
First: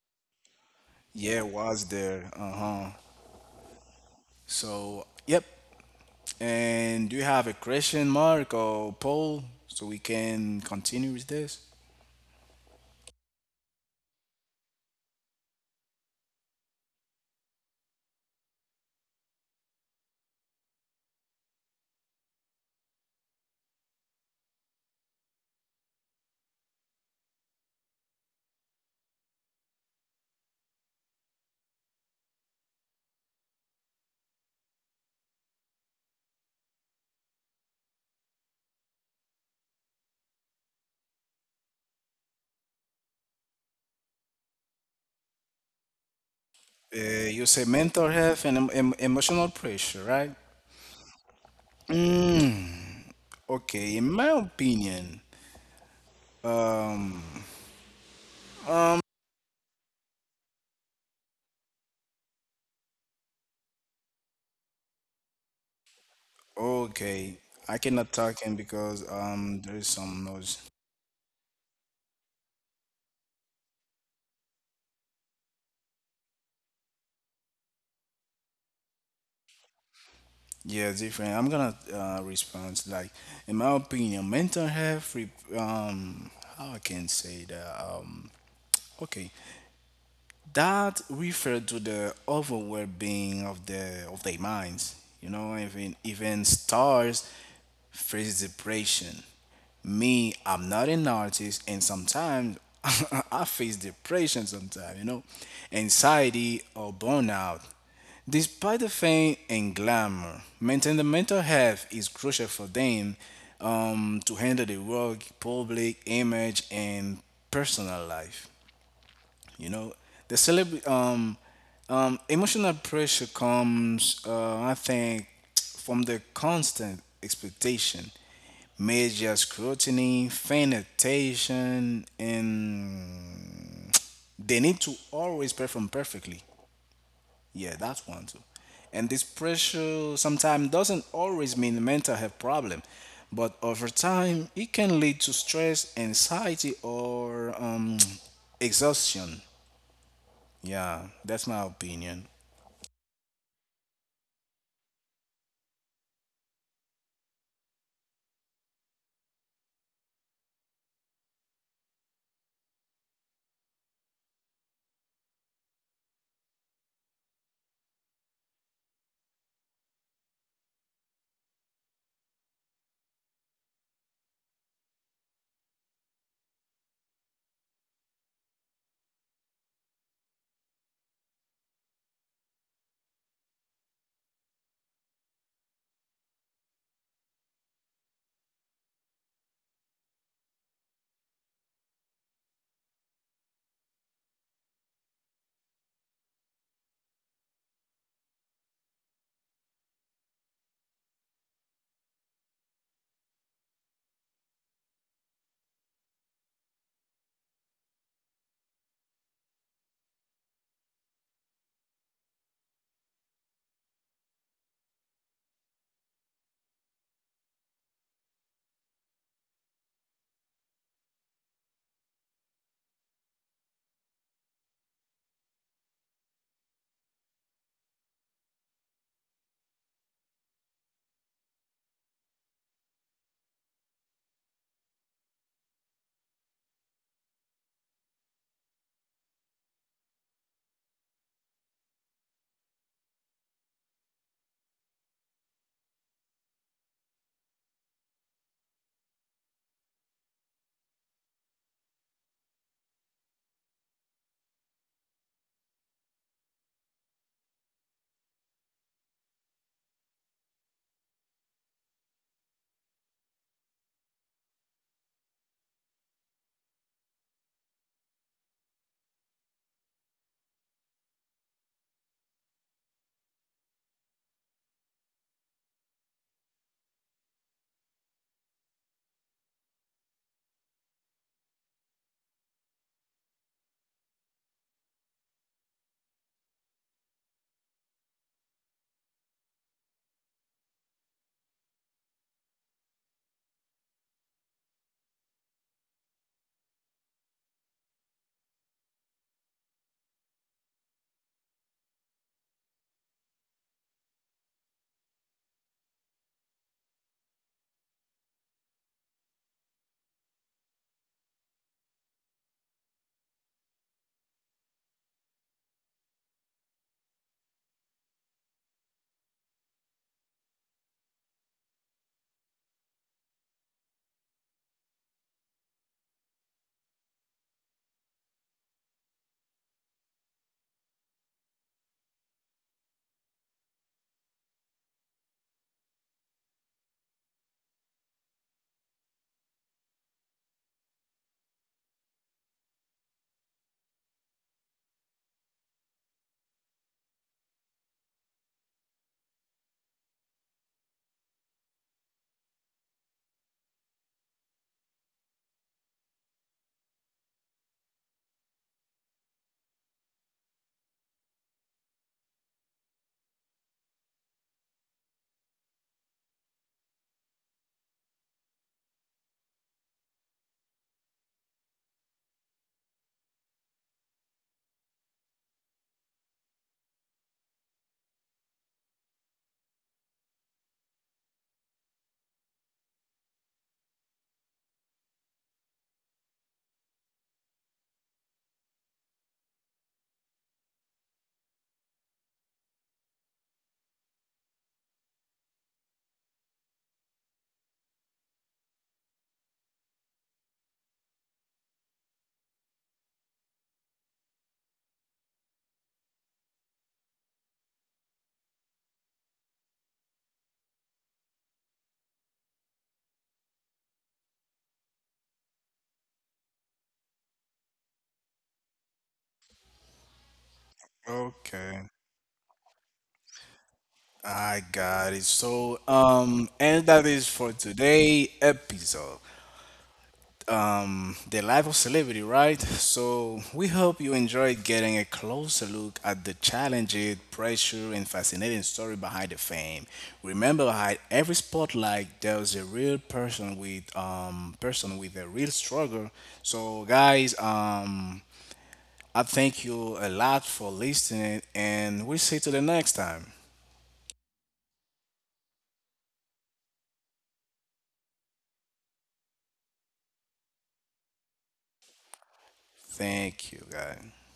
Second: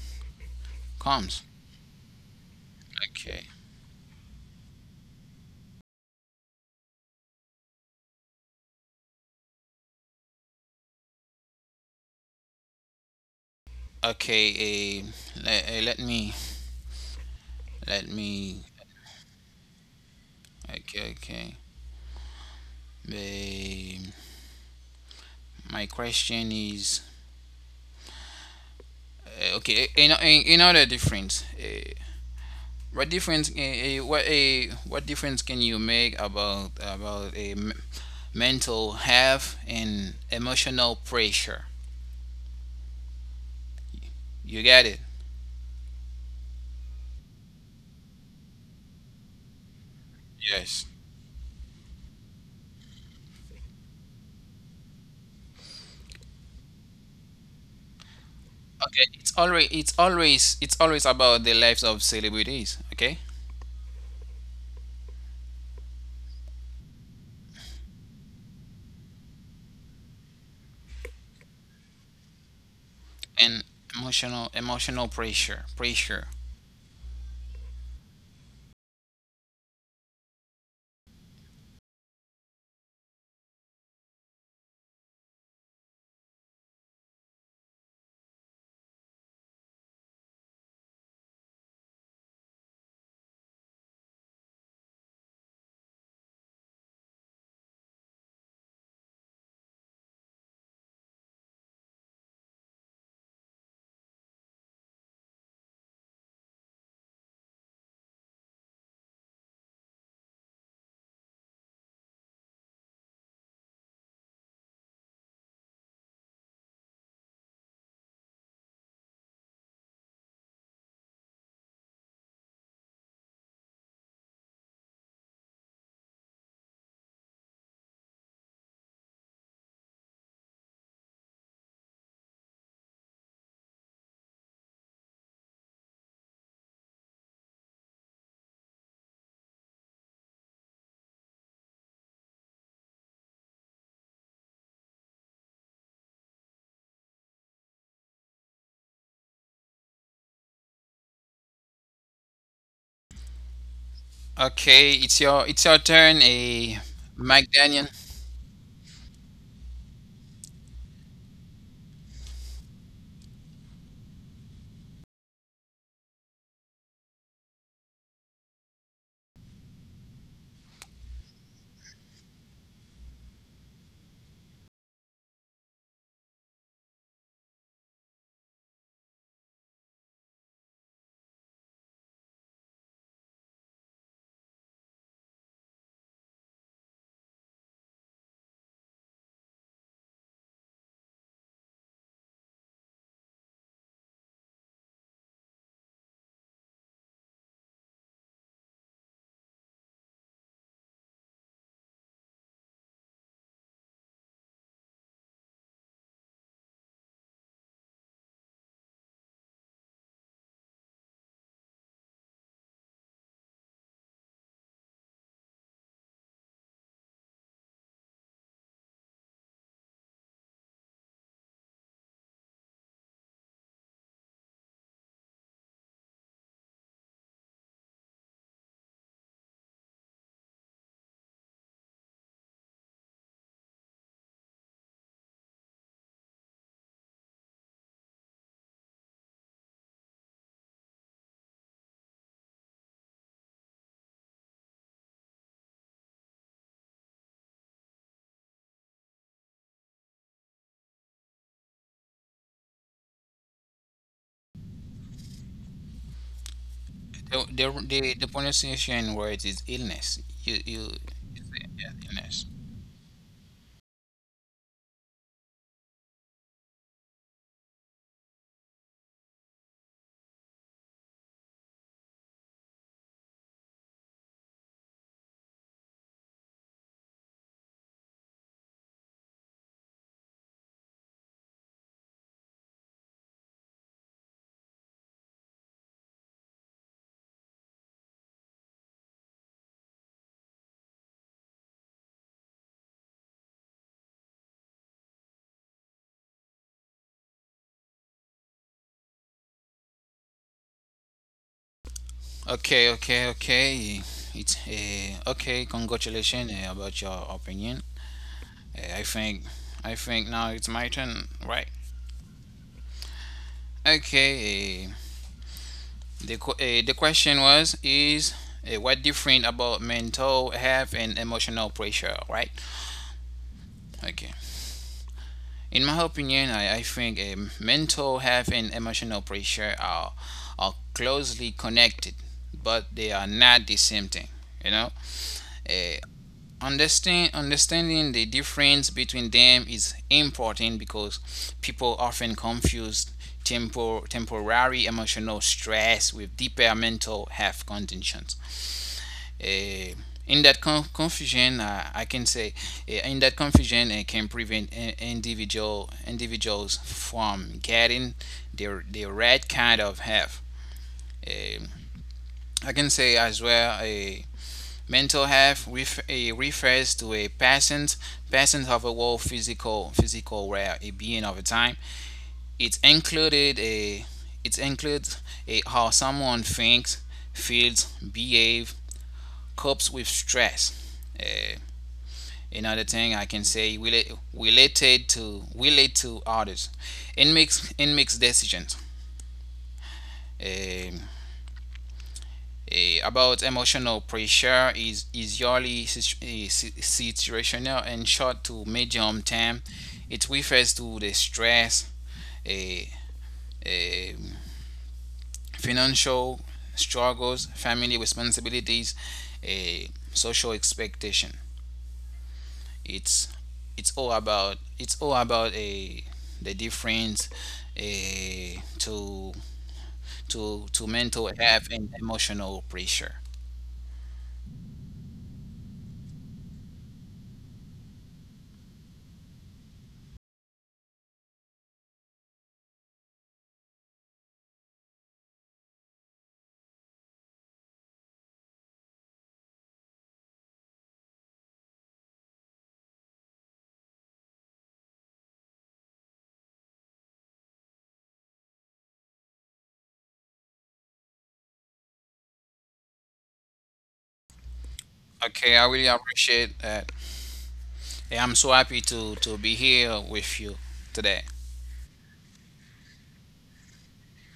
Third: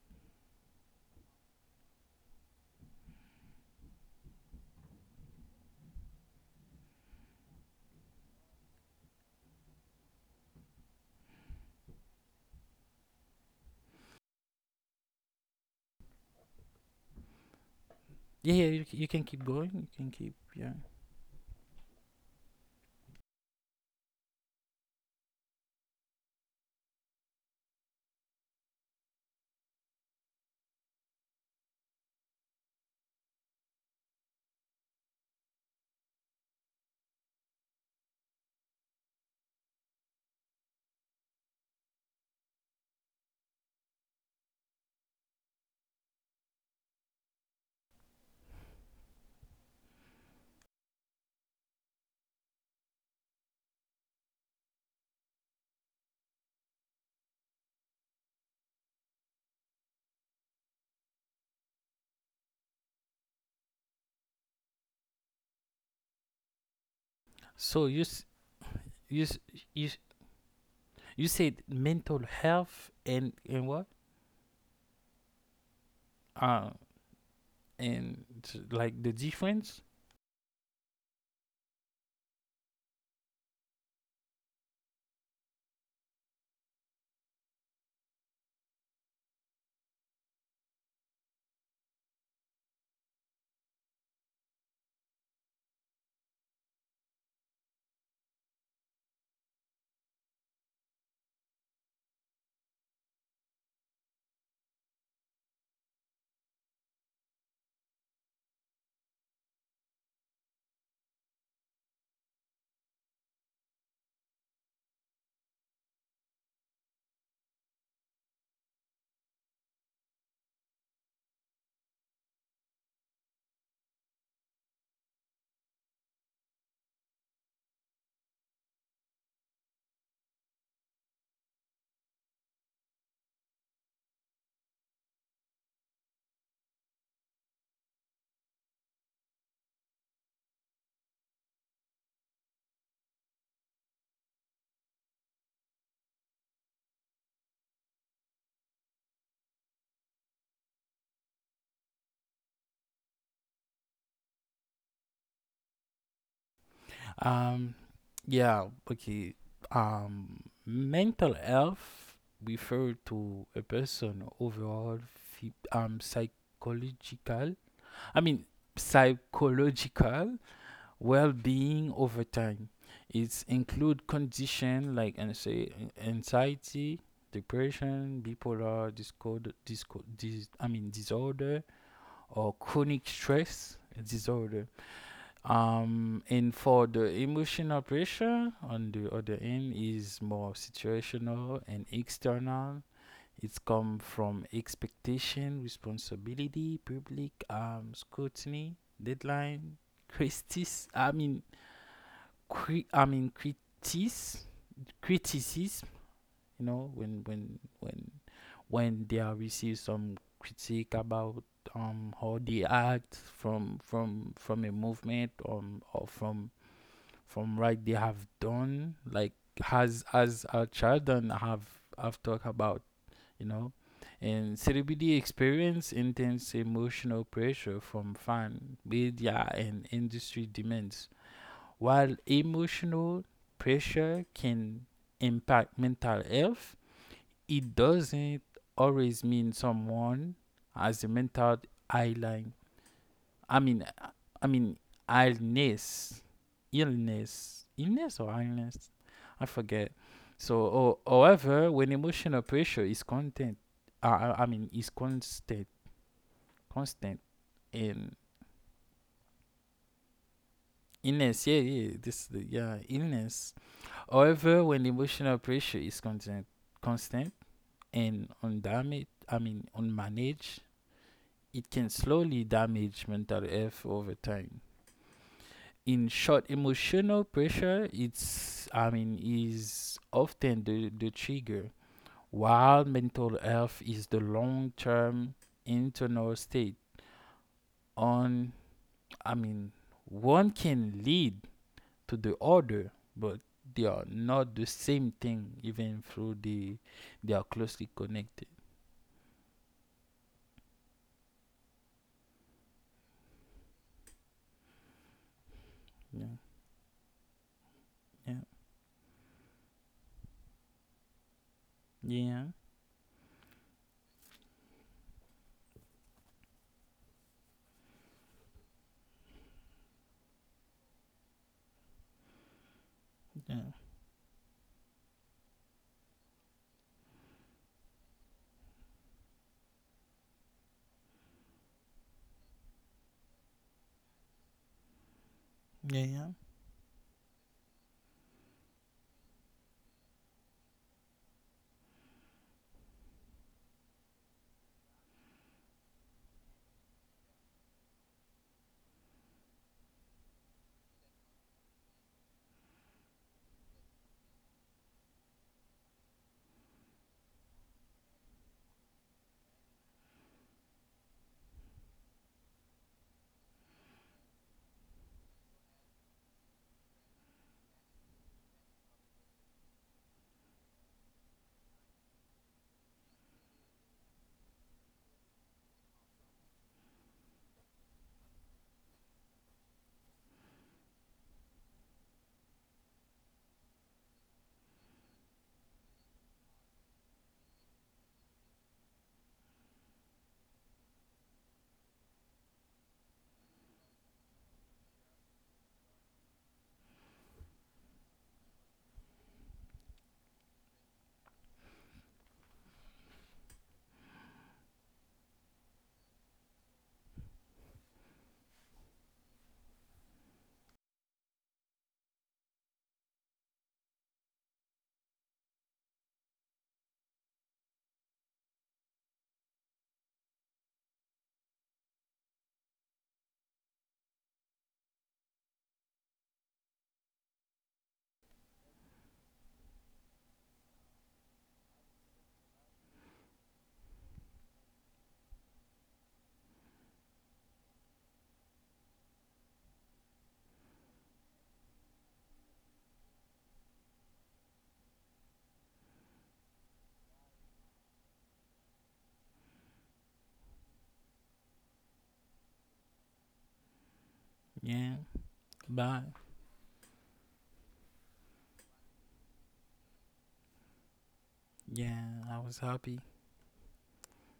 S1: yeah,
S3: comes.
S1: was there. Uh huh.
S3: okay
S1: So yep. And do you have a question mark or poll so we can continue with this?
S3: okay a let, eh, let me let
S2: Yeah,
S3: me
S2: yeah, you, c- you can keep going. You can keep, yeah.
S3: okay okay Eh, my question is. Eh, okay you know you know the difference, uh, What difference? eh, eh, what a what difference can you make about about a m- mental health and emotional pressure? You get it.
S1: Uh, you say mental health and em- em- emotional pressure, right?
S3: Yes.
S1: Mm, okay, in my opinion,
S3: Okay, it's always it's always it's always about the lives of celebrities. Okay,
S1: okay, I
S2: So you
S1: cannot
S2: s-
S1: talk in because
S2: you s-
S1: um there is
S2: you s-
S1: some noise.
S2: You said mental health and
S3: and
S2: and what?
S3: emotional emotional pressure pressure.
S2: Uh, and like the difference.
S1: Yeah, different. I'm gonna uh, respond like, in my opinion, mental health. Re- um, how I can say that? Um, okay, that refer to the overall being of the of their minds. You know, even even stars face depression. Me, I'm not an artist, and sometimes I face depression. Sometimes, you know, anxiety or burnout. Despite the fame and glamour, maintaining the mental health is crucial for them um, to handle the work, public image, and personal life. You know, the celeb um, um, emotional pressure comes, uh, I think, from the constant expectation, major scrutiny, fan attention, and they need to always perform perfectly. Yeah, that's one too. And this pressure sometimes doesn't always mean mental health problem, but over time it can lead to stress, anxiety, or um, exhaustion. Yeah, that's my opinion.
S3: Okay, it's your it's your turn. A Mike
S2: Um,
S3: Daniel.
S2: yeah. Okay. Um, mental health refer to a person overall phy- um psychological. I mean, psychological well-being over time. It's include condition like anxie- anxiety, depression, bipolar discord, discord, dis- I mean disorder, or chronic stress disorder. Um, and for the emotional pressure on the other end is more situational and external. It's come from expectation, responsibility, public um, scrutiny, deadline, critics. I mean, cri- I mean critics, criticism. you know when when when when they are receive some critique about um how they act, from from from a movement, um or from from right they have done, like has as a child and have have talked about you know and C D B D experience intense emotional pressure from fan media and industry demands, while emotional pressure can impact mental health. It doesn't always mean someone has a mental island. I mean, I mean illness, illness, illness or illness. I forget. So, or however, when emotional pressure is content, uh, I I mean, is constant, constant
S3: The the
S2: and
S3: the, the pronunciation word is illness. You you
S2: illness. Yeah,
S3: Yeah,
S2: yeah. This,
S3: illness.
S2: yeah, illness. However, when emotional pressure is constant, constant and undamaged, I mean, unmanaged, it can slowly damage mental health over time. In short, emotional pressure it's I mean, is often the, the trigger, while mental health is the long term internal state. On I mean, one can lead to the other, but they are not the same thing, even through the they are closely connected.
S3: Okay, okay, okay. It's uh, Okay.
S2: Yeah.
S3: Congratulations uh, about your opinion.
S2: Yeah.
S3: Uh, I think, I think now it's my turn, right?
S2: Yeah.
S3: Okay. Uh, the qu- uh, the question was is, uh, what different about mental health and emotional pressure, right?
S2: Yeah.
S3: Okay. In my opinion, I, I think um, mental health and emotional pressure are are closely connected, but they are not the same thing. You know,
S2: Yeah.
S3: uh, Understand, understanding the difference between them is important because people often confuse tempor- temporary emotional stress with deeper mental health conditions. Eh, in that con- confusion, uh, I can say, eh, in that confusion, it can prevent i- individual individuals from getting their the right kind of help. Eh, I can say as well. eh, Mental health ref- eh, refers to a person's a overall physical physical well being over time. It included a it includes a, how someone thinks, feels, behave, copes with stress. Eh, Another thing I can say relate, related to relate to others, and makes and makes decisions. Um, Eh, about emotional pressure is, is usually situ- eh, si- situational and short to medium term. It refers to the stress, eh, eh, financial struggles, family responsibilities, eh, social expectation. It's it's all about it's all about a the difference, eh, to to to mental
S1: Okay.
S3: health and emotional pressure.
S1: I got it. So, um, and that is for today episode. Um, the life of celebrity, right? So we hope you enjoyed getting a closer look at the challenges, pressure, and fascinating story behind the fame. Remember, behind every spotlight, there's a real person with um person with a real struggle. So, guys, um. I thank you a lot for listening, and we see you to the next time.
S2: Yeah.
S3: Okay, I really
S2: Bye.
S3: appreciate uh, yeah, I'm so happy to to be here with you today.
S2: Yeah, I was happy.
S1: Thank you, guys.